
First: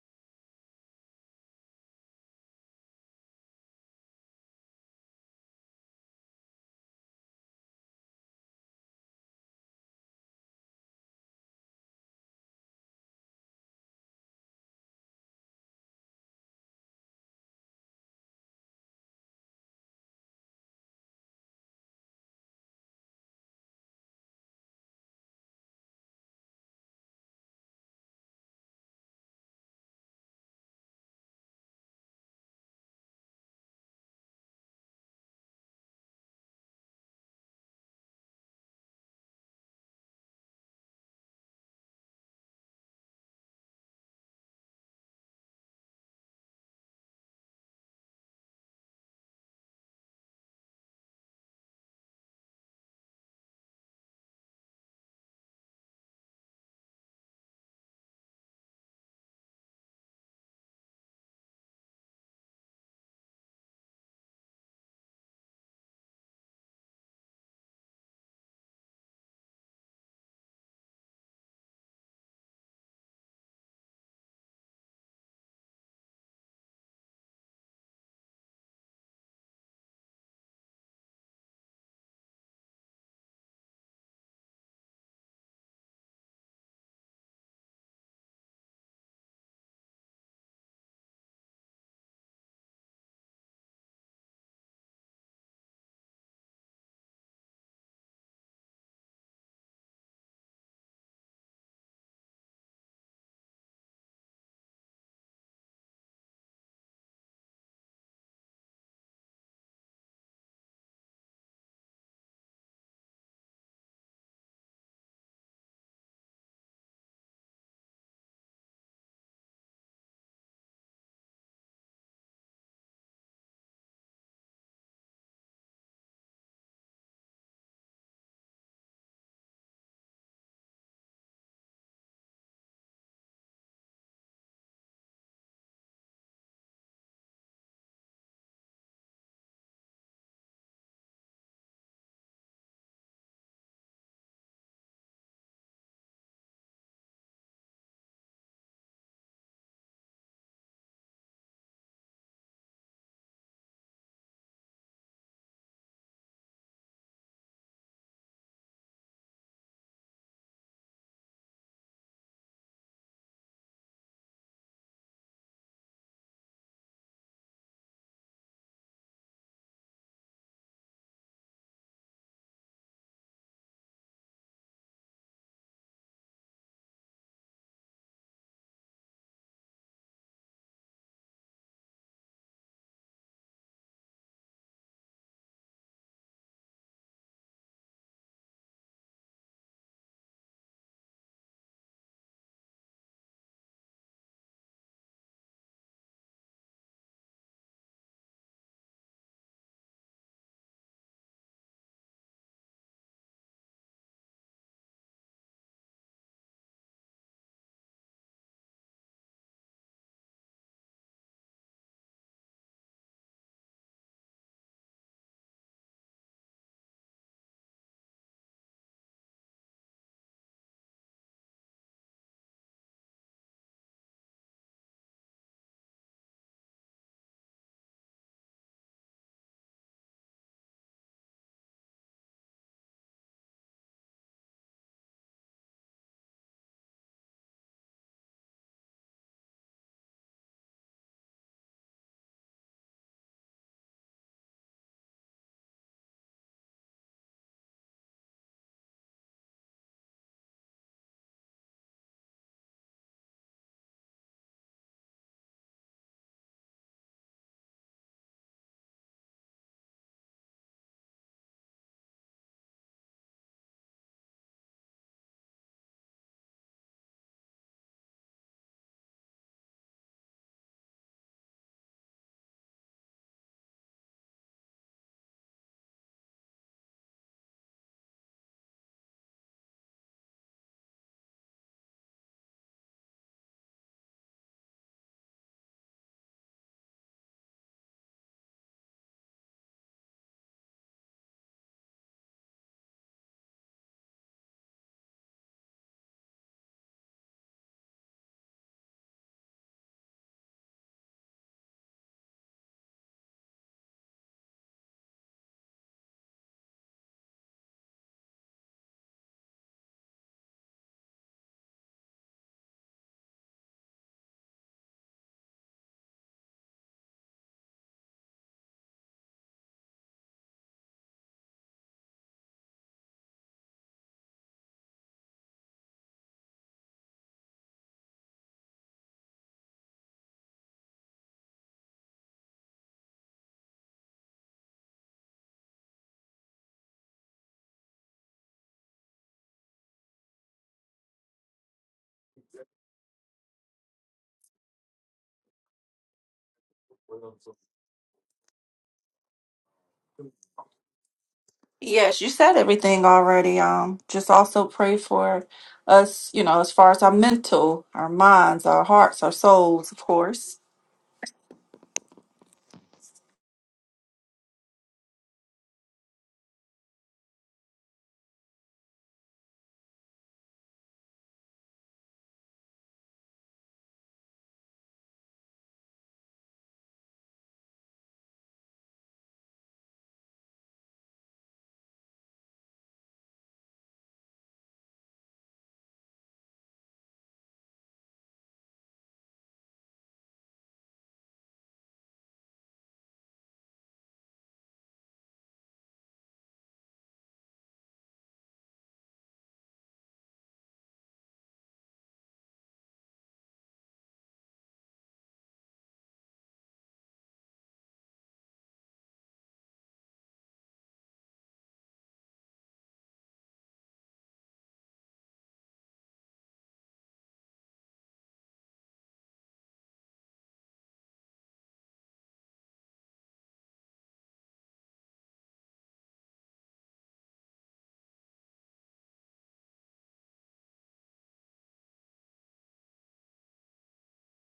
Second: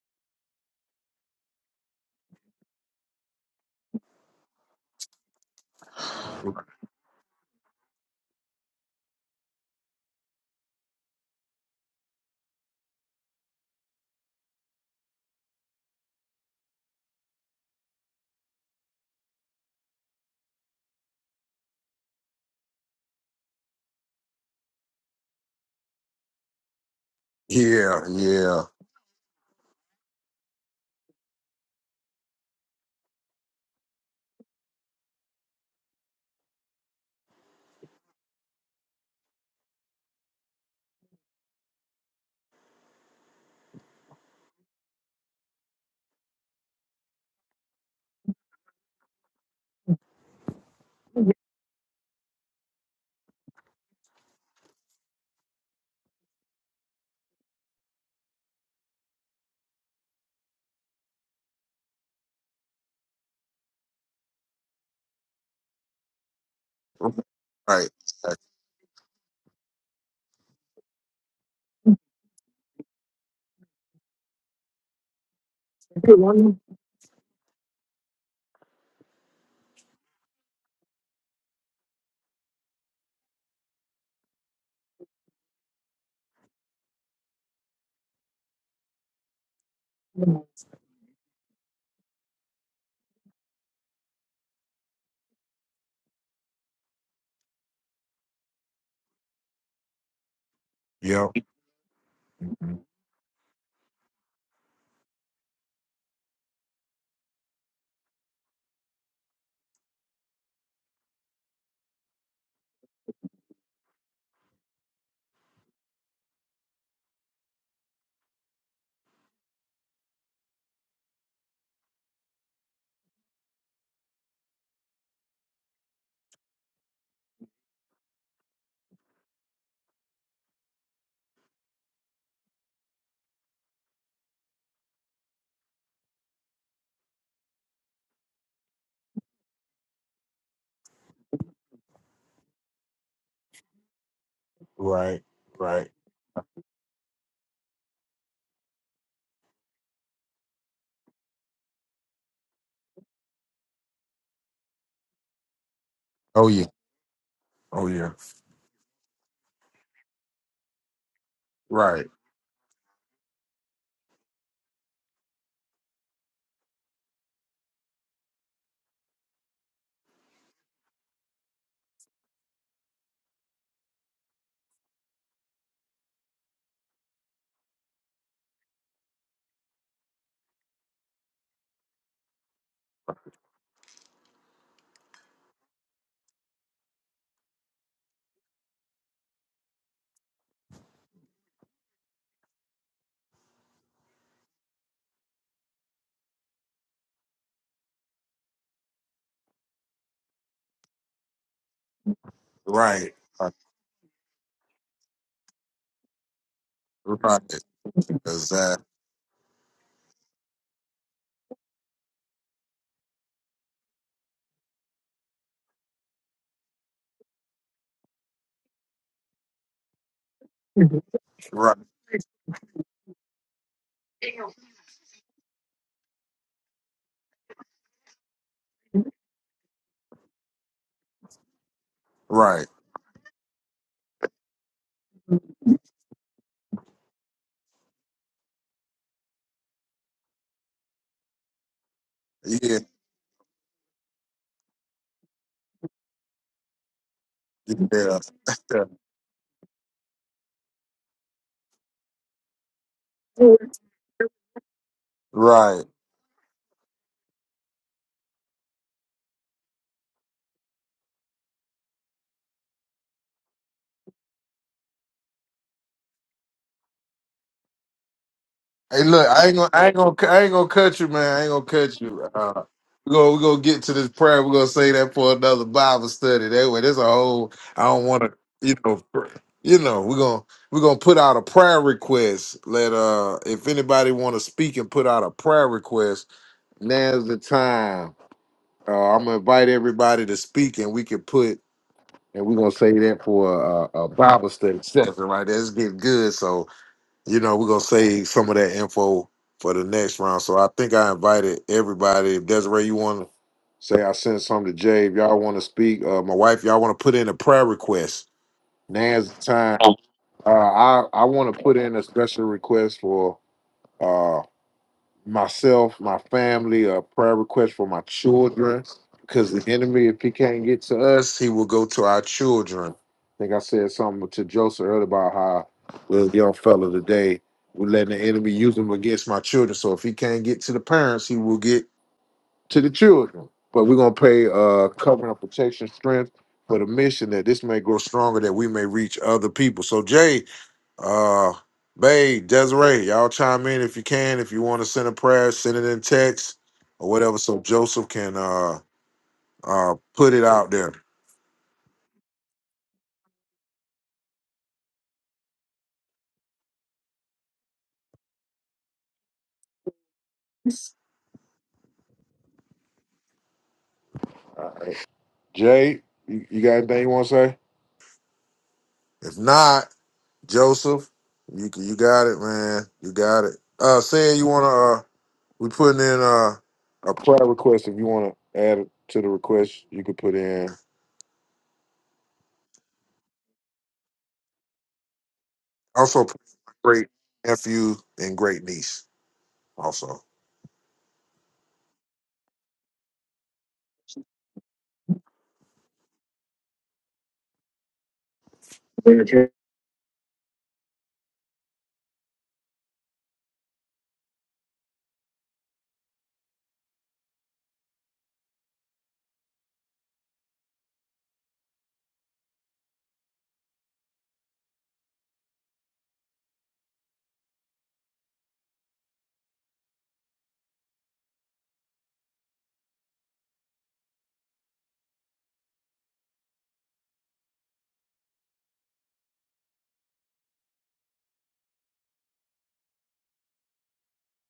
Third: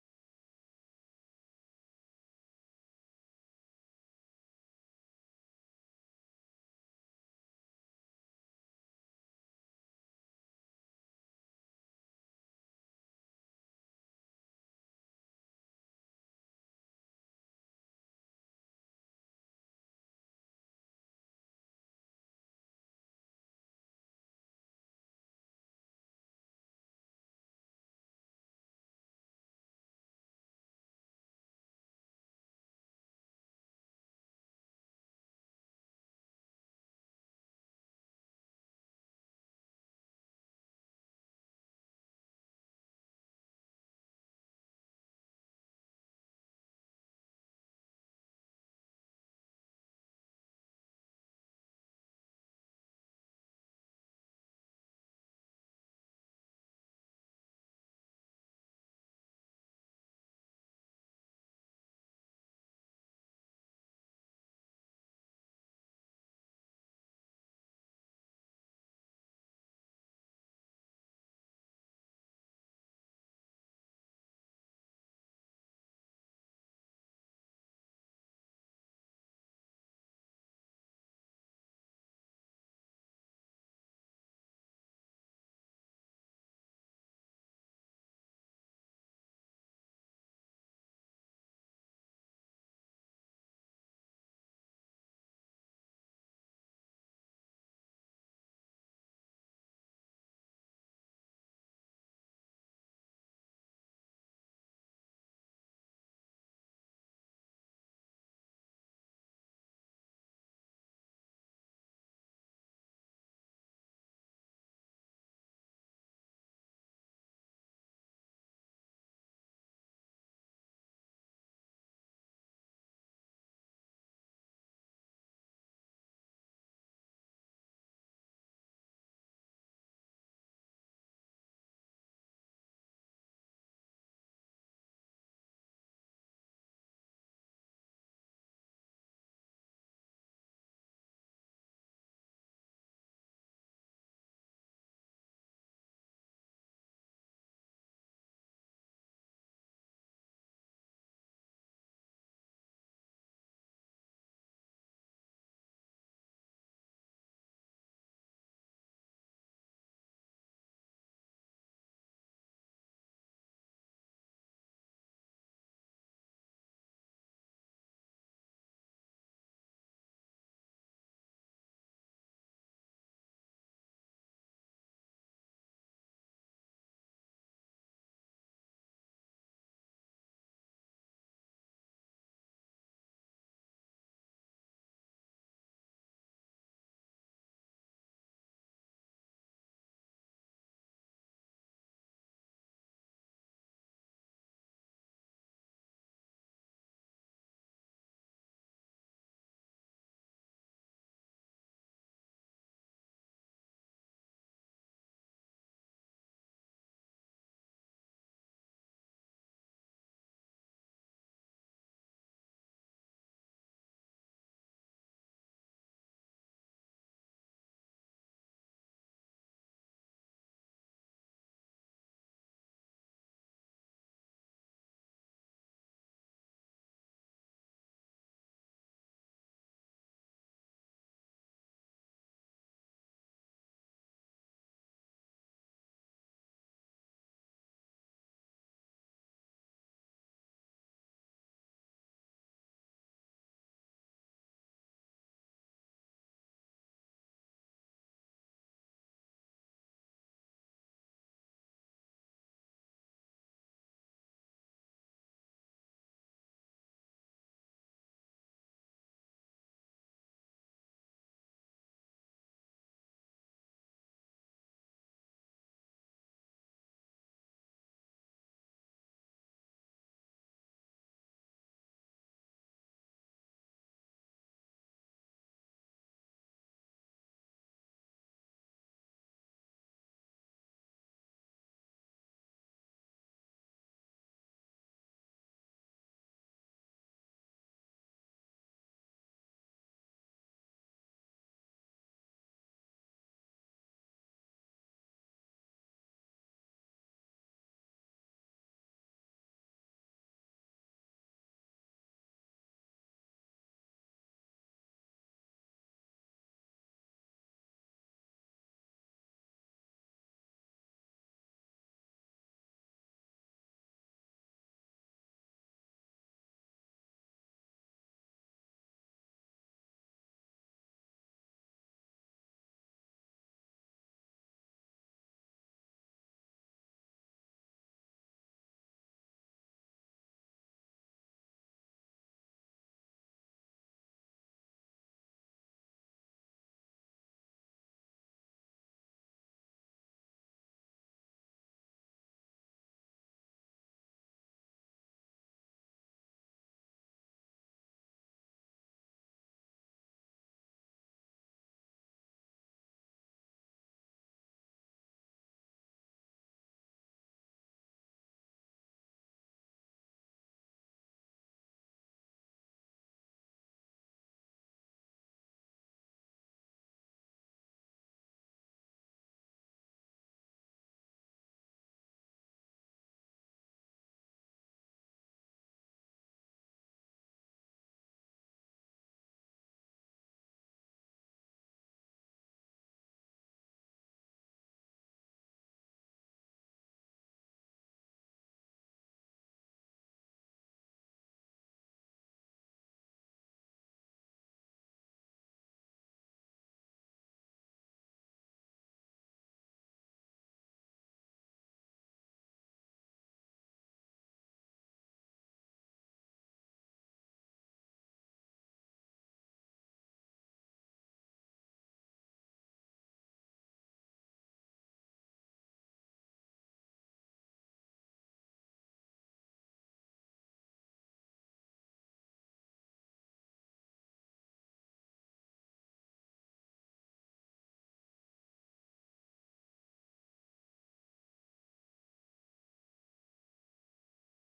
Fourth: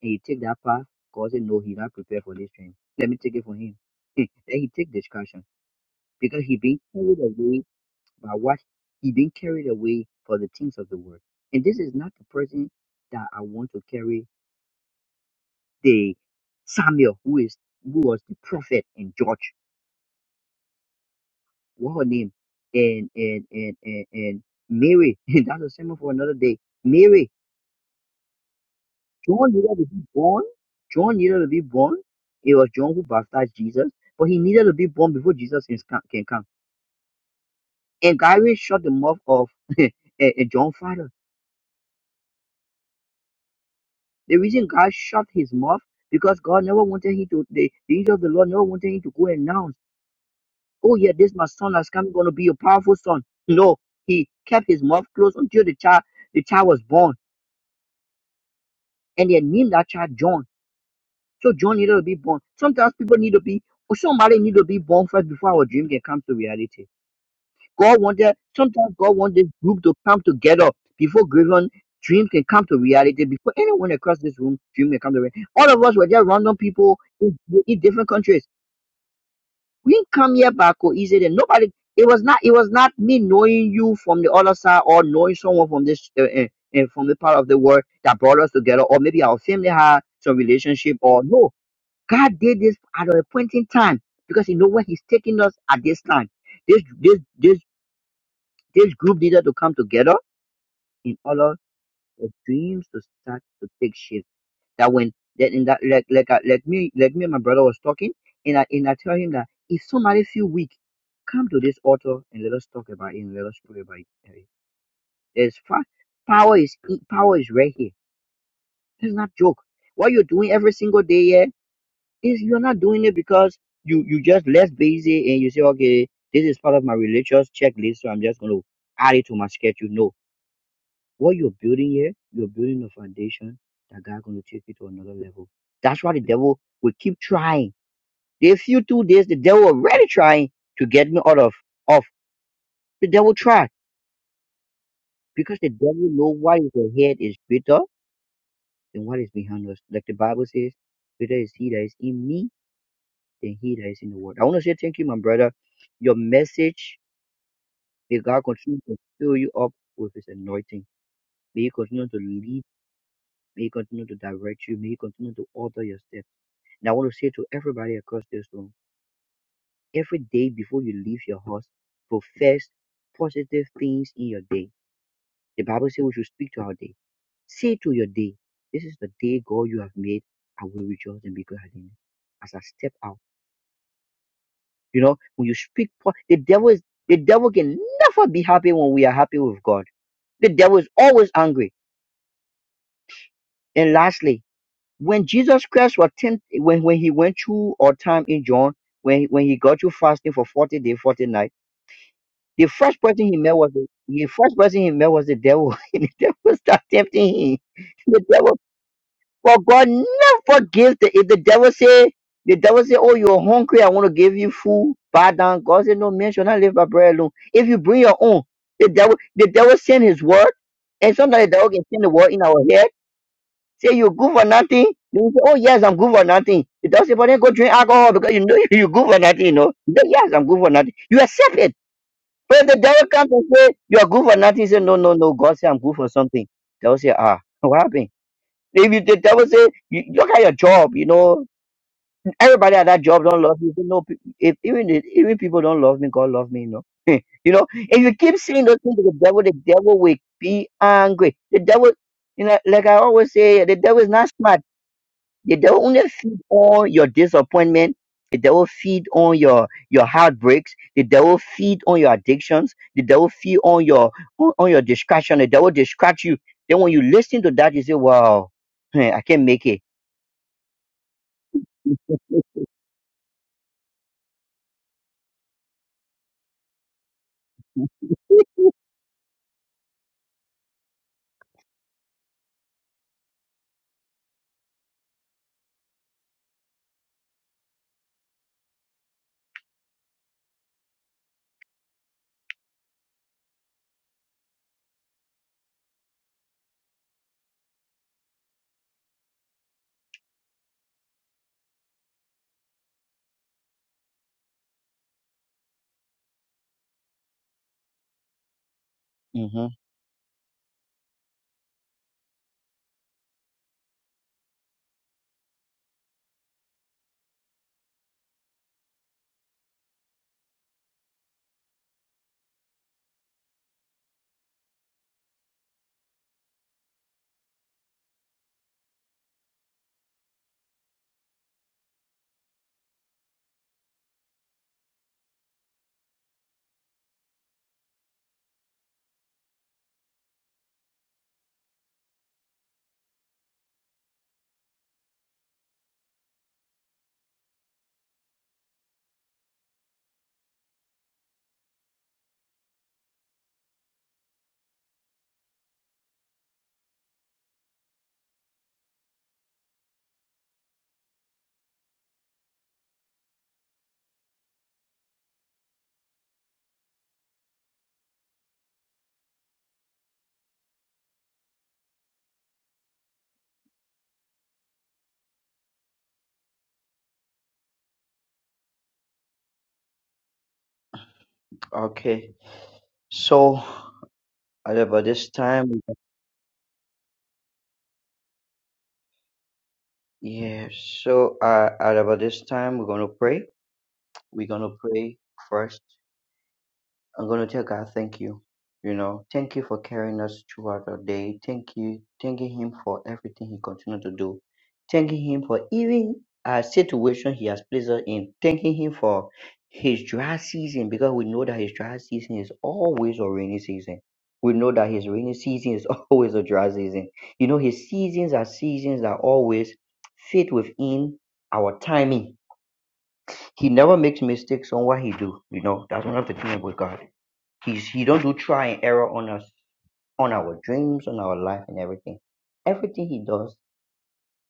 Speaker 2: and he take that path, because said, No, he's not prepared for this dream. Let me take it for him. Then he take discussion. because he being carried away by what he being carried away for the things of the world. And this is not the person that I want to carry the Samuel who is who was the prophet and judge. What her name? And and and and, and Mary. That's a sermon for another day. Mary.
Speaker 1: yeah, yeah,
Speaker 2: John needed to be born. John needed to be born. It was John who baptized Jesus, but he needed to be born before Jesus can can come. And Gary shut the mouth of eh, eh, John father The reason God shut his mouth because God never wanted him to the, the angel of the Lord never wanted him to go and announce, oh yeah, this my son has come, gonna be a powerful son. No, he kept his mouth closed until the child the child was born and they named that child John. So John needed to be born. Sometimes people need to be or somebody need to be born first before our dream can come to reality.
Speaker 1: right,
Speaker 2: God wanted,
Speaker 1: exactly.
Speaker 2: sometimes God wants this group to come together before given dream can come to reality. Before anyone across this room, dream can come to reality. All of us were just random people in, in different countries. We didn't come here by coincidence. Nobody, it was not, it was not me knowing you from the other side or knowing someone from this, uh, uh, uh, from the part of the world that brought us together, or maybe our family had some relationship, or no. God did this at a point in time because He know where He's taking us at this time this this this this group needed to come together in
Speaker 1: yep,
Speaker 2: order for dreams to start to take shape. That when that in that like like I- like me like me and my brother was talking, and I and I tell him that if somebody feel weak, come to this altar and let us talk about it and let us pray about it. Eh, There's fa- power is in- power is right here. It's not joke. What you're doing every single day here is you're not doing it because you you just less busy and you say okay this is part of my religious checklist so I'm just gonna add it to my schedule. No, What you're building here, you're building a foundation that God gonna take you to another level. That's why the devil will keep trying. They few two days, the devil already trying to get me out of off the devil try
Speaker 1: right,
Speaker 2: because the
Speaker 1: right.
Speaker 2: devil know what is ahead is greater than what is behind us. Like the Bible says, greater is he that is in me than he that is in the world. I want to say thank you, my brother. Your
Speaker 1: Oh yeah.
Speaker 2: message,
Speaker 1: Oh yeah.
Speaker 2: may God continue to fill you up with his anointing. May he
Speaker 1: Right.
Speaker 2: continue to lead. May he continue to direct you. May he continue to alter your steps. And I want to say to everybody across this room every day before you leave your house, profess positive things in your day. The Bible says we should speak to our day. Say to your day, This is the day God you have made. I will rejoice and be glad in it. As I step out, you know, when you speak, po- the devil is the devil can never be happy when we are happy with God. The devil is always angry. And lastly, when Jesus Christ was tempted, when, when he went through our time in John, when, when he got you fasting for 40 days, 40 nights The first
Speaker 1: Right.
Speaker 2: person he
Speaker 1: Uh,
Speaker 2: met was the, the first person he met was the devil, and the devil started
Speaker 1: Right.
Speaker 2: tempting him. The devil,
Speaker 1: Exactly.
Speaker 2: for God never forgives the if the devil say the devil say, oh you're hungry, I want to give you food, bow down. God said, no man shall not live by bread alone. If you bring your own, the devil the devil send his word, and sometimes the devil
Speaker 1: Right.
Speaker 2: can send the word in our head. Say you're good for nothing. Then you say, oh yes, I'm good for nothing. The devil say, but then go drink alcohol because you know you're good for nothing. You know, You say, yes, I'm good for nothing. You accept it. When
Speaker 1: Right.
Speaker 2: the devil comes and say you're good for nothing, he say no, no, no. God say I'm good for something. Devil say ah, what happened? If you, the devil say you, look at your job, you know everybody
Speaker 1: Yeah.
Speaker 2: at that job don't love you. you know, if even if, even people don't love me, God love me. You know, you know. If you
Speaker 1: Yeah.
Speaker 2: keep saying those things to the devil, the devil will be angry. The devil, you know, like I always say, the devil is not smart. They don't
Speaker 1: right.
Speaker 2: only feed on your disappointment. The devil feed on your your heartbreaks. The devil feed on your addictions. The devil feed on your on, on your distraction. The devil distract you. Then when you listen to that, you say, "Wow,
Speaker 1: Hey,
Speaker 2: eh, I
Speaker 1: look.
Speaker 2: can't
Speaker 1: I ain't
Speaker 2: make
Speaker 1: gonna.
Speaker 2: it."
Speaker 1: I ain't gonna. I ain't gonna cut you, man. I ain't gonna cut you. Uh, we gonna we gonna get to this prayer. We're gonna say that for another Bible study. That way, there's a whole. I don't want to. You know. pr- You know. We're gonna we're gonna put out a prayer request. Let uh, if anybody want to speak and put out a prayer request, now's the time. Uh, I'm gonna invite everybody to speak, and we could put, and we're gonna say that for a, a Bible study session, right? That's getting good. So you know, we're gonna save some of that info for the next round. So I think I invited everybody. If Desiree, you want to say, I sent some to Jay. If y'all want to speak, uh, my wife, y'all want to put in a prayer request. Now's the
Speaker 2: hmm
Speaker 1: time. Uh, I I want to put in a special request for. uh, myself, my family, a prayer request for my children. Because the enemy, if he can't get to us, he will go to our children. I think I said something to Joseph earlier about how little young fella today we're letting the enemy use him against my children. So if he can't get to the parents, he will get to the children. But we're gonna pay uh covering of protection strength for the mission that this may grow stronger, that we may reach other people. So Jay, uh, Bay, Desiree, y'all chime in if you can. If you want to send a prayer, send it in text or whatever, so Joseph can uh uh put it out there.
Speaker 4: Yes, you said everything already. Um, just also pray for us, you know, as far as our mental, our minds, our hearts, our souls, of course.
Speaker 1: Jay, you, you got anything you want to say? If not, Joseph, you you got it, man. You got it. Uh, saying you want to, uh, we putting in uh a prayer request. If you want to add it to the request, you could put in.
Speaker 2: Okay. So at about this time,
Speaker 1: Also, great nephew and great niece. Also.
Speaker 2: yeah. So uh, at about this time, we're gonna pray. We're gonna pray first. I'm going to tell God, thank you. You know, thank you for carrying us throughout our day. Thank you. Thanking Him for everything He continues to do. Thanking Him for even a situation He has placed us in. Thanking Him for His dry season because we know that His dry season is always a rainy season. We know that His rainy season is always a dry season. You know, His seasons are seasons that always fit within our timing. He never makes mistakes on what He do. You know, that's one of the things with God. He's he don't do try and error on us, on our dreams, on our life, and everything. Everything he does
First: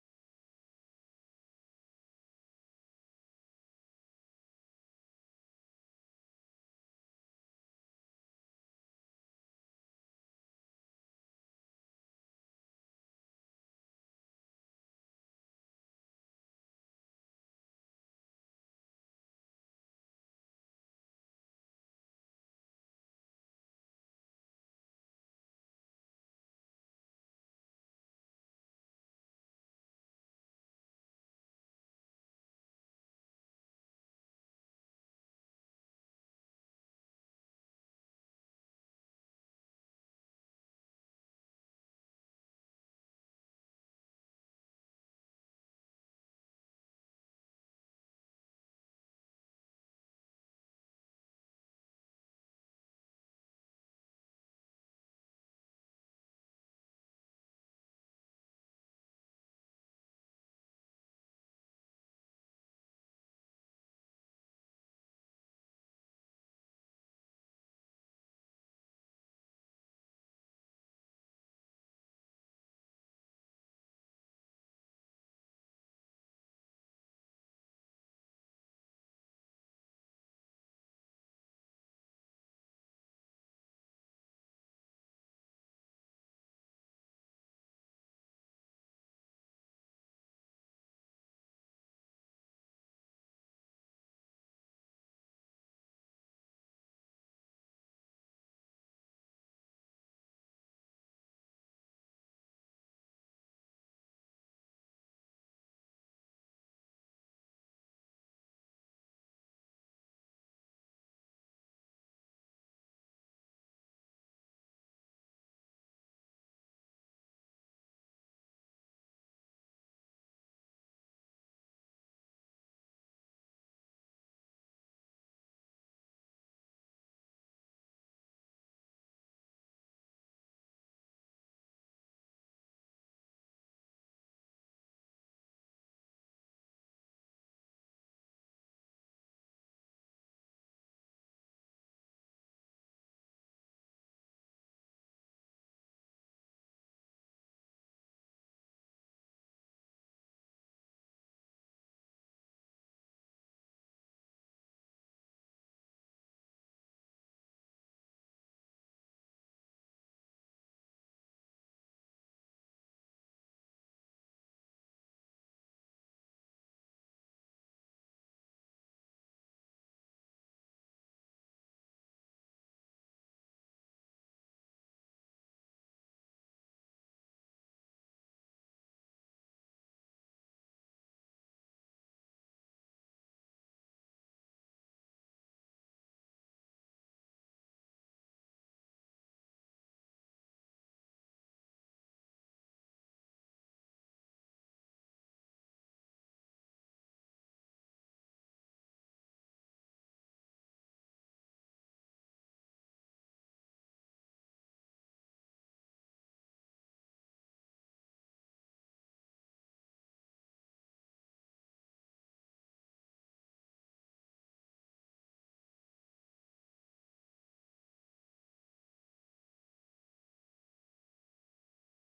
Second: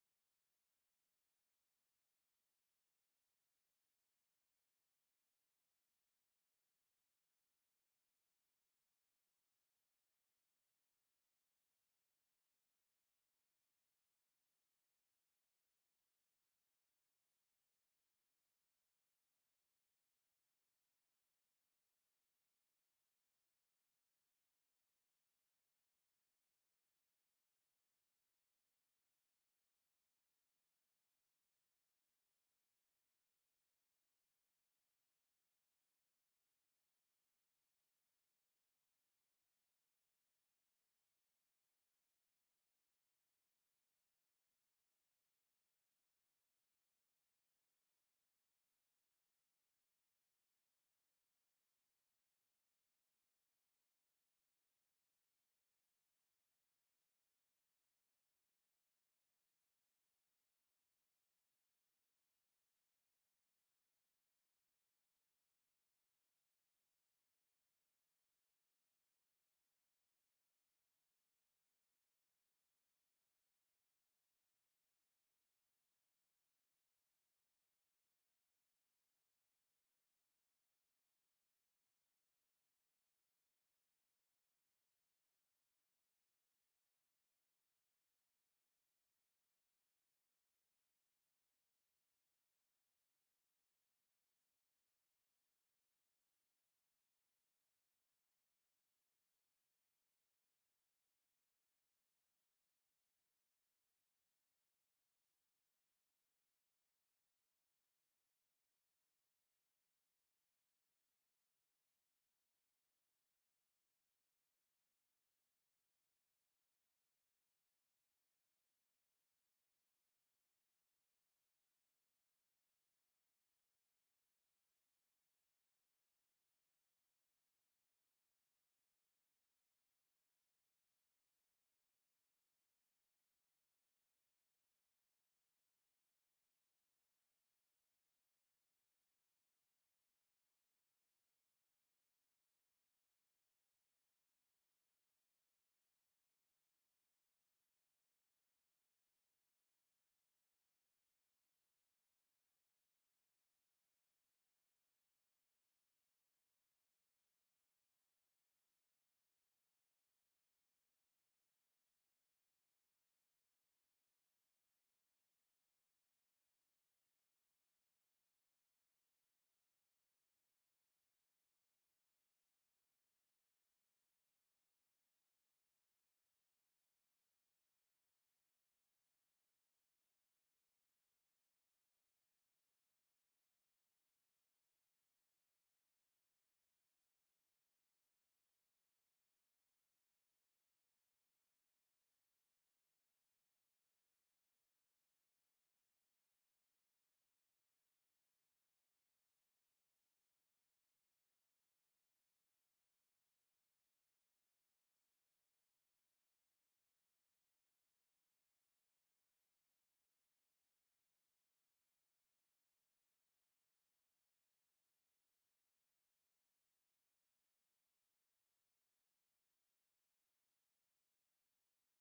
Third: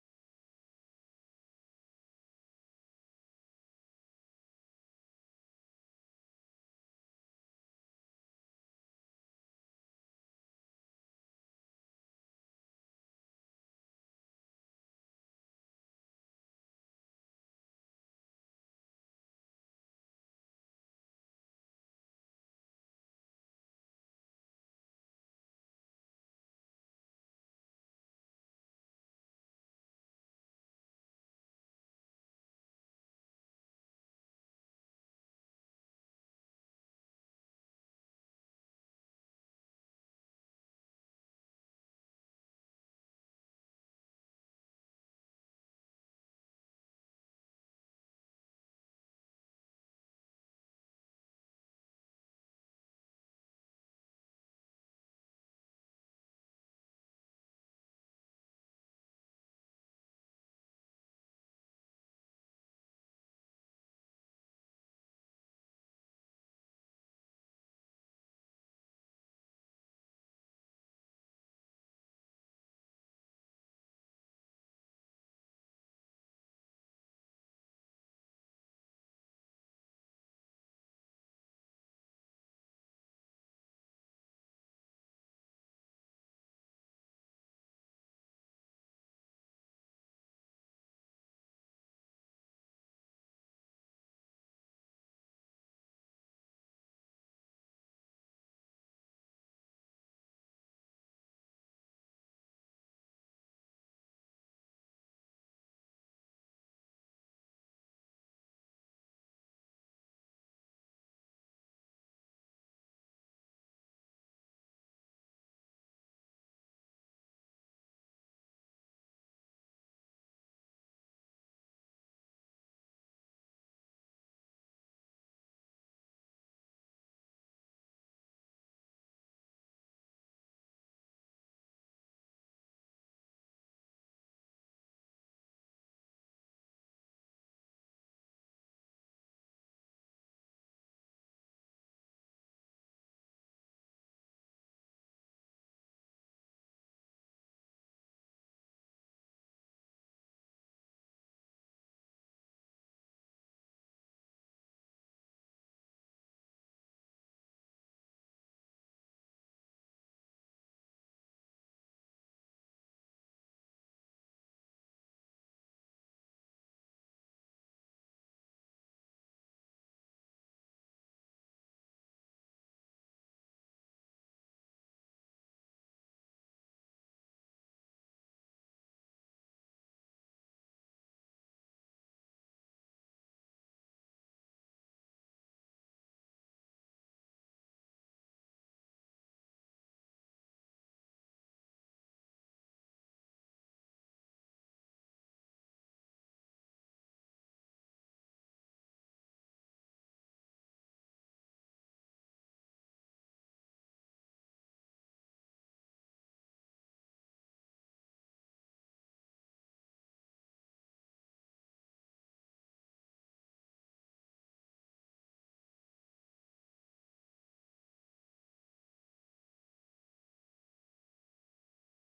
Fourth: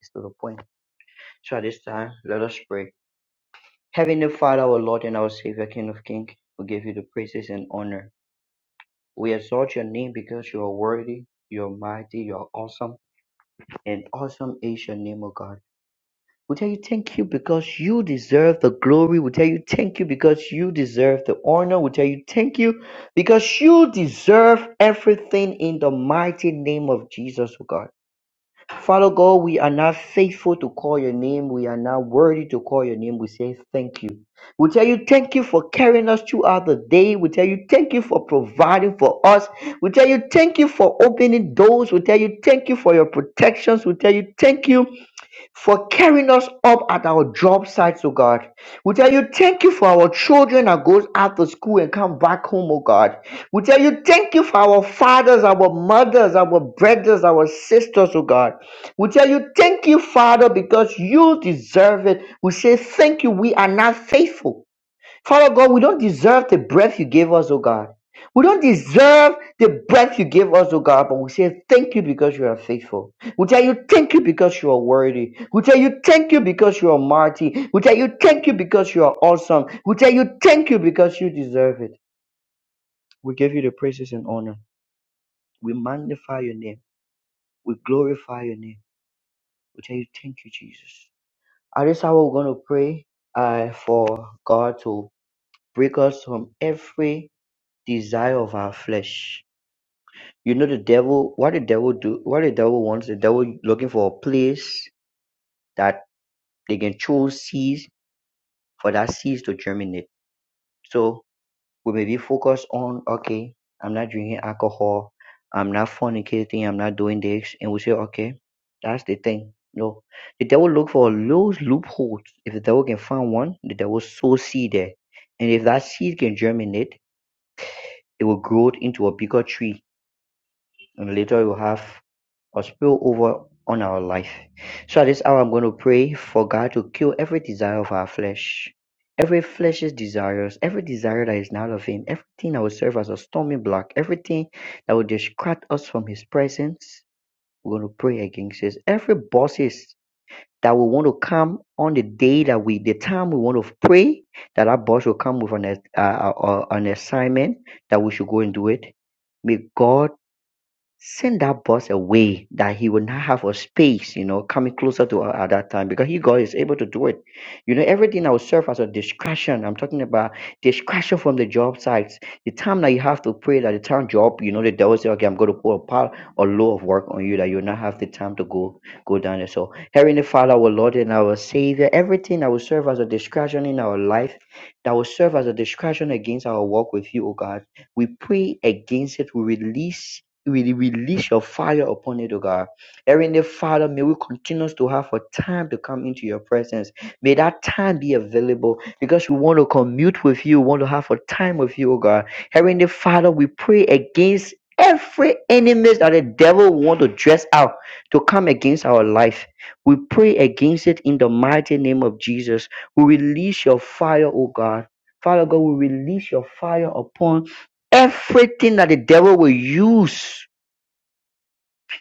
Speaker 2: is to the point. So at this time, let us pray. Heavenly Father, our Lord and our Savior, King of Kings, we give you the praises and honor. We exalt your name because you are worthy, you are mighty, you are awesome, and awesome is your name, O God. We tell you thank you because you deserve the glory. We tell you thank you because you deserve the honor. We tell you thank you because you deserve everything in the mighty name of Jesus, oh God. Father God, we are not faithful to call your name. We are not worthy to call your name. We say thank you. We tell you thank you for carrying us throughout the day. We tell you thank you for providing for us. We tell you thank you for opening doors. We tell you thank you for your protections. We tell you thank you for carrying us up at our job sites, oh God. We tell you thank you for our children that goes out to school and come back home, oh God. We tell you thank you for our fathers, our mothers, our brothers, our sisters, oh God. We tell you thank you, Father, because you deserve it. We say thank you. We are not faithful. Father God, we don't deserve the breath you gave us, oh God. We don't deserve the breath you gave us, oh God, but we say thank you because you are faithful. We tell you thank you because you are worthy. We tell you thank you because you are mighty. We tell you thank you because you are awesome. We tell you thank you because you deserve it. We give you the praises and honor. We magnify your name. We glorify your name. We tell you thank you, Jesus. At this hour, we're going to pray uh, for God to break us from every desire of our flesh. You know the devil what the devil do what the devil wants, the devil looking for a place that they can throw seeds for that seeds to germinate. So we may be focused on okay, I'm not drinking alcohol, I'm not fornicating, I'm not doing this, and we say, Okay, that's the thing. No. The devil look for those loopholes. If the devil can find one, the devil sow seed there. And if that seed can germinate, it will grow into a bigger tree and later you will have or spill over on our life. So at this hour, I'm going to pray for God to kill every desire of our flesh, every flesh's desires, every desire that is not of Him, everything that will serve as a storming block, everything that will distract us from His presence. We're going to pray against this. Every bosses that will want to come on the day that we, the time we want to pray, that our boss will come with an, uh, uh, uh, an assignment that we should go and do it. May God send that boss away that he would not have a space, you know, coming closer to her at that time because he God is able to do it. You know, everything that will serve as a distraction. I'm talking about distraction from the job sites. The time that you have to pray that the time job, you know, the devil say, okay, I'm going to put a pile or load of work on you that you'll not have the time to go go down there. So, Heavenly Father, our Lord and our Savior, everything that will serve as a distraction in our life, that will serve as a distraction against our walk with you, oh God, we pray against it. We release we release your fire upon it, O God. Heavenly Father, may we continue to have a time to come into your presence. May that time be available because we want to commute with you, we want to have a time with you, O God. Heavenly Father, we pray against every enemies that the devil want to dress out to come against our life. We pray against it in the mighty name of Jesus. We release your fire, O God. Father God, we release your fire upon everything that the devil will use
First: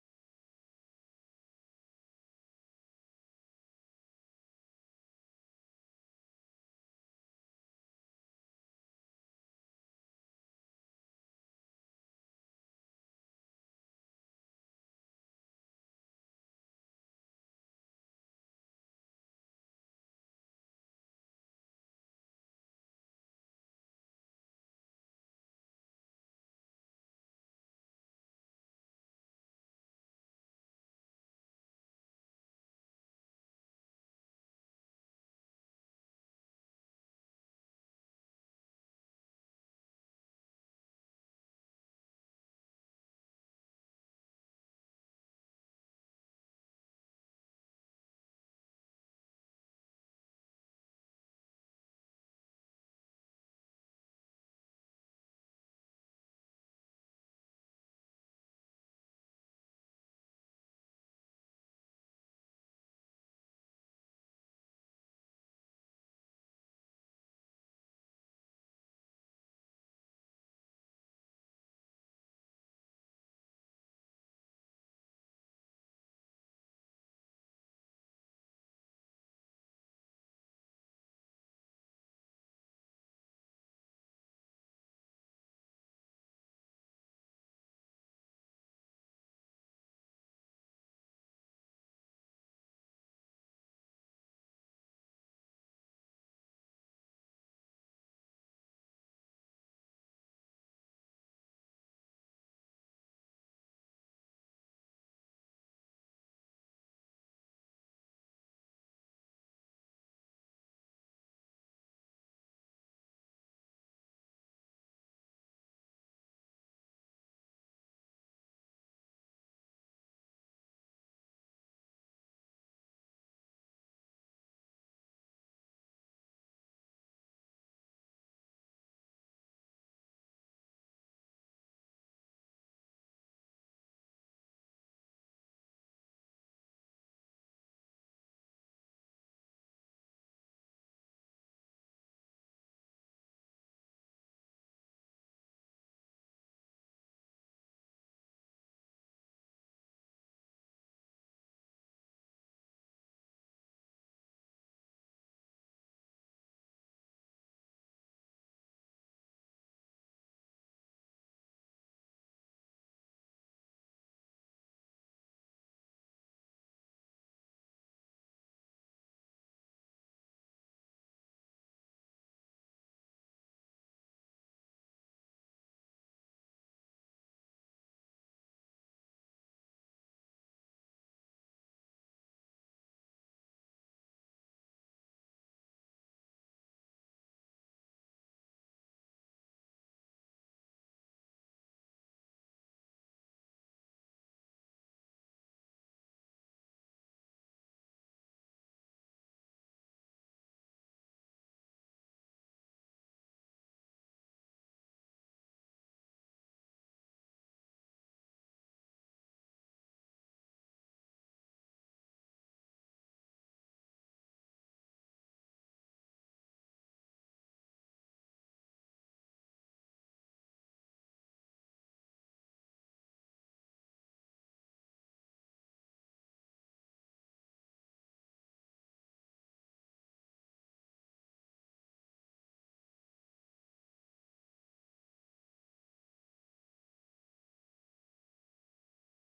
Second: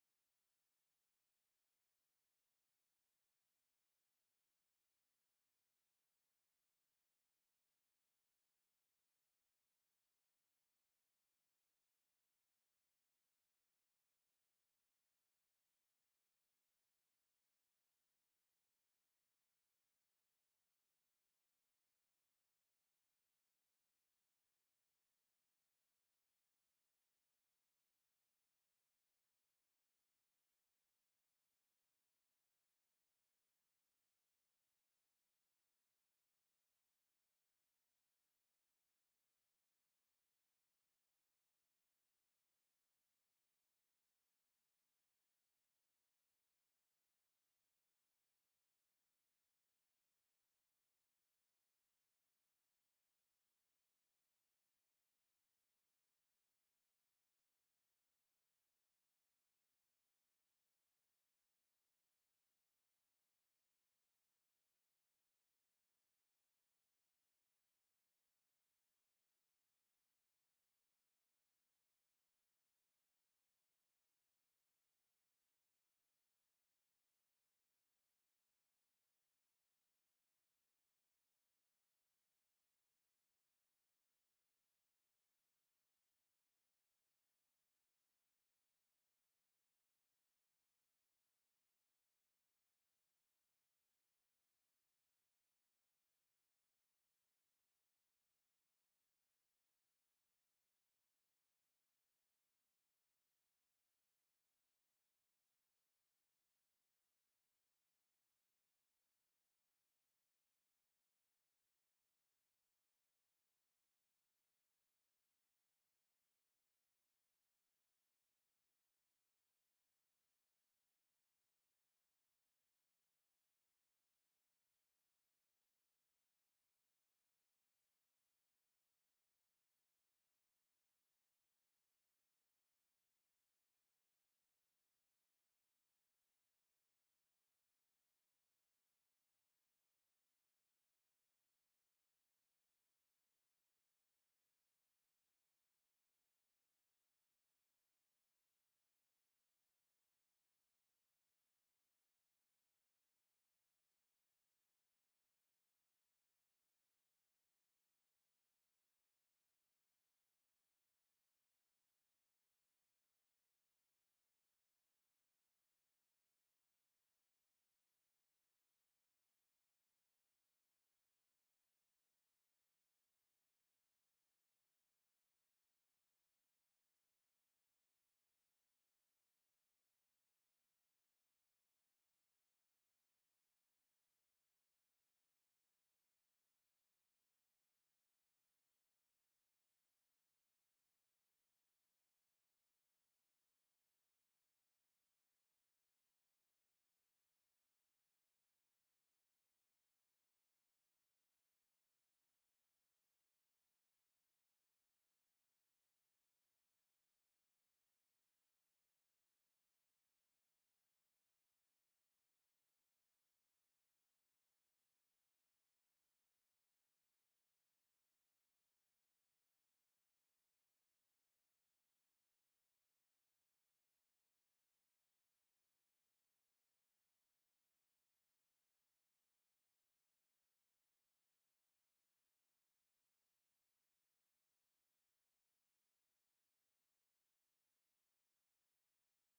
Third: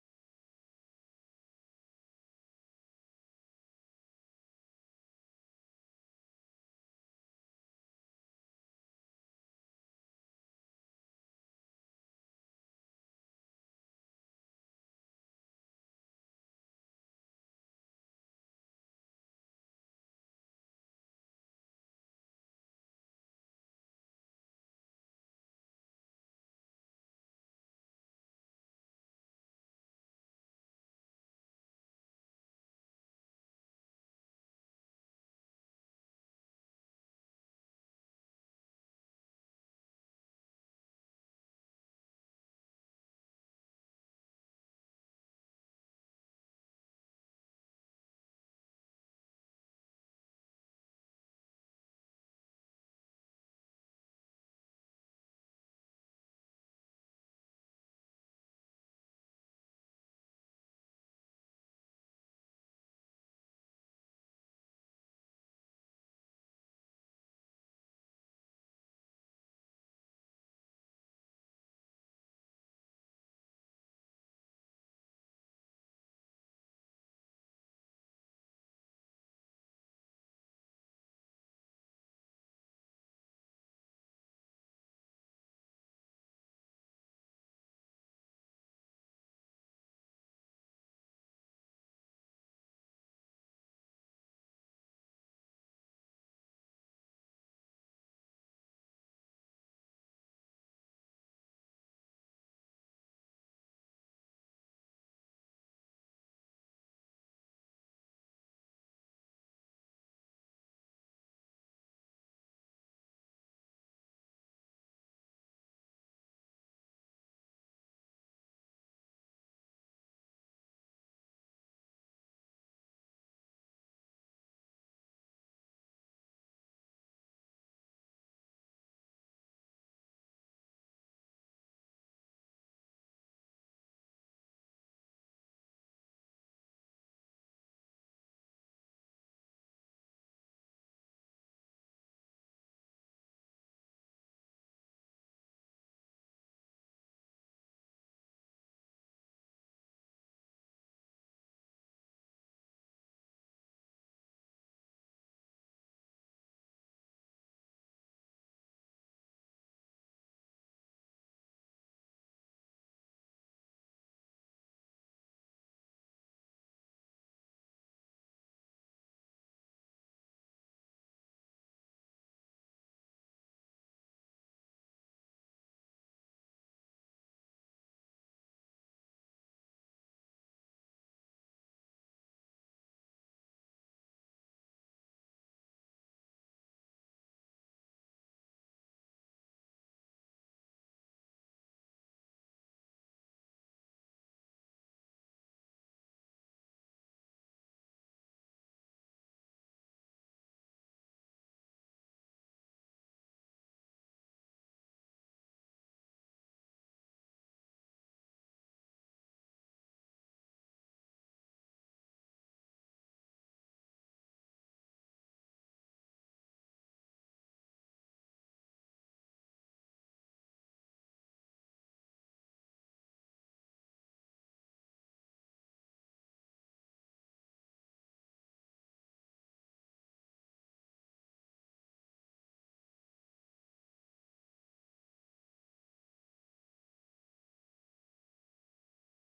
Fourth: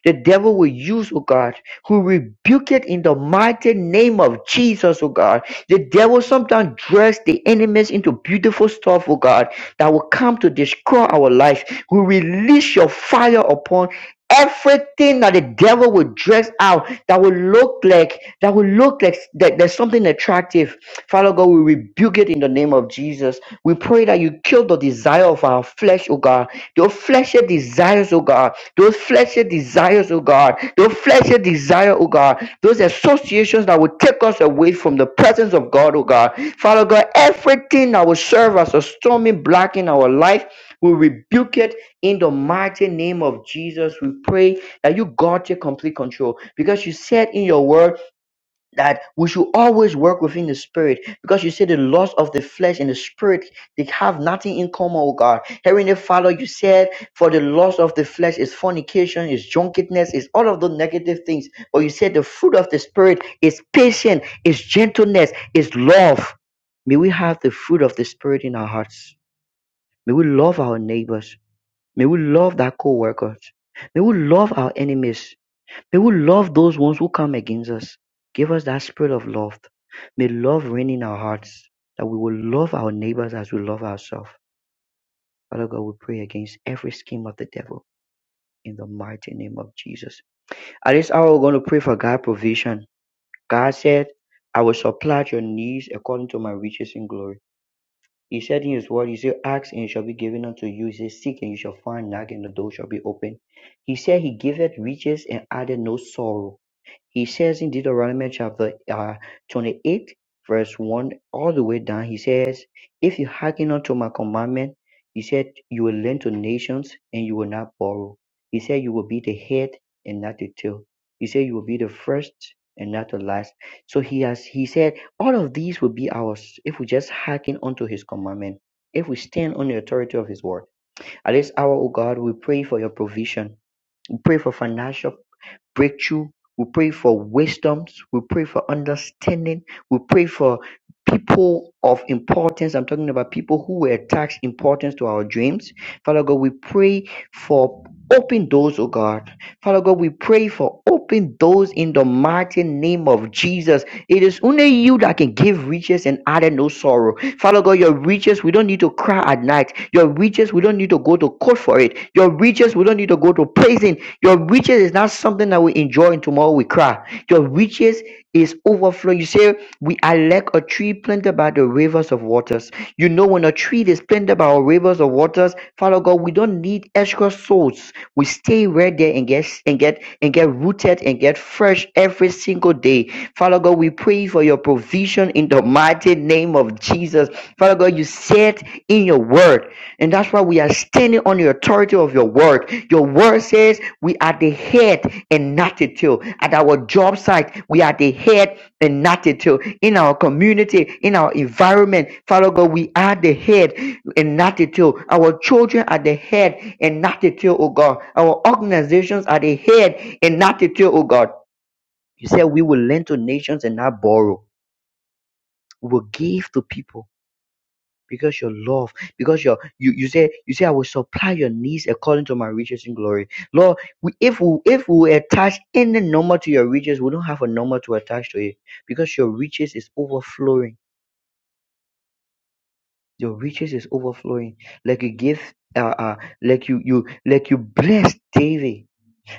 Speaker 2: the devil will use, oh God. Who rebuke it in the mighty name of Jesus, oh God. The devil sometimes dress the enemies into beautiful stuff, oh God, that will come to destroy our life. We release your fire upon everything that the devil will dress out that will look like that will look like that there's something attractive father god we rebuke it in the name of jesus we pray that you kill the desire of our flesh oh god your fleshly desires oh god those fleshly desires, oh God, those fleshly desire, oh God, those associations that will take us away from the presence of God, oh God. Father God, everything that will serve as a stormy block in our life, we rebuke it in the mighty name of Jesus. We pray that you, God, take complete control because you said in your word that we should always work within the spirit because you say the lust of the flesh and the spirit they have nothing in common oh god heavenly father you said for the lust of the flesh is fornication is drunkenness is all of the negative things but you said the fruit of the spirit is patience is gentleness is love may we have the fruit of the spirit in our hearts may we love our neighbors may we love our co-workers may we love our enemies May we love those ones who come against us Give us that spirit of love. May love reign in our hearts, that we will love our neighbors as we love ourselves. Father God, we pray against every scheme of the devil in the mighty name of Jesus. At this hour, we're going to pray for God's provision. God said, I will supply your needs according to my riches in glory. He said in his word, He said, Ask and it shall be given unto you. He said, Seek and you shall find, knock and the door shall be opened. He said, He giveth riches and added no sorrow. He says in Deuteronomy chapter uh, 28, verse 1 all the way down, he says, If you hearken unto my commandment, he said, you will lend to nations and you will not borrow. He said, you will be the head and not the tail. He said, you will be the first and not the last. So he has, he said, all of these will be ours if we just hearken unto his commandment. If we stand on the authority of His word, at this hour, O God, we pray for your provision. We pray for financial breakthrough. We pray for wisdoms. We pray for understanding. We pray for people of importance. I'm talking about people who will attach importance to our dreams. Father God, we pray for open doors, oh God. Father God, we pray for open doors in the mighty name of Jesus. It is only you that can give riches and add no sorrow. Father God, your riches, we don't need to cry at night. Your riches, we don't need to go to court for it. Your riches, we don't need to go to prison your riches is not something that we enjoy and tomorrow we cry. Your riches is overflowing. You say, We are like a tree planted by the rivers of waters. You know, when a tree is planted by rivers of waters, Father God, we don't need extra souls. We stay right there and get and get and get rooted and get fresh every single day. Father God, we pray for your provision in the mighty name of Jesus. Father God, you said in your word. And that's why we are standing on the authority of your word. Your word says we are the head and not the tail. At our job site, we are the head and not the tail. In our community, in our environment, Father God, we are the head and not the tail. Our children are the head and not the tail, oh God. Our organizations are the head and not the tail, oh God. You said we will lend to nations and not borrow. We will give to people because your love, because your you you say you say I will supply your needs according to my riches in glory. Lord, we, if we if we attach any number to your riches, we don't have a number to attach to it because your riches is overflowing. Your riches is overflowing. Like you give uh, uh like you you like you bless David,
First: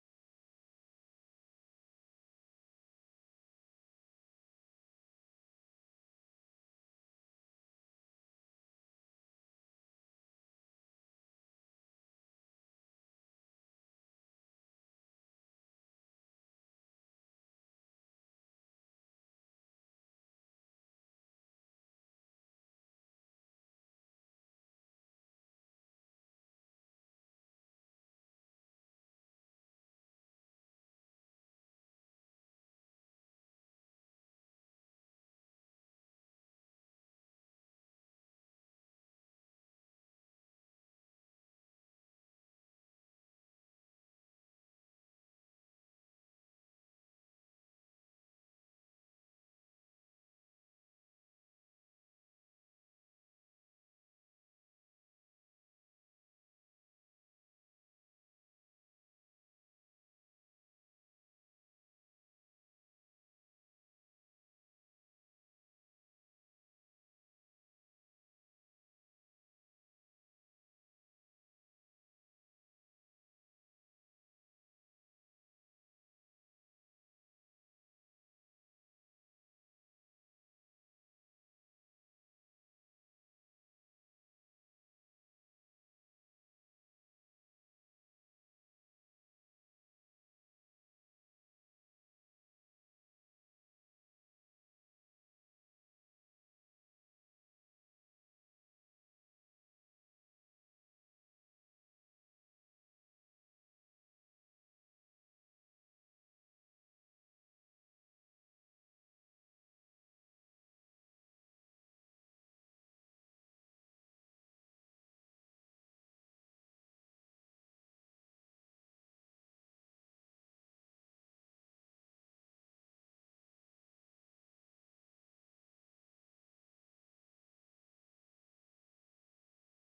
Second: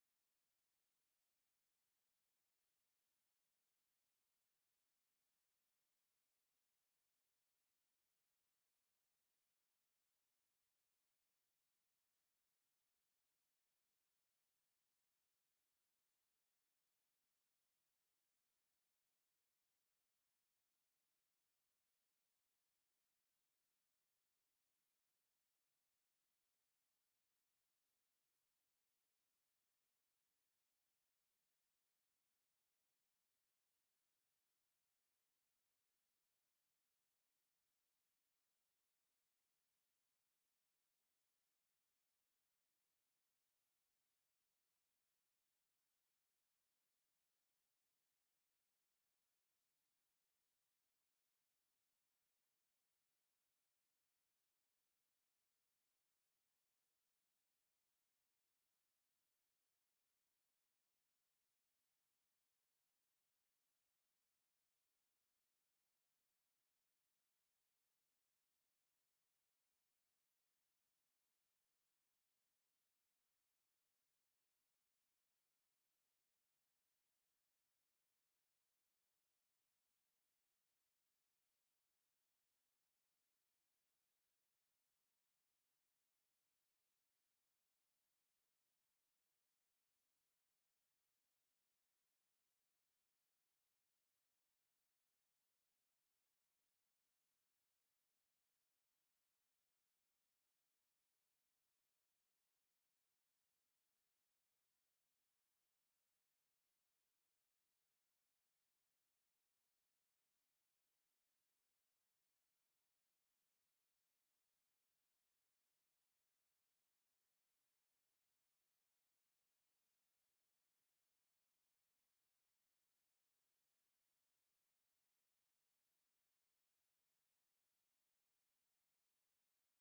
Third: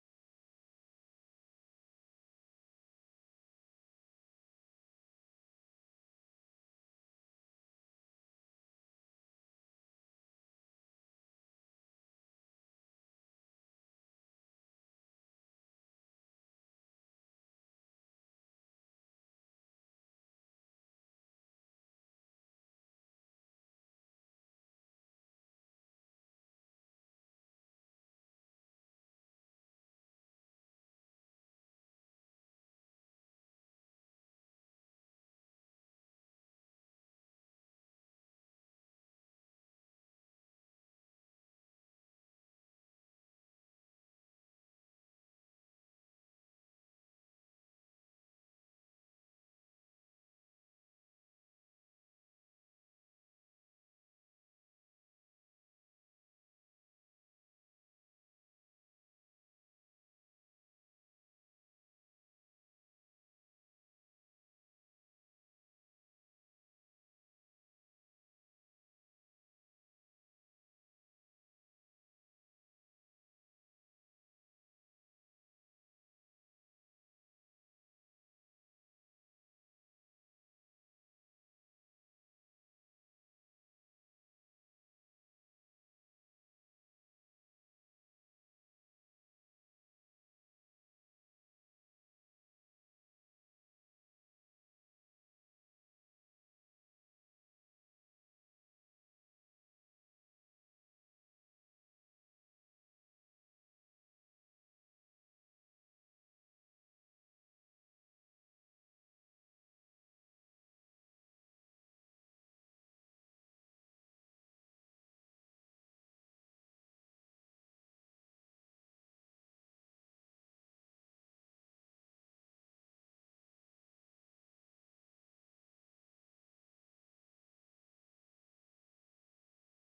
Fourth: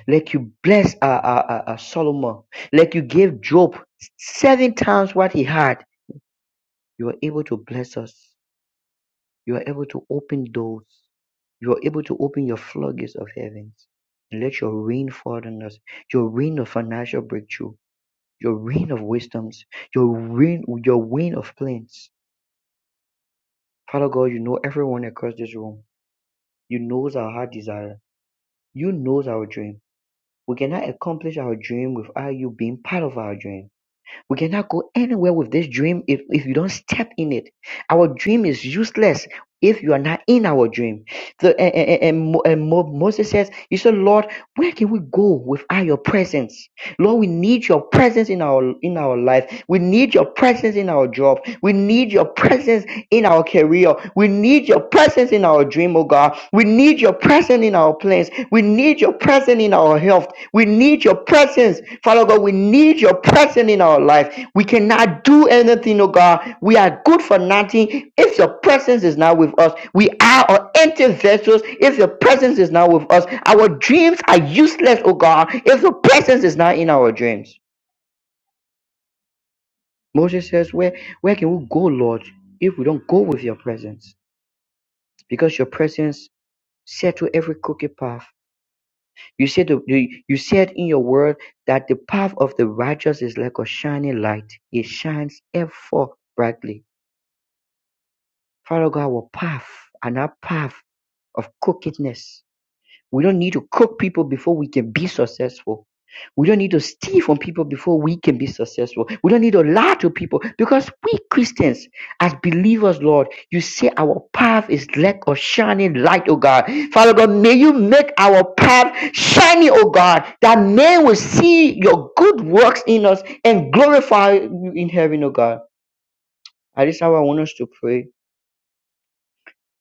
Speaker 2: like you bless uh, uh, uh uh, Solomon, like you gave Job seven times what he had. You are able to bless us. You are able to open doors. You are able to open your floodgates of heavens and let your rain fall on us. Your rain of financial breakthrough. Your rain of wisdoms. Your rain, your rain of plans. Father God, you know everyone across this room. You knows our heart desire. You knows our dream. We cannot accomplish our dream without you being part of our dream. We cannot go anywhere with this dream if, if you don't step in it. Our dream is useless if you are not in our dream. So, and, and, and Mo- and Mo- Moses says, You said, Lord, where can we go without your presence? Lord, we need your presence in our in our life. We need your presence in our job. We need your presence in our career. We need your presence in our dream, oh God. We need your presence in our plans. We need your presence in our health. We need your presence. Father God, we need your presence in our life. We cannot do anything, oh God. We are good for nothing if your presence is not with us. We are our empty vessels if your presence is not with us. Our dreams are useless, oh God, if your presence is not in our dreams. Moses says, Where where can we go, Lord, if we don't go with your presence? Because your presence set to every crooked path. You said, the- you said in your word that the path of the righteous is like a shining light. It shines ever brightly. Father God, our path and our path of crookedness we don't need to cook people before we can be successful. We don't need to steal from people before we can be successful. We don't need to lie to people because we Christians, as believers, Lord, you say our path is like a shining light, oh God. Father God, may you make our path shiny, oh God, that men will see your good works in us and glorify you in heaven, oh God. At this hour, I want us to pray.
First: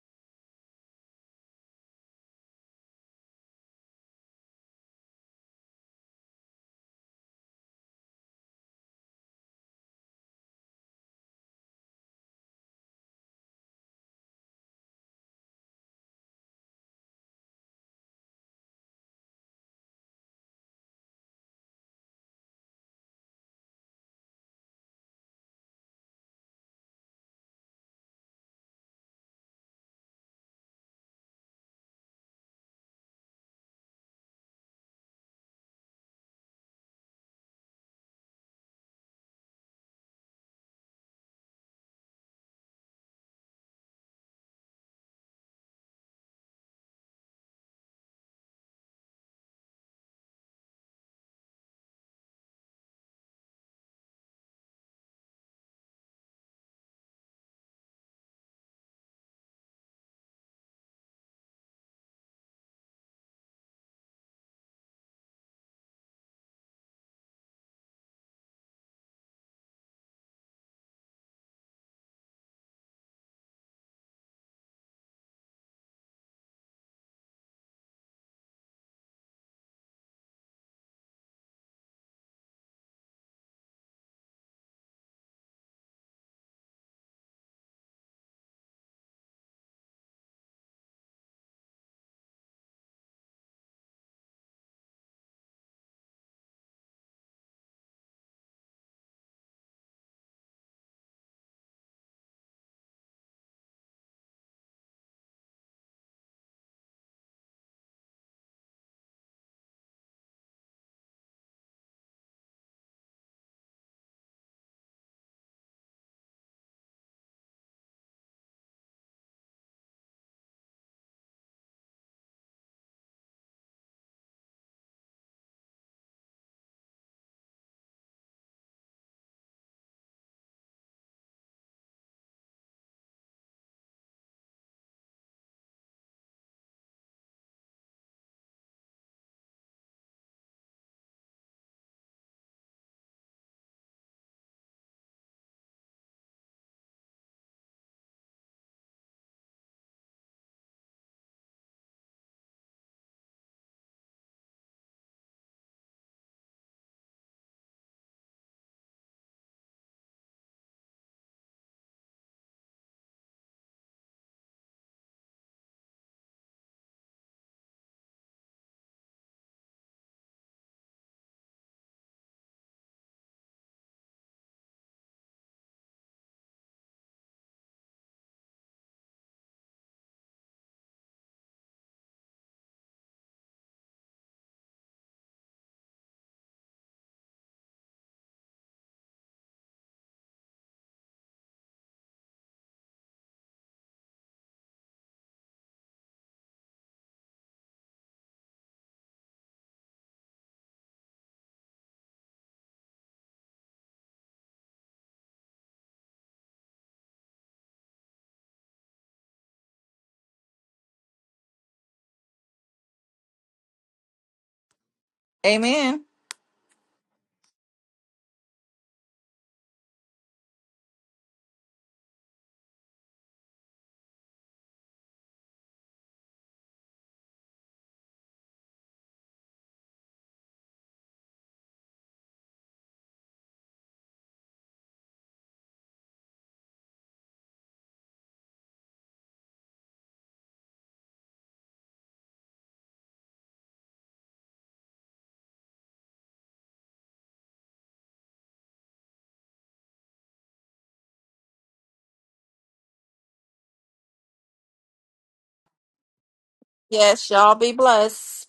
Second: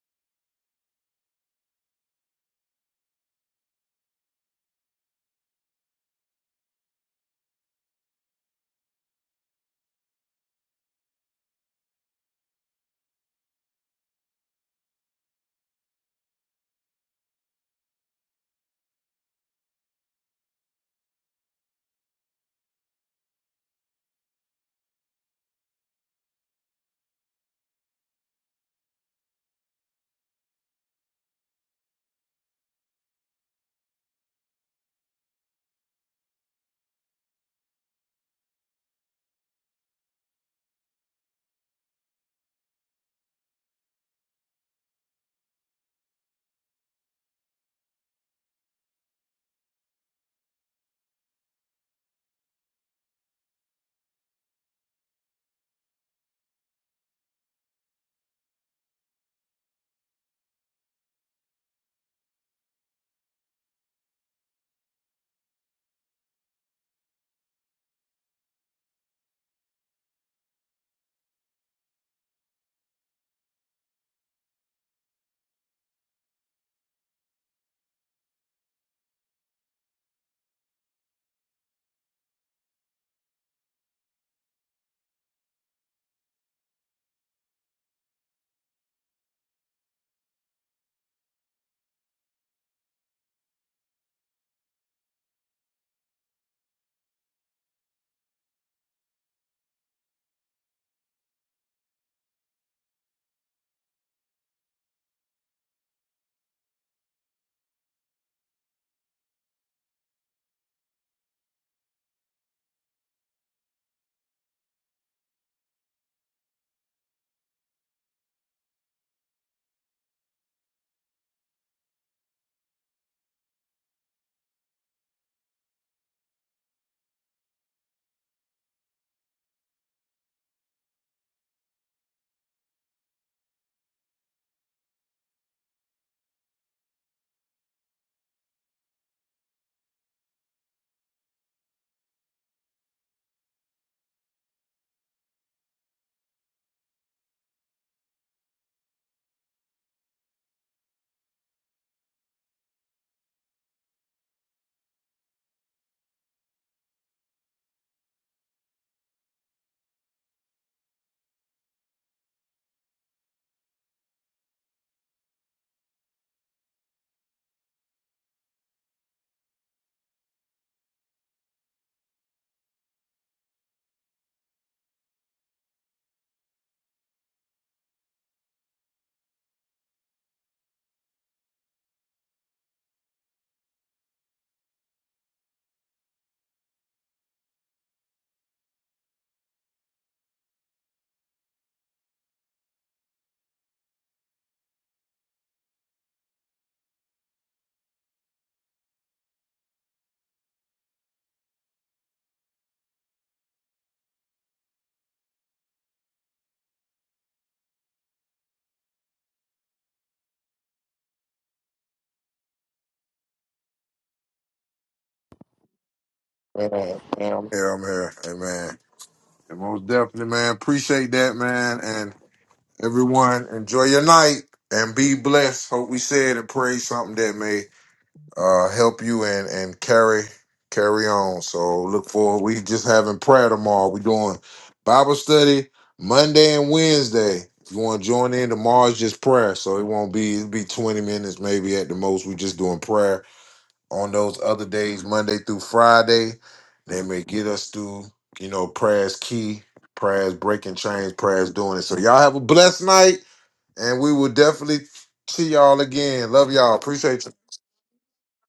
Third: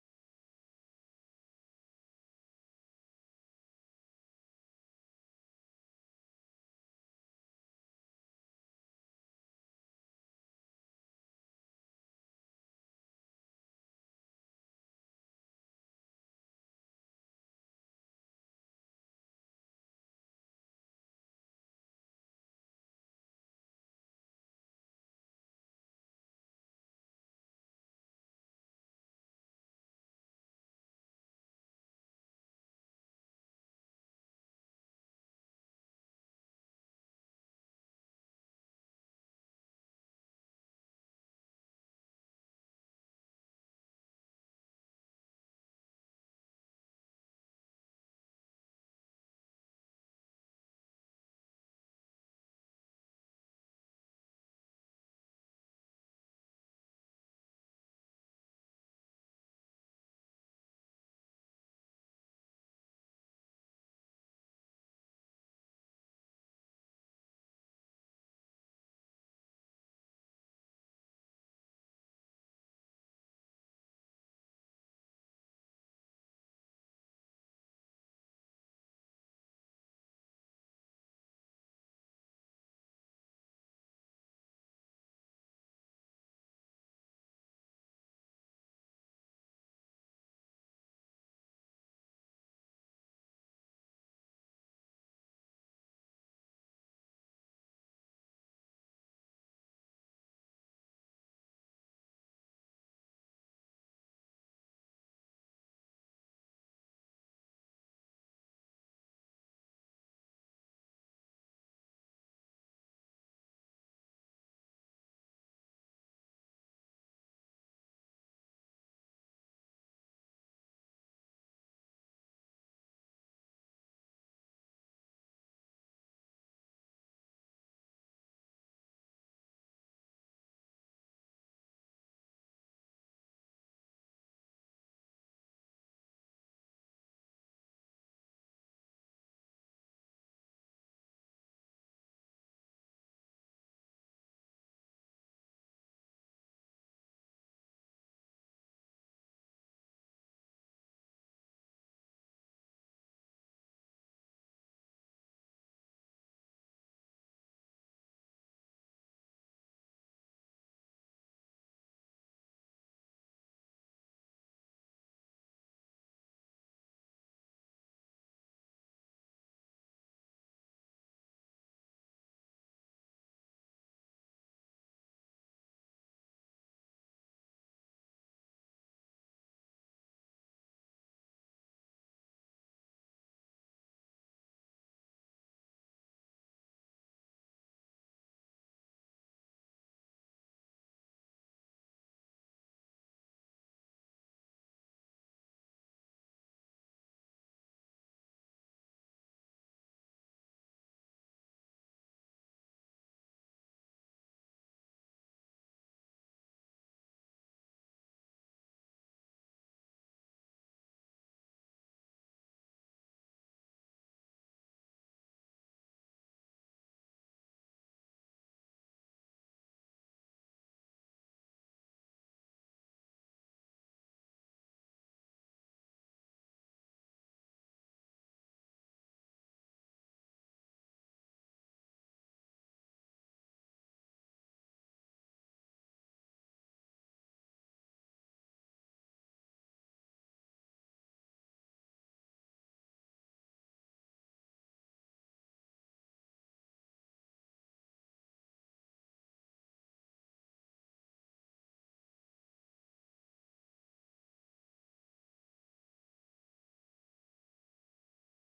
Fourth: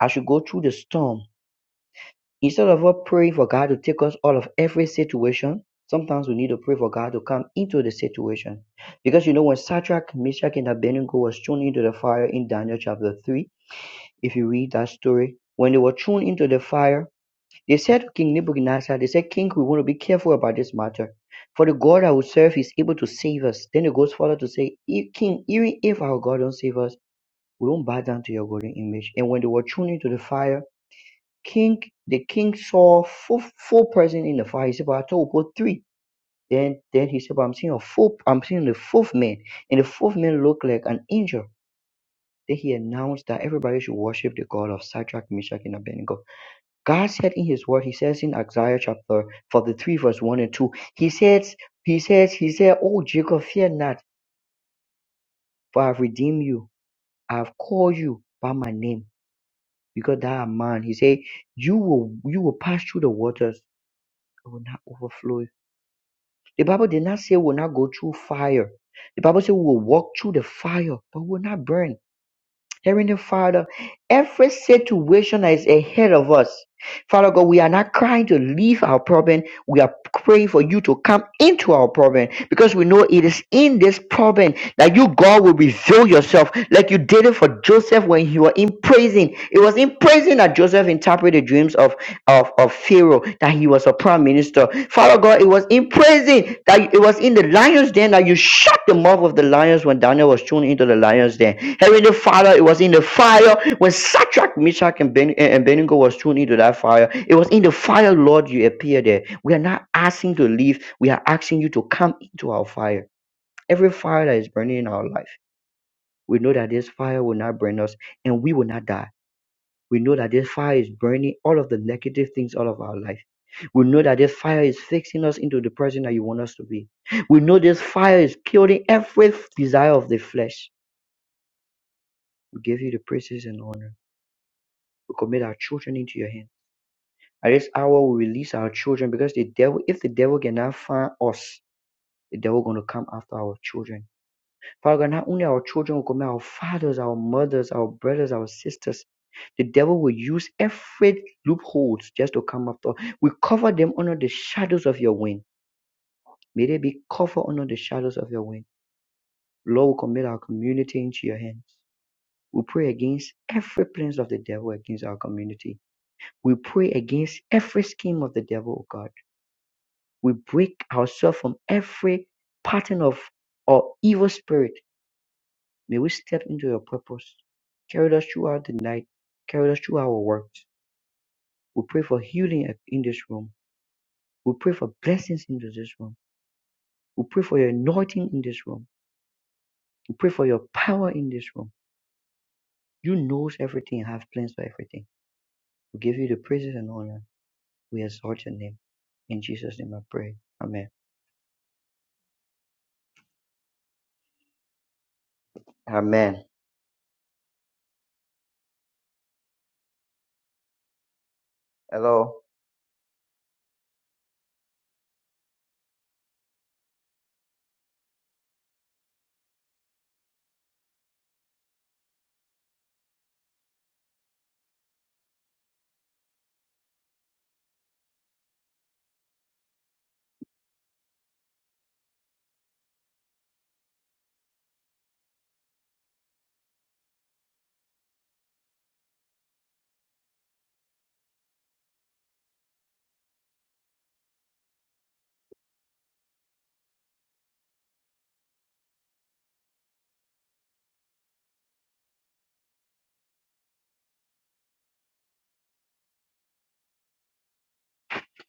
Speaker 2: I should go through the storm. Instead of us praying for God to take us out of every situation, sometimes we need to pray for God to come into the situation. Because you know, when Sadrach, Meshach, and Abednego was thrown into the fire in Daniel chapter 3, if you read that story, when they were thrown into the fire, they said to King Nebuchadnezzar, they said, King, we want to be careful about this matter. For the God I will serve is able to save us. Then it goes further to say, "If- King, even if our God don't save us, we won't bow down to your golden image. And when they were thrown into the fire, King, the king saw four four person in the fire. He said, But I told God three." Then then he said, But I'm seeing a 4th i I'm seeing the fourth man. And the fourth man looked like an angel. Then he announced that everybody should worship the God of Shadrach, Meshach, and Abednego. God said in his word, he says in Isaiah chapter 43, verse 1 and 2, he says, he says, he said, Oh Jacob, fear not, for I've redeemed you. I've called you by my name. Because thou art mine. He said, You will you will pass through the waters, it will not overflow you The Bible did not say we'll not go through fire. The Bible said we will walk through the fire, but we will not burn. Heavenly Father, every situation that is ahead of us, Father God, we are not crying to leave our problem. We are praying for you to come into our problem because we know it is in this problem that you, God, will reveal yourself like you did it for Joseph when you were in prison. It was in prison that Joseph interpreted the dreams of of, of Pharaoh, that he was a prime minister. Father God, it was in prison that it was in the lion's den that you shut the mouth of the lions when Daniel was thrown into the lion's den. Heavenly Father, it was in the fire when Sadrach, Meshach, and, ben- and and Abednego was thrown into that fire. It was in the fire, Lord, you appeared there. We are not asking to leave. We are asking you to come into our fire. Every fire that is burning in our life, we know that this fire will not burn us and we will not die we know that this fire is burning all of the negative things out of our life. We know that this fire is fixing us into the person that you want us to be. We know this fire is killing every desire of the flesh. We give you the praises and honor. We commit our children into your hand. At this hour, we release our children because the devil, if the devil cannot find us, the devil going to come after our children. Father God, not only our children, we commit our fathers, our mothers, our brothers, our sisters. The devil will use every loopholes just to come after. We cover them under the shadows of your wing. May they be covered under the shadows of your wing. Lord, we commit our community into your hands. We pray against every plans of the devil against our community. We pray against every scheme of the devil, O God. We break ourselves from every pattern of or evil spirit. May we step into your purpose. Carry us throughout the night. Carry us through our works. We pray for healing in this room. We pray for blessings into this room. We pray for your anointing in this room. We pray for your power in this room. You knows everything and have plans for everything. We give you the praises and honor. We exalt your name. In Jesus' name I pray. Amen. Amen. Hello.
Speaker 4: Amen.
Speaker 1: Man, man, I'm here. I'm here. Hey, man. And most definitely, man. Appreciate that, man. And everyone, enjoy your night and be blessed. Hope we said and prayed something that may uh, help you and and carry carry on. So look forward. We just having prayer tomorrow. We doing Bible study Monday and Wednesday. If you want to join in, tomorrow's just prayer. So it won't be it'll be 20 minutes maybe at the most. We just doing prayer on those other days, Monday through Friday. They may get us through, you know, prayers key, prayers breaking chains, prayers doing it. So y'all have a blessed night, and we will definitely see y'all again. Love y'all. Appreciate
Speaker 4: Yes,
Speaker 1: you.
Speaker 4: y'all be blessed.